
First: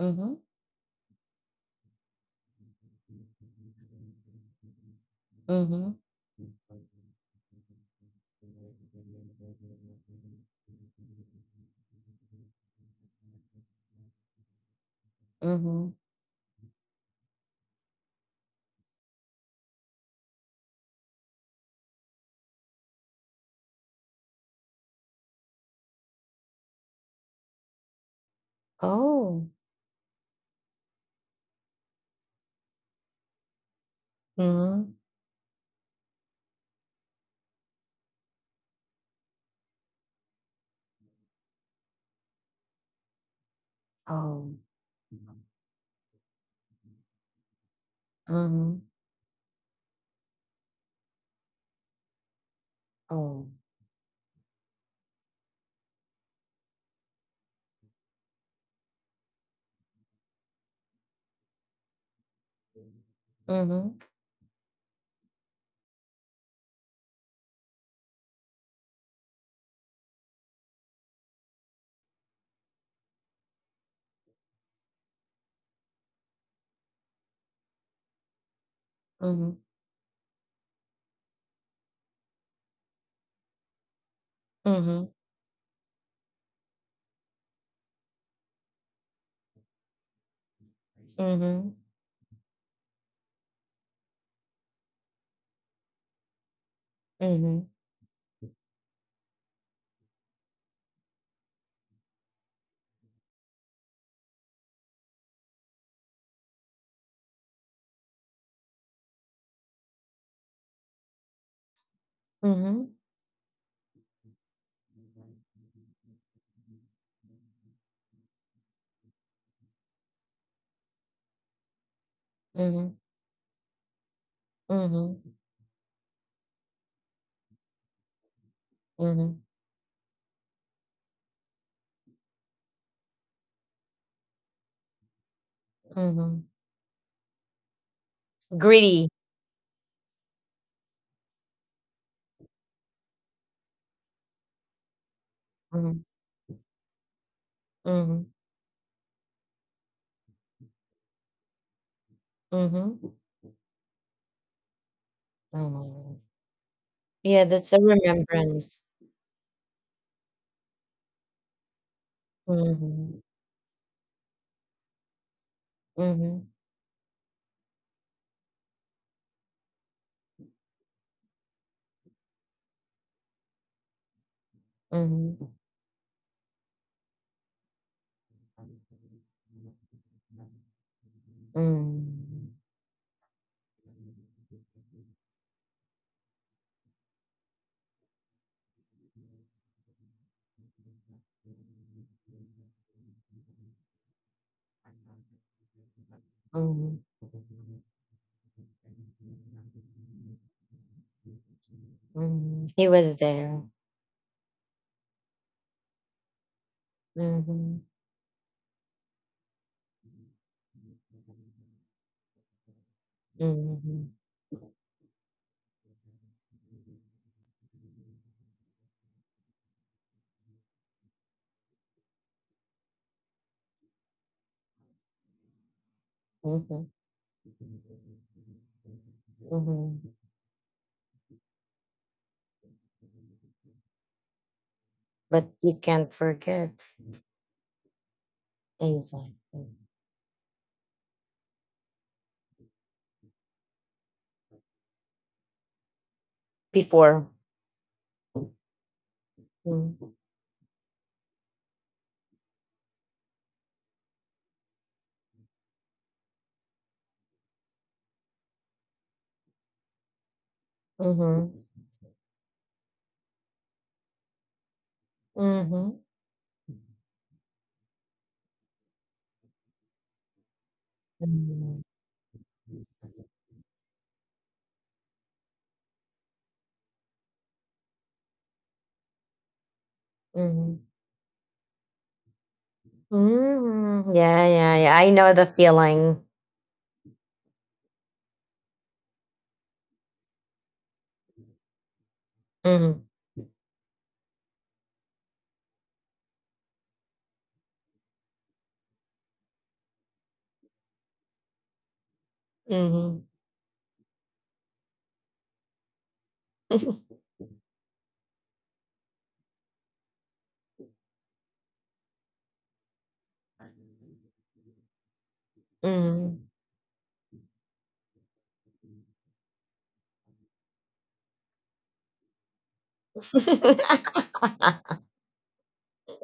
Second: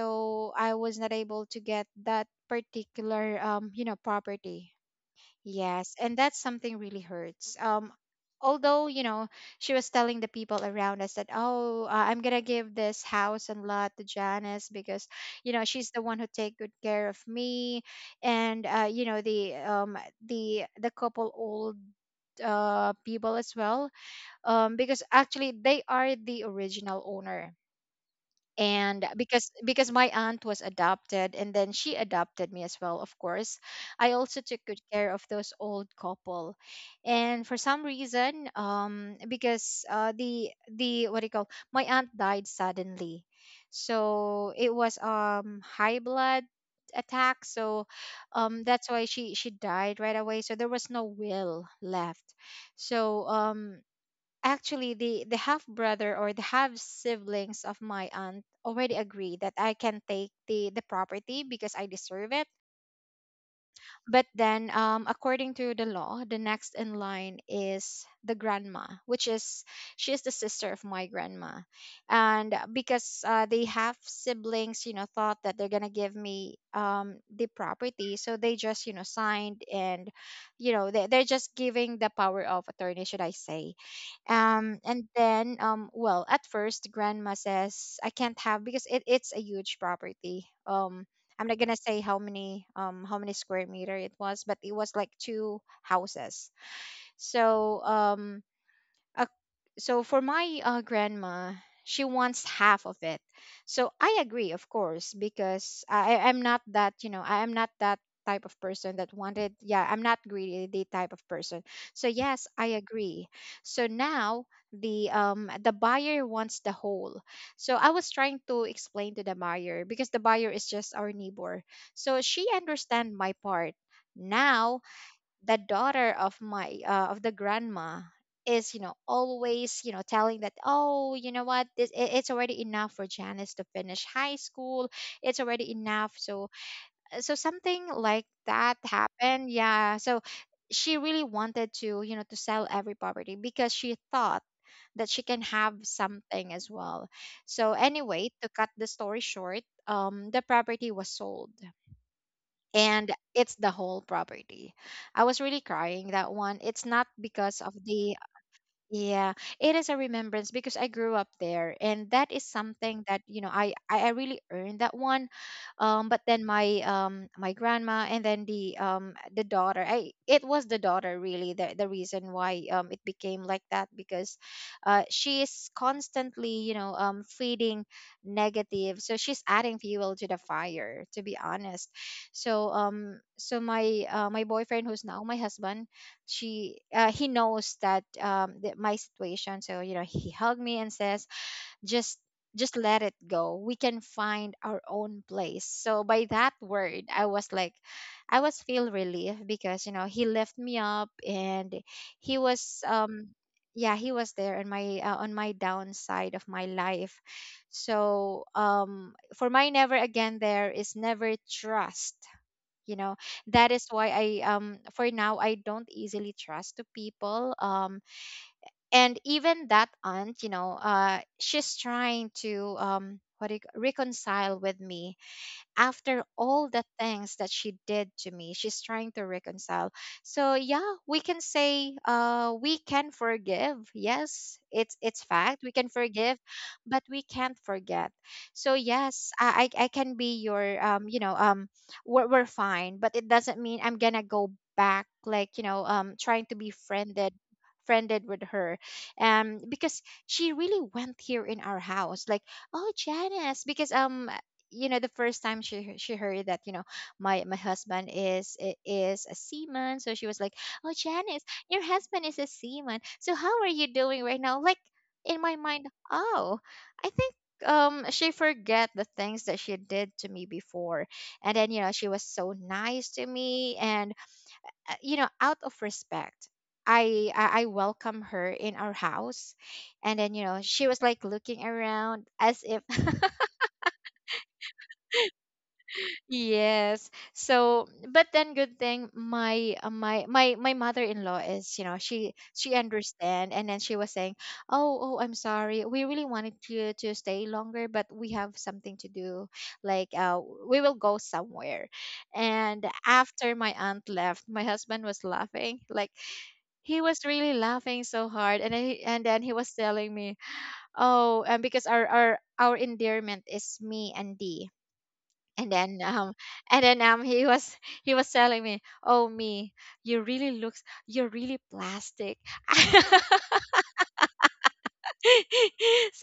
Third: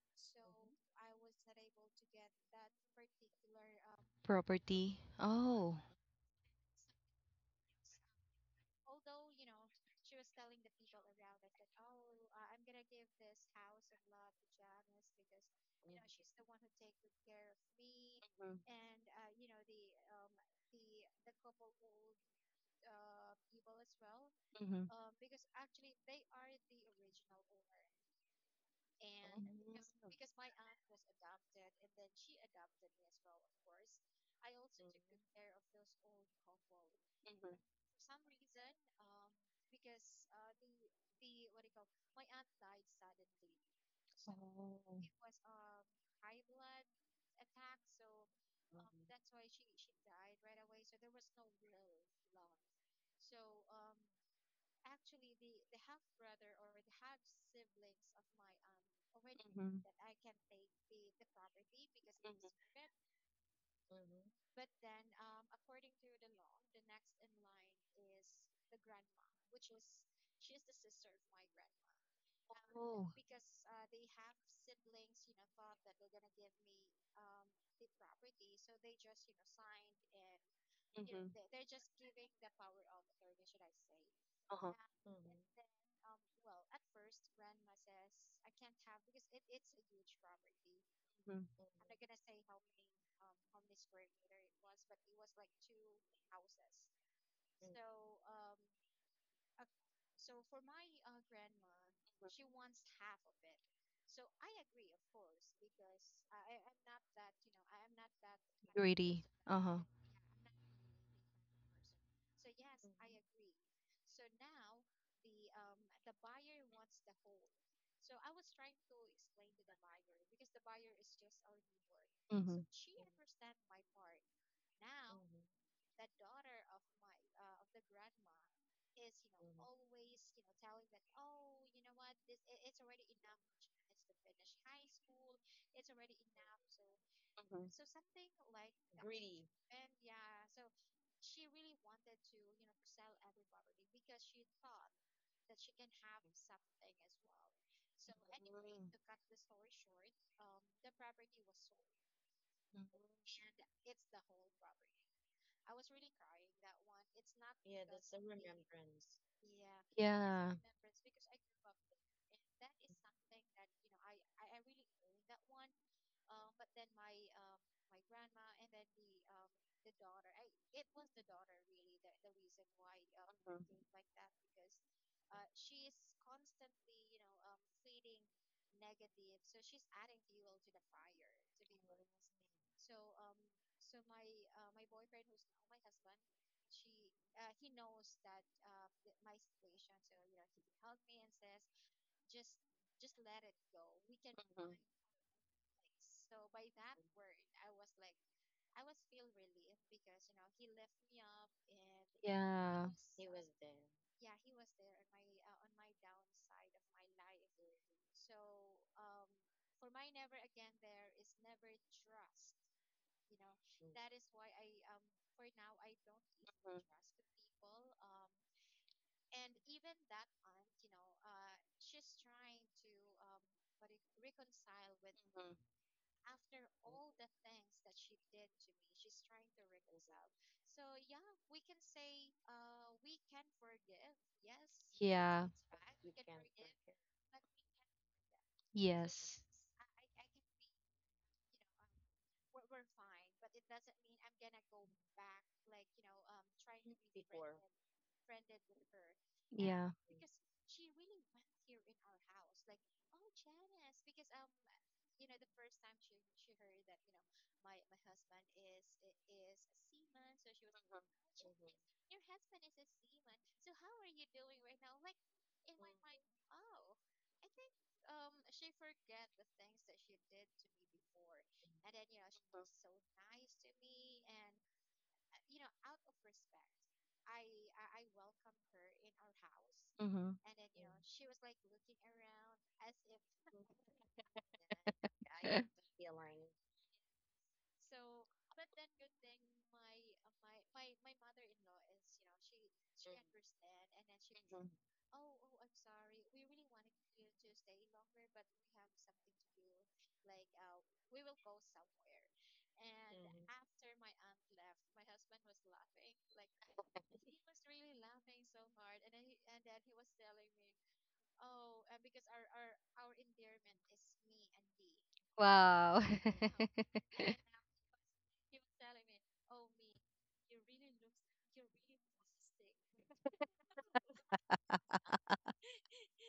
[SPEAKER 2] mm-hmm,
[SPEAKER 1] I was not able to get that particular you know property.
[SPEAKER 3] Property. Oh.
[SPEAKER 2] mm-hmm,
[SPEAKER 1] Yes, and that's something really hurts. Although, you know, she was telling the people around us that, oh, I'm gonna give this house and lot to Janice because, you know,
[SPEAKER 2] mm-hmm.
[SPEAKER 1] she's the one who take good care of me, and you know, the couple, old people as well, because actually they are the original owner. And
[SPEAKER 2] Oh,
[SPEAKER 1] because my aunt was adopted and then she adopted me as well, of course. I also took good
[SPEAKER 2] mm-hmm.
[SPEAKER 1] care of those old couple. And for some reason, because the what do you call my aunt died suddenly, so
[SPEAKER 2] Oh.
[SPEAKER 1] it was high blood attack. So
[SPEAKER 2] Mhm.
[SPEAKER 1] that's why she died right away, so there was no will left. so
[SPEAKER 2] Oh.
[SPEAKER 1] um actually, the half brother or the half siblings of my aunt already agreed that I can take the property because I deserve it.
[SPEAKER 2] Mhm.
[SPEAKER 1] But then, according to the law, the next in line is the grandma, which is, she is the sister of my grandma. And because they have siblings, you know, thought that they're gonna give me, the property, so they just, you know,
[SPEAKER 2] Mhm.
[SPEAKER 1] signed, and, you
[SPEAKER 3] Course.
[SPEAKER 1] know, they're just giving the power of attorney, should I say? And
[SPEAKER 2] Mhm.
[SPEAKER 1] then, well, at first, grandma says I can't have because it's a huge property. I'm not
[SPEAKER 2] Mhm.
[SPEAKER 1] gonna say how many, how many square meter it was, but it was like two houses.
[SPEAKER 2] Mhm.
[SPEAKER 1] So um uh, so for my grandma, she wants half of it. So I agree, of course, because I am not that, you know, I am not that type of person that
[SPEAKER 3] Security.
[SPEAKER 1] wanted.
[SPEAKER 3] Person. Uh huh.
[SPEAKER 1] Yeah, I'm not greedy type of person. So yes, I
[SPEAKER 2] Mhm.
[SPEAKER 1] agree. So now the buyer wants the whole. So I was trying to explain to the buyer because the buyer is just our neighbor. So she
[SPEAKER 2] Mhm.
[SPEAKER 1] understand my part. Now
[SPEAKER 2] Mhm.
[SPEAKER 1] the daughter of my of the grandma is, you know,
[SPEAKER 2] Mhm.
[SPEAKER 1] always, you know, telling that, oh, you know what, it's already enough for Janice to finish high school. It's already enough.
[SPEAKER 2] Mhm.
[SPEAKER 1] So, so something like that
[SPEAKER 2] Gritty.
[SPEAKER 1] happened, yeah. So she really wanted to, you know, to sell every property because she thought that she can have
[SPEAKER 2] Mhm.
[SPEAKER 1] something as well. So
[SPEAKER 2] Mhm.
[SPEAKER 1] anyway, to cut the story short, the property was sold,
[SPEAKER 2] Mhm.
[SPEAKER 1] and it's the whole property. I was really
[SPEAKER 2] Oh my
[SPEAKER 1] crying
[SPEAKER 2] God.
[SPEAKER 1] that one. It's not
[SPEAKER 2] Yeah,
[SPEAKER 1] because
[SPEAKER 2] that's a
[SPEAKER 1] of the,
[SPEAKER 2] remembrance.
[SPEAKER 1] yeah, it is a remembrance because I grew up there, and that is something
[SPEAKER 2] Mhm.
[SPEAKER 1] that, you know, I really earned that one. But
[SPEAKER 2] Mhm.
[SPEAKER 1] then my my grandma and then the daughter, I, it was the daughter really the reason why it became like that, because she
[SPEAKER 2] Mhm.
[SPEAKER 1] is constantly, you know, feeding negative, so she's adding fuel to the fire, to be honest.
[SPEAKER 2] Mhm.
[SPEAKER 1] So my my boyfriend who's now my husband, she he knows that that my situation, so you know, he hugged me and says, just just let it go, we can find our own place. So by that
[SPEAKER 2] Mhm.
[SPEAKER 1] word, I was like, I was feel relief because, you know, he lifted me up. And he
[SPEAKER 2] Mhm.
[SPEAKER 1] was
[SPEAKER 2] He was there.
[SPEAKER 1] yeah, he was there on my downside of my life.
[SPEAKER 2] Mhm.
[SPEAKER 1] So for my, never again, there is never trust, you know. That is why
[SPEAKER 2] Mhm.
[SPEAKER 1] I, for now, I don't easily trust to people. And even that aunt, you know, she's trying to, what do you, c- reconcile with me. After all the
[SPEAKER 2] Mhm.
[SPEAKER 1] things that she did to me, she's trying to reconcile.
[SPEAKER 2] Mhm.
[SPEAKER 1] So yeah, we can say, we can forgive. Yes, it's
[SPEAKER 2] But
[SPEAKER 1] fact, we
[SPEAKER 2] you
[SPEAKER 1] can
[SPEAKER 2] can't
[SPEAKER 1] forgive,
[SPEAKER 2] forget.
[SPEAKER 1] but we can't forget. So yes,
[SPEAKER 2] Exactly.
[SPEAKER 1] I can be your we're fine, but it doesn't mean I'm gonna go back, like, you know, trying to be
[SPEAKER 2] Before.
[SPEAKER 1] friended with her. Because
[SPEAKER 2] Mm.
[SPEAKER 1] she really went here in our house. Like, oh, Janice, because, you know, the first time she heard that, you know, my husband is is a seaman. So she was like, oh, Janice,
[SPEAKER 2] Mhm.
[SPEAKER 1] your husband is a seaman, so how are you doing right now? Like, in my mind,
[SPEAKER 2] Mhm.
[SPEAKER 1] oh, I think, she forget the things that she did to me before. And then, you
[SPEAKER 2] Mhm.
[SPEAKER 1] know, she was so nice to me. And you know, out of respect, I welcome her in our house. And then, you know,
[SPEAKER 2] Mhm.
[SPEAKER 1] she was like looking around as if.
[SPEAKER 2] Mhm. Yeah, yeah, yeah. I know the feeling.
[SPEAKER 1] Yes. So, but then good thing my my mother-in-law is, you know, she
[SPEAKER 2] Mhm.
[SPEAKER 1] understand. And then she was saying, "Oh, oh, I'm sorry. We really wanted you to stay longer, but we have something to do. Like, we will go somewhere." And
[SPEAKER 2] Mhm.
[SPEAKER 1] after my aunt left, my husband was laughing. Like, he was really laughing so hard. And then he was telling me, "Oh, and because our endearment is me and Dee. and
[SPEAKER 3] Wow.
[SPEAKER 1] then um
[SPEAKER 2] Mhm.
[SPEAKER 1] and then um he was, he was telling me, oh, me, you really looks, you're really plastic." So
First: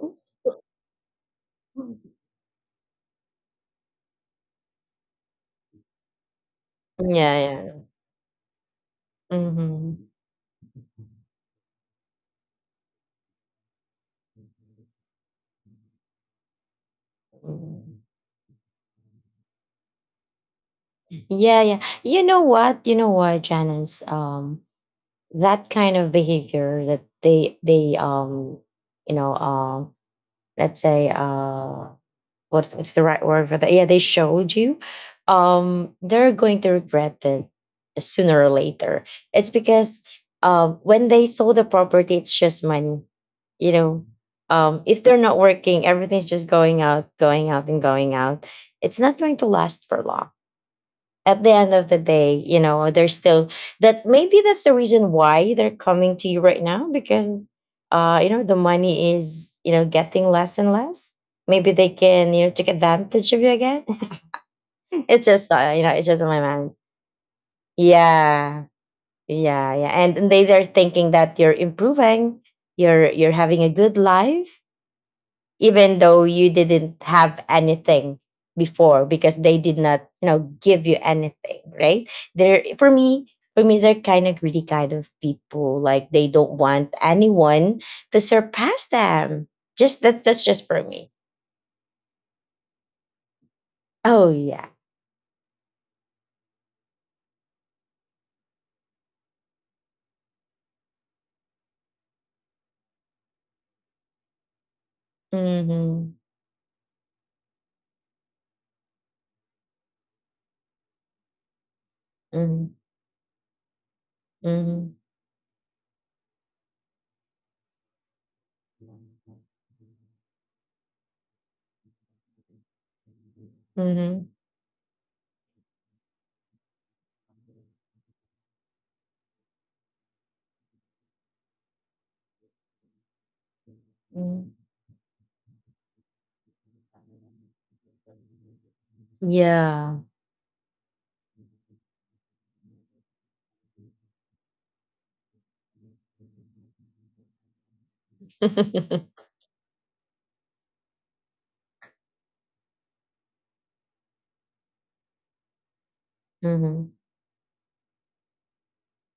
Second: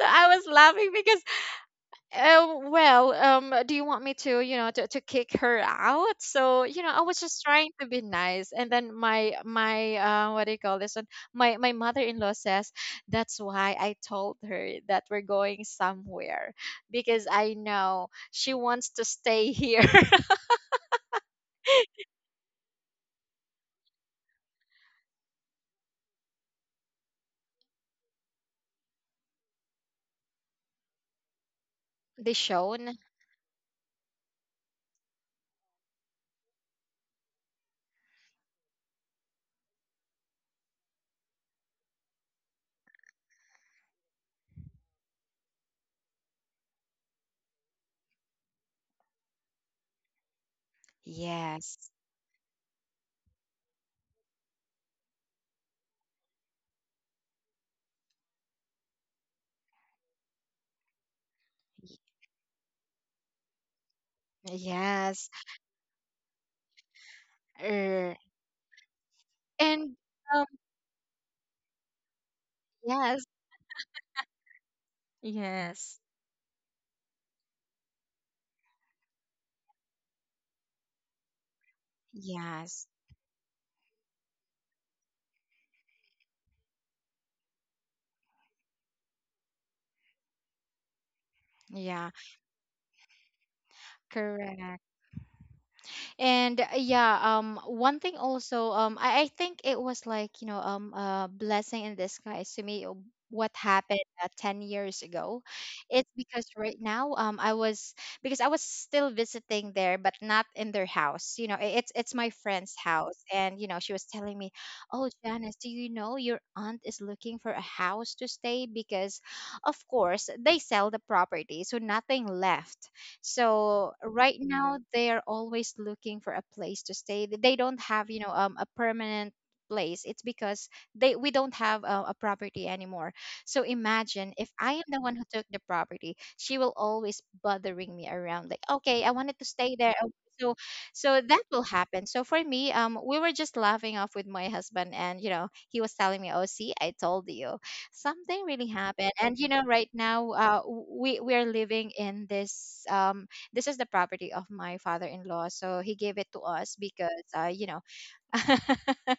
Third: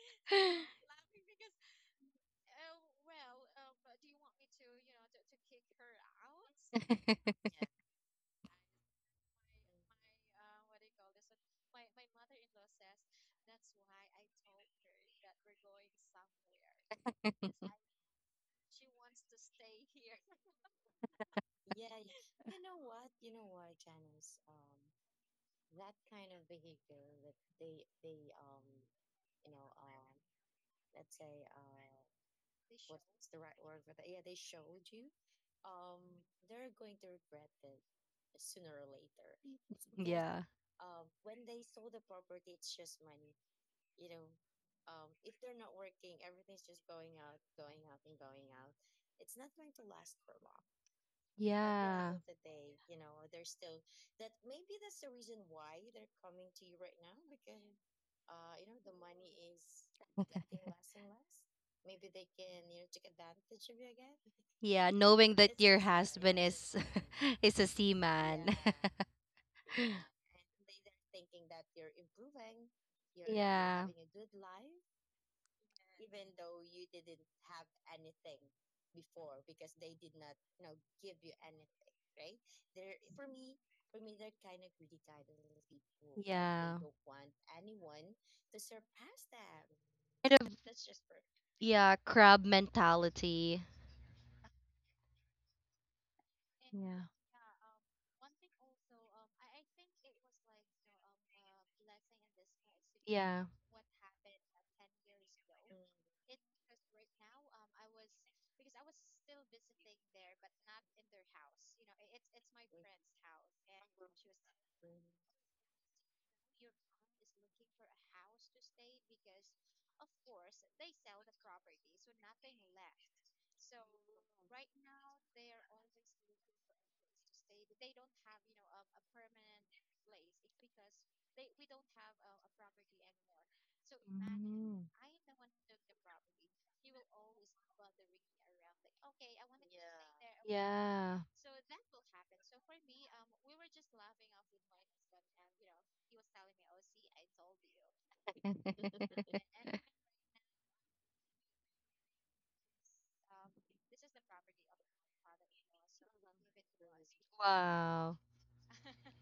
[SPEAKER 1] I was laughing because, oh well, do you want me to, you know, to kick her out? So, you know, I was
[SPEAKER 2] Yeah,
[SPEAKER 1] just trying
[SPEAKER 2] yeah.
[SPEAKER 1] to be nice. And then my
[SPEAKER 2] Mhm.
[SPEAKER 1] what do you call this one my my mother-in-law says, that's why I told her that we're going somewhere, because I
[SPEAKER 2] Mhm.
[SPEAKER 1] know she wants to stay here.
[SPEAKER 2] Yeah, yeah. You know what? You know what, Janice? That kind of behavior that they you know, let's say
[SPEAKER 1] They
[SPEAKER 2] what, what's
[SPEAKER 1] shown.
[SPEAKER 2] the right word for that? Yeah, they showed you. They're going to regret it sooner or later. It's because when they sold the property, it's just money. You know, if they're not working, everything's just going out, and going out. It's not going to last for long. At the end
[SPEAKER 1] Yes.
[SPEAKER 2] of the day, you know, they're still that maybe that's the reason why they're coming to you right now because you know, the money is, getting less and less. Maybe they
[SPEAKER 1] y-
[SPEAKER 2] can, take advantage of you again.
[SPEAKER 3] Yeah.
[SPEAKER 2] it's
[SPEAKER 1] Yes.
[SPEAKER 2] just you know, it's just in my mind.
[SPEAKER 3] Is a
[SPEAKER 1] Er,
[SPEAKER 3] seaman.
[SPEAKER 2] Yeah. Yeah, yeah.
[SPEAKER 1] and
[SPEAKER 2] And
[SPEAKER 1] um
[SPEAKER 2] they're thinking that you're improving,
[SPEAKER 1] yes.
[SPEAKER 2] you're having a good life even
[SPEAKER 1] Yes.
[SPEAKER 2] though you didn't have anything before because they did not you know give you anything, right? They're,
[SPEAKER 1] Yes.
[SPEAKER 2] for me, for me, they're kind of greedy kind of people. Like they don't want anyone to surpass them. Just that, that's just for me.
[SPEAKER 3] Yeah,
[SPEAKER 1] Yeah,
[SPEAKER 3] crab mentality.
[SPEAKER 2] Oh yeah.
[SPEAKER 1] correct. And yeah, one thing also, I think it was like, you know, a blessing in disguise to me, what happened 10 years ago. It's
[SPEAKER 2] Hmm.
[SPEAKER 1] because right now, I was, because I was still visiting there but not in their house, you know, it's my friend's
[SPEAKER 2] Hmm.
[SPEAKER 1] house. And you know, she was telling me,
[SPEAKER 2] Hmm.
[SPEAKER 1] oh, Janice, do you know your aunt is looking for a house to stay? Because of course they sell the property, so nothing left. So
[SPEAKER 2] Hmm.
[SPEAKER 1] right now they are always looking for a place to stay. They don't have, you know, a permanent place. It's because they, we don't have a property anymore. So imagine if
[SPEAKER 2] Hmm.
[SPEAKER 1] I am the one who took the property, she will always bothering me around like, "Okay, I wanted to stay there."
[SPEAKER 2] Yeah.
[SPEAKER 1] Oh, so,
[SPEAKER 3] Yeah.
[SPEAKER 1] so that will happen. So for me, we were just laughing off with my husband. And you know, he was telling me, "Oh, see, I told you." Something really happened. And you know, right now we are living in this, this is the property of my father-in-law. So he gave it to us
[SPEAKER 2] Hmm.
[SPEAKER 1] because, you know,
[SPEAKER 3] Wow.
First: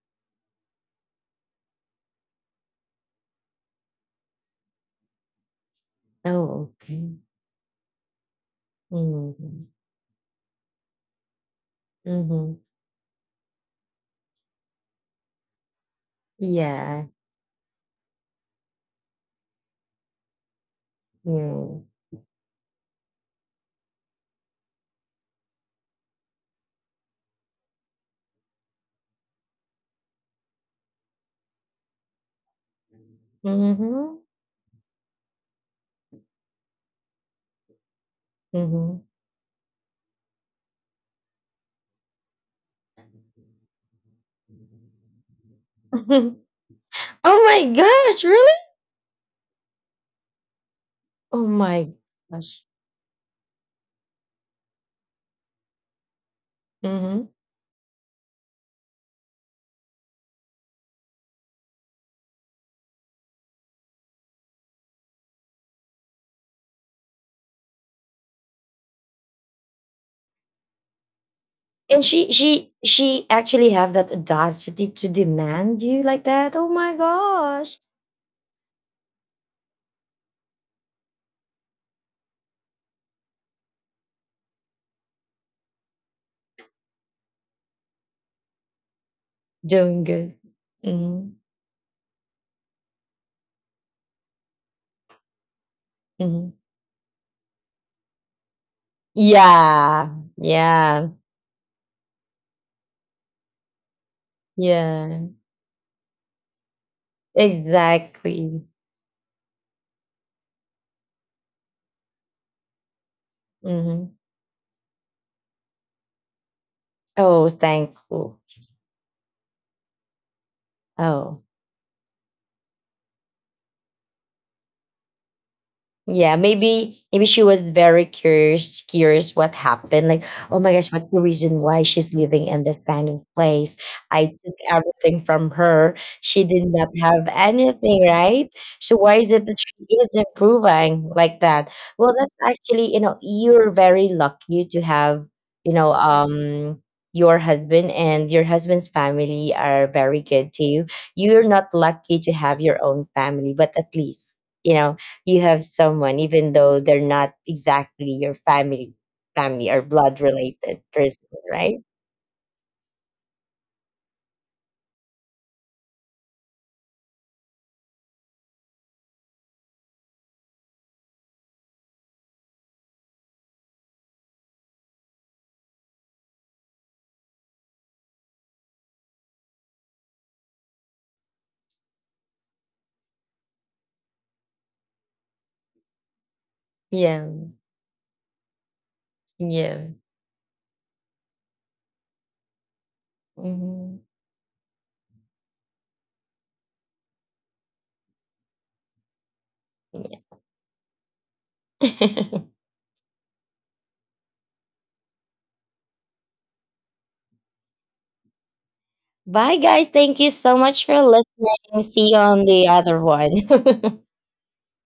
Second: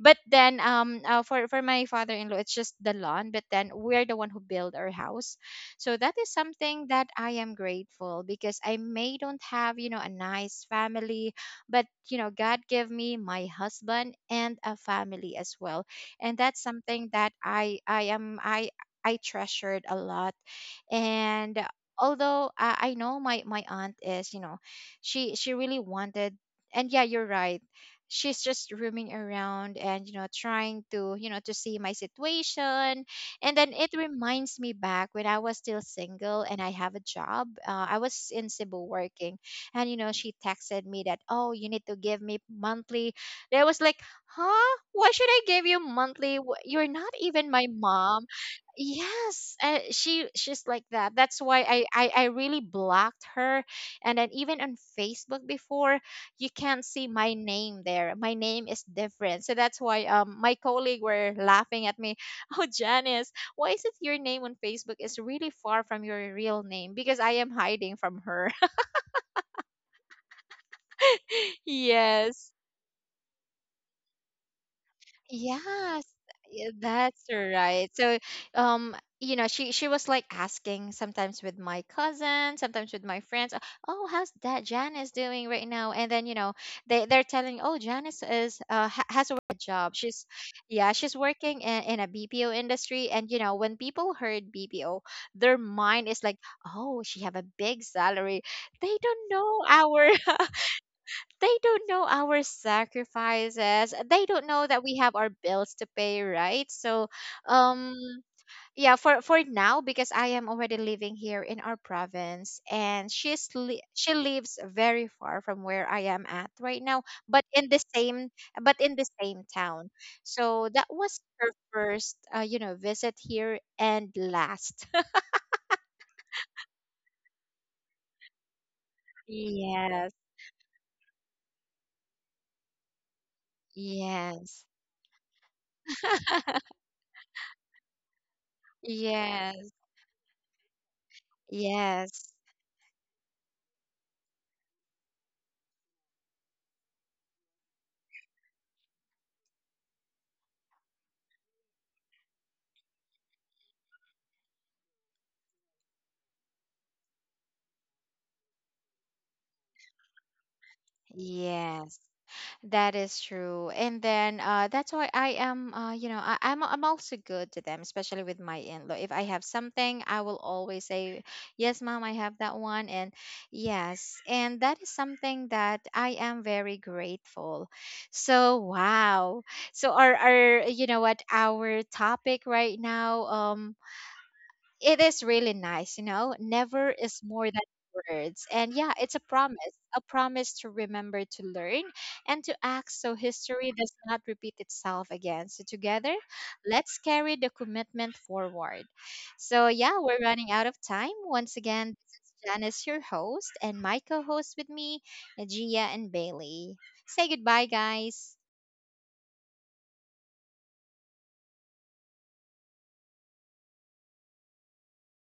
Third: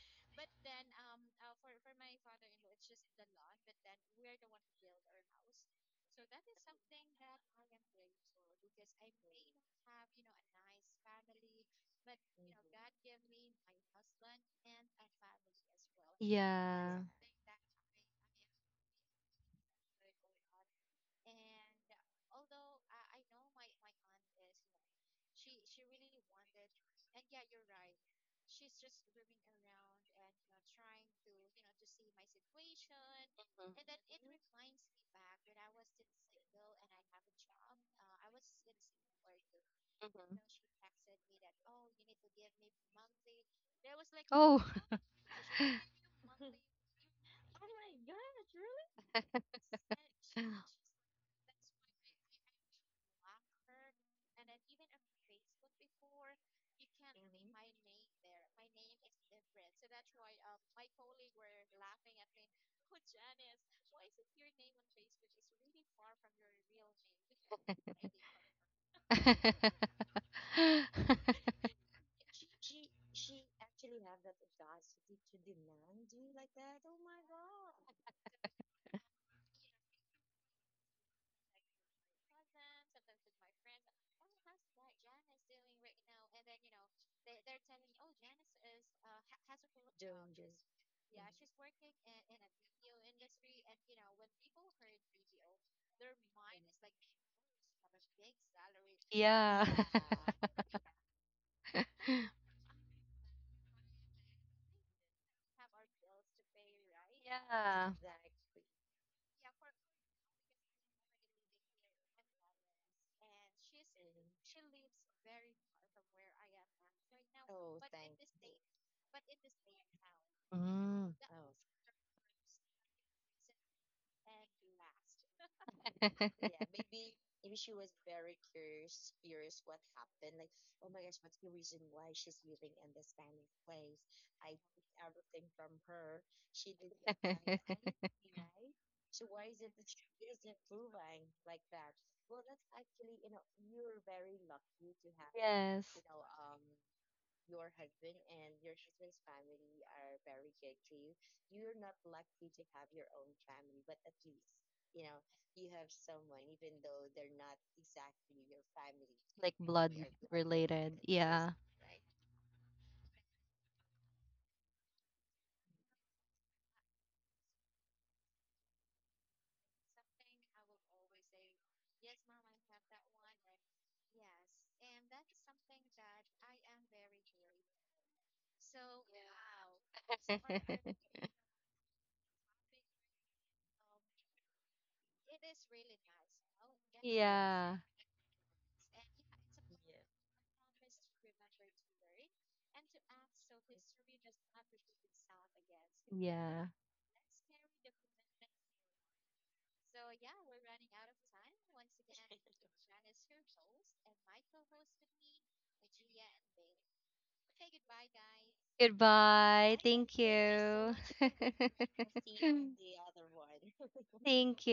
[SPEAKER 1] but then for my father-in-law, it's just the lawn, but then we're the one who build our house. So that is
[SPEAKER 2] Oh,
[SPEAKER 1] something that
[SPEAKER 2] okay.
[SPEAKER 1] I am grateful, because I may don't
[SPEAKER 2] Hmm.
[SPEAKER 1] have, you know, a nice family, but you know,
[SPEAKER 2] Hmm.
[SPEAKER 1] God gave me my husband and a family as well. And that's
[SPEAKER 2] Yeah,
[SPEAKER 3] Yeah.
[SPEAKER 1] something that I am I treasured a lot. And
[SPEAKER 2] yeah.
[SPEAKER 1] although, I know my my aunt is, you know, she really wanted. And yeah, you're right, she's just roaming around and, you know, trying to, you know, to see my situation. And then it
[SPEAKER 2] mm-hmm.
[SPEAKER 1] reminds me back when I was still single and I have a job. I was in Cebu working. And you know, she texted me that, oh, you need to give me monthly. And I was like,
[SPEAKER 3] Oh.
[SPEAKER 1] huh, why should I give you
[SPEAKER 2] Oh
[SPEAKER 1] monthly? You're not even my
[SPEAKER 2] my gosh,
[SPEAKER 1] mom.
[SPEAKER 2] really?
[SPEAKER 1] Yes, she's like that. That's
[SPEAKER 2] Oh
[SPEAKER 1] why I,
[SPEAKER 2] my
[SPEAKER 1] I i really
[SPEAKER 2] gosh.
[SPEAKER 1] blocked her. And then even on Facebook before, you can't see
[SPEAKER 2] Hmm.
[SPEAKER 1] my name there. My name is different. So that's why, my colleague were laughing at me. Oh, Janice, why is it your name on Facebook is really far from your real name? Because I am hiding from her.
[SPEAKER 2] And she
[SPEAKER 1] Yes.
[SPEAKER 2] she she actually have that audacity to demand you
[SPEAKER 1] Yes,
[SPEAKER 2] like that. Oh
[SPEAKER 1] yeah,
[SPEAKER 2] my
[SPEAKER 1] that's
[SPEAKER 2] gosh,
[SPEAKER 1] right. So, you know, she was like asking sometimes with my cousin, sometimes with my friends, "Oh, how's that Janice doing right now?" And then, you know, they're telling, "Oh, Janice is ha has a
[SPEAKER 2] doing
[SPEAKER 1] job.
[SPEAKER 2] good.
[SPEAKER 1] She's, yeah,
[SPEAKER 2] Hmm.
[SPEAKER 1] she's working in a BPO industry." And you know, when people heard BPO, their mind
[SPEAKER 2] Hmm.
[SPEAKER 1] is like, "Oh, she have a big salary." They don't
[SPEAKER 3] Yeah.
[SPEAKER 1] know
[SPEAKER 2] Yeah,
[SPEAKER 1] our,
[SPEAKER 2] yeah,
[SPEAKER 1] they don't know our sacrifices. They don't know that we
[SPEAKER 2] yeah.
[SPEAKER 1] have our bills to pay, right? So, um,
[SPEAKER 2] Exactly.
[SPEAKER 1] yeah, for now, because I am already living here in our province, and she's
[SPEAKER 2] Hmm.
[SPEAKER 1] she lives very far from where I am at right now,
[SPEAKER 2] Oh,
[SPEAKER 1] but in the
[SPEAKER 2] thankful.
[SPEAKER 1] same, but in the same town. So that was
[SPEAKER 2] Oh.
[SPEAKER 1] her first, you know, visit here and last.
[SPEAKER 2] Yeah, maybe maybe she was very curious what happened. Like,
[SPEAKER 1] Yes,
[SPEAKER 2] oh my gosh, what's the reason why she's living in this kind of place? I took
[SPEAKER 1] yes.
[SPEAKER 2] everything from her. She did not have anything, right? So why is it that
[SPEAKER 1] Yes,
[SPEAKER 2] she is improving like that? Well, that's
[SPEAKER 1] yes,
[SPEAKER 2] actually, you're very lucky to have, you know, um your husband and your husband's family are very good to you. You're not lucky to have your own family, but at least you know you have someone, even though they're not exactly your family,
[SPEAKER 3] Like
[SPEAKER 2] family or
[SPEAKER 3] blood
[SPEAKER 2] blood related
[SPEAKER 3] related.
[SPEAKER 2] person,
[SPEAKER 3] Yeah.
[SPEAKER 2] right?
[SPEAKER 1] yes. That is true. And then that's why I am, you know, I'm also good to them, especially with my in-law. If I have something, I will always say, "Yes, mom, I have that one," and yes, and that is something that I am very grateful. So wow. So our, you know what, our topic right now, it is really nice, you know. Never is
[SPEAKER 2] Yeah,
[SPEAKER 1] more than words. And yeah, it's
[SPEAKER 2] yeah.
[SPEAKER 1] a promise to remember, to learn, and to act, so history
[SPEAKER 2] Hmm.
[SPEAKER 1] does not repeat itself again. So together, let's carry the commitment forward. So yeah,
[SPEAKER 2] Yeah.
[SPEAKER 1] we're running out of time. Once again, this is Janice, your host, and my co-host with me, Gia and Bailey. Say goodbye, guys.
[SPEAKER 2] Bye,
[SPEAKER 3] Goodbye.
[SPEAKER 2] guys.
[SPEAKER 3] Thank
[SPEAKER 2] Thank you so much
[SPEAKER 3] you.
[SPEAKER 2] for listening. See you on the other one.
[SPEAKER 3] Thank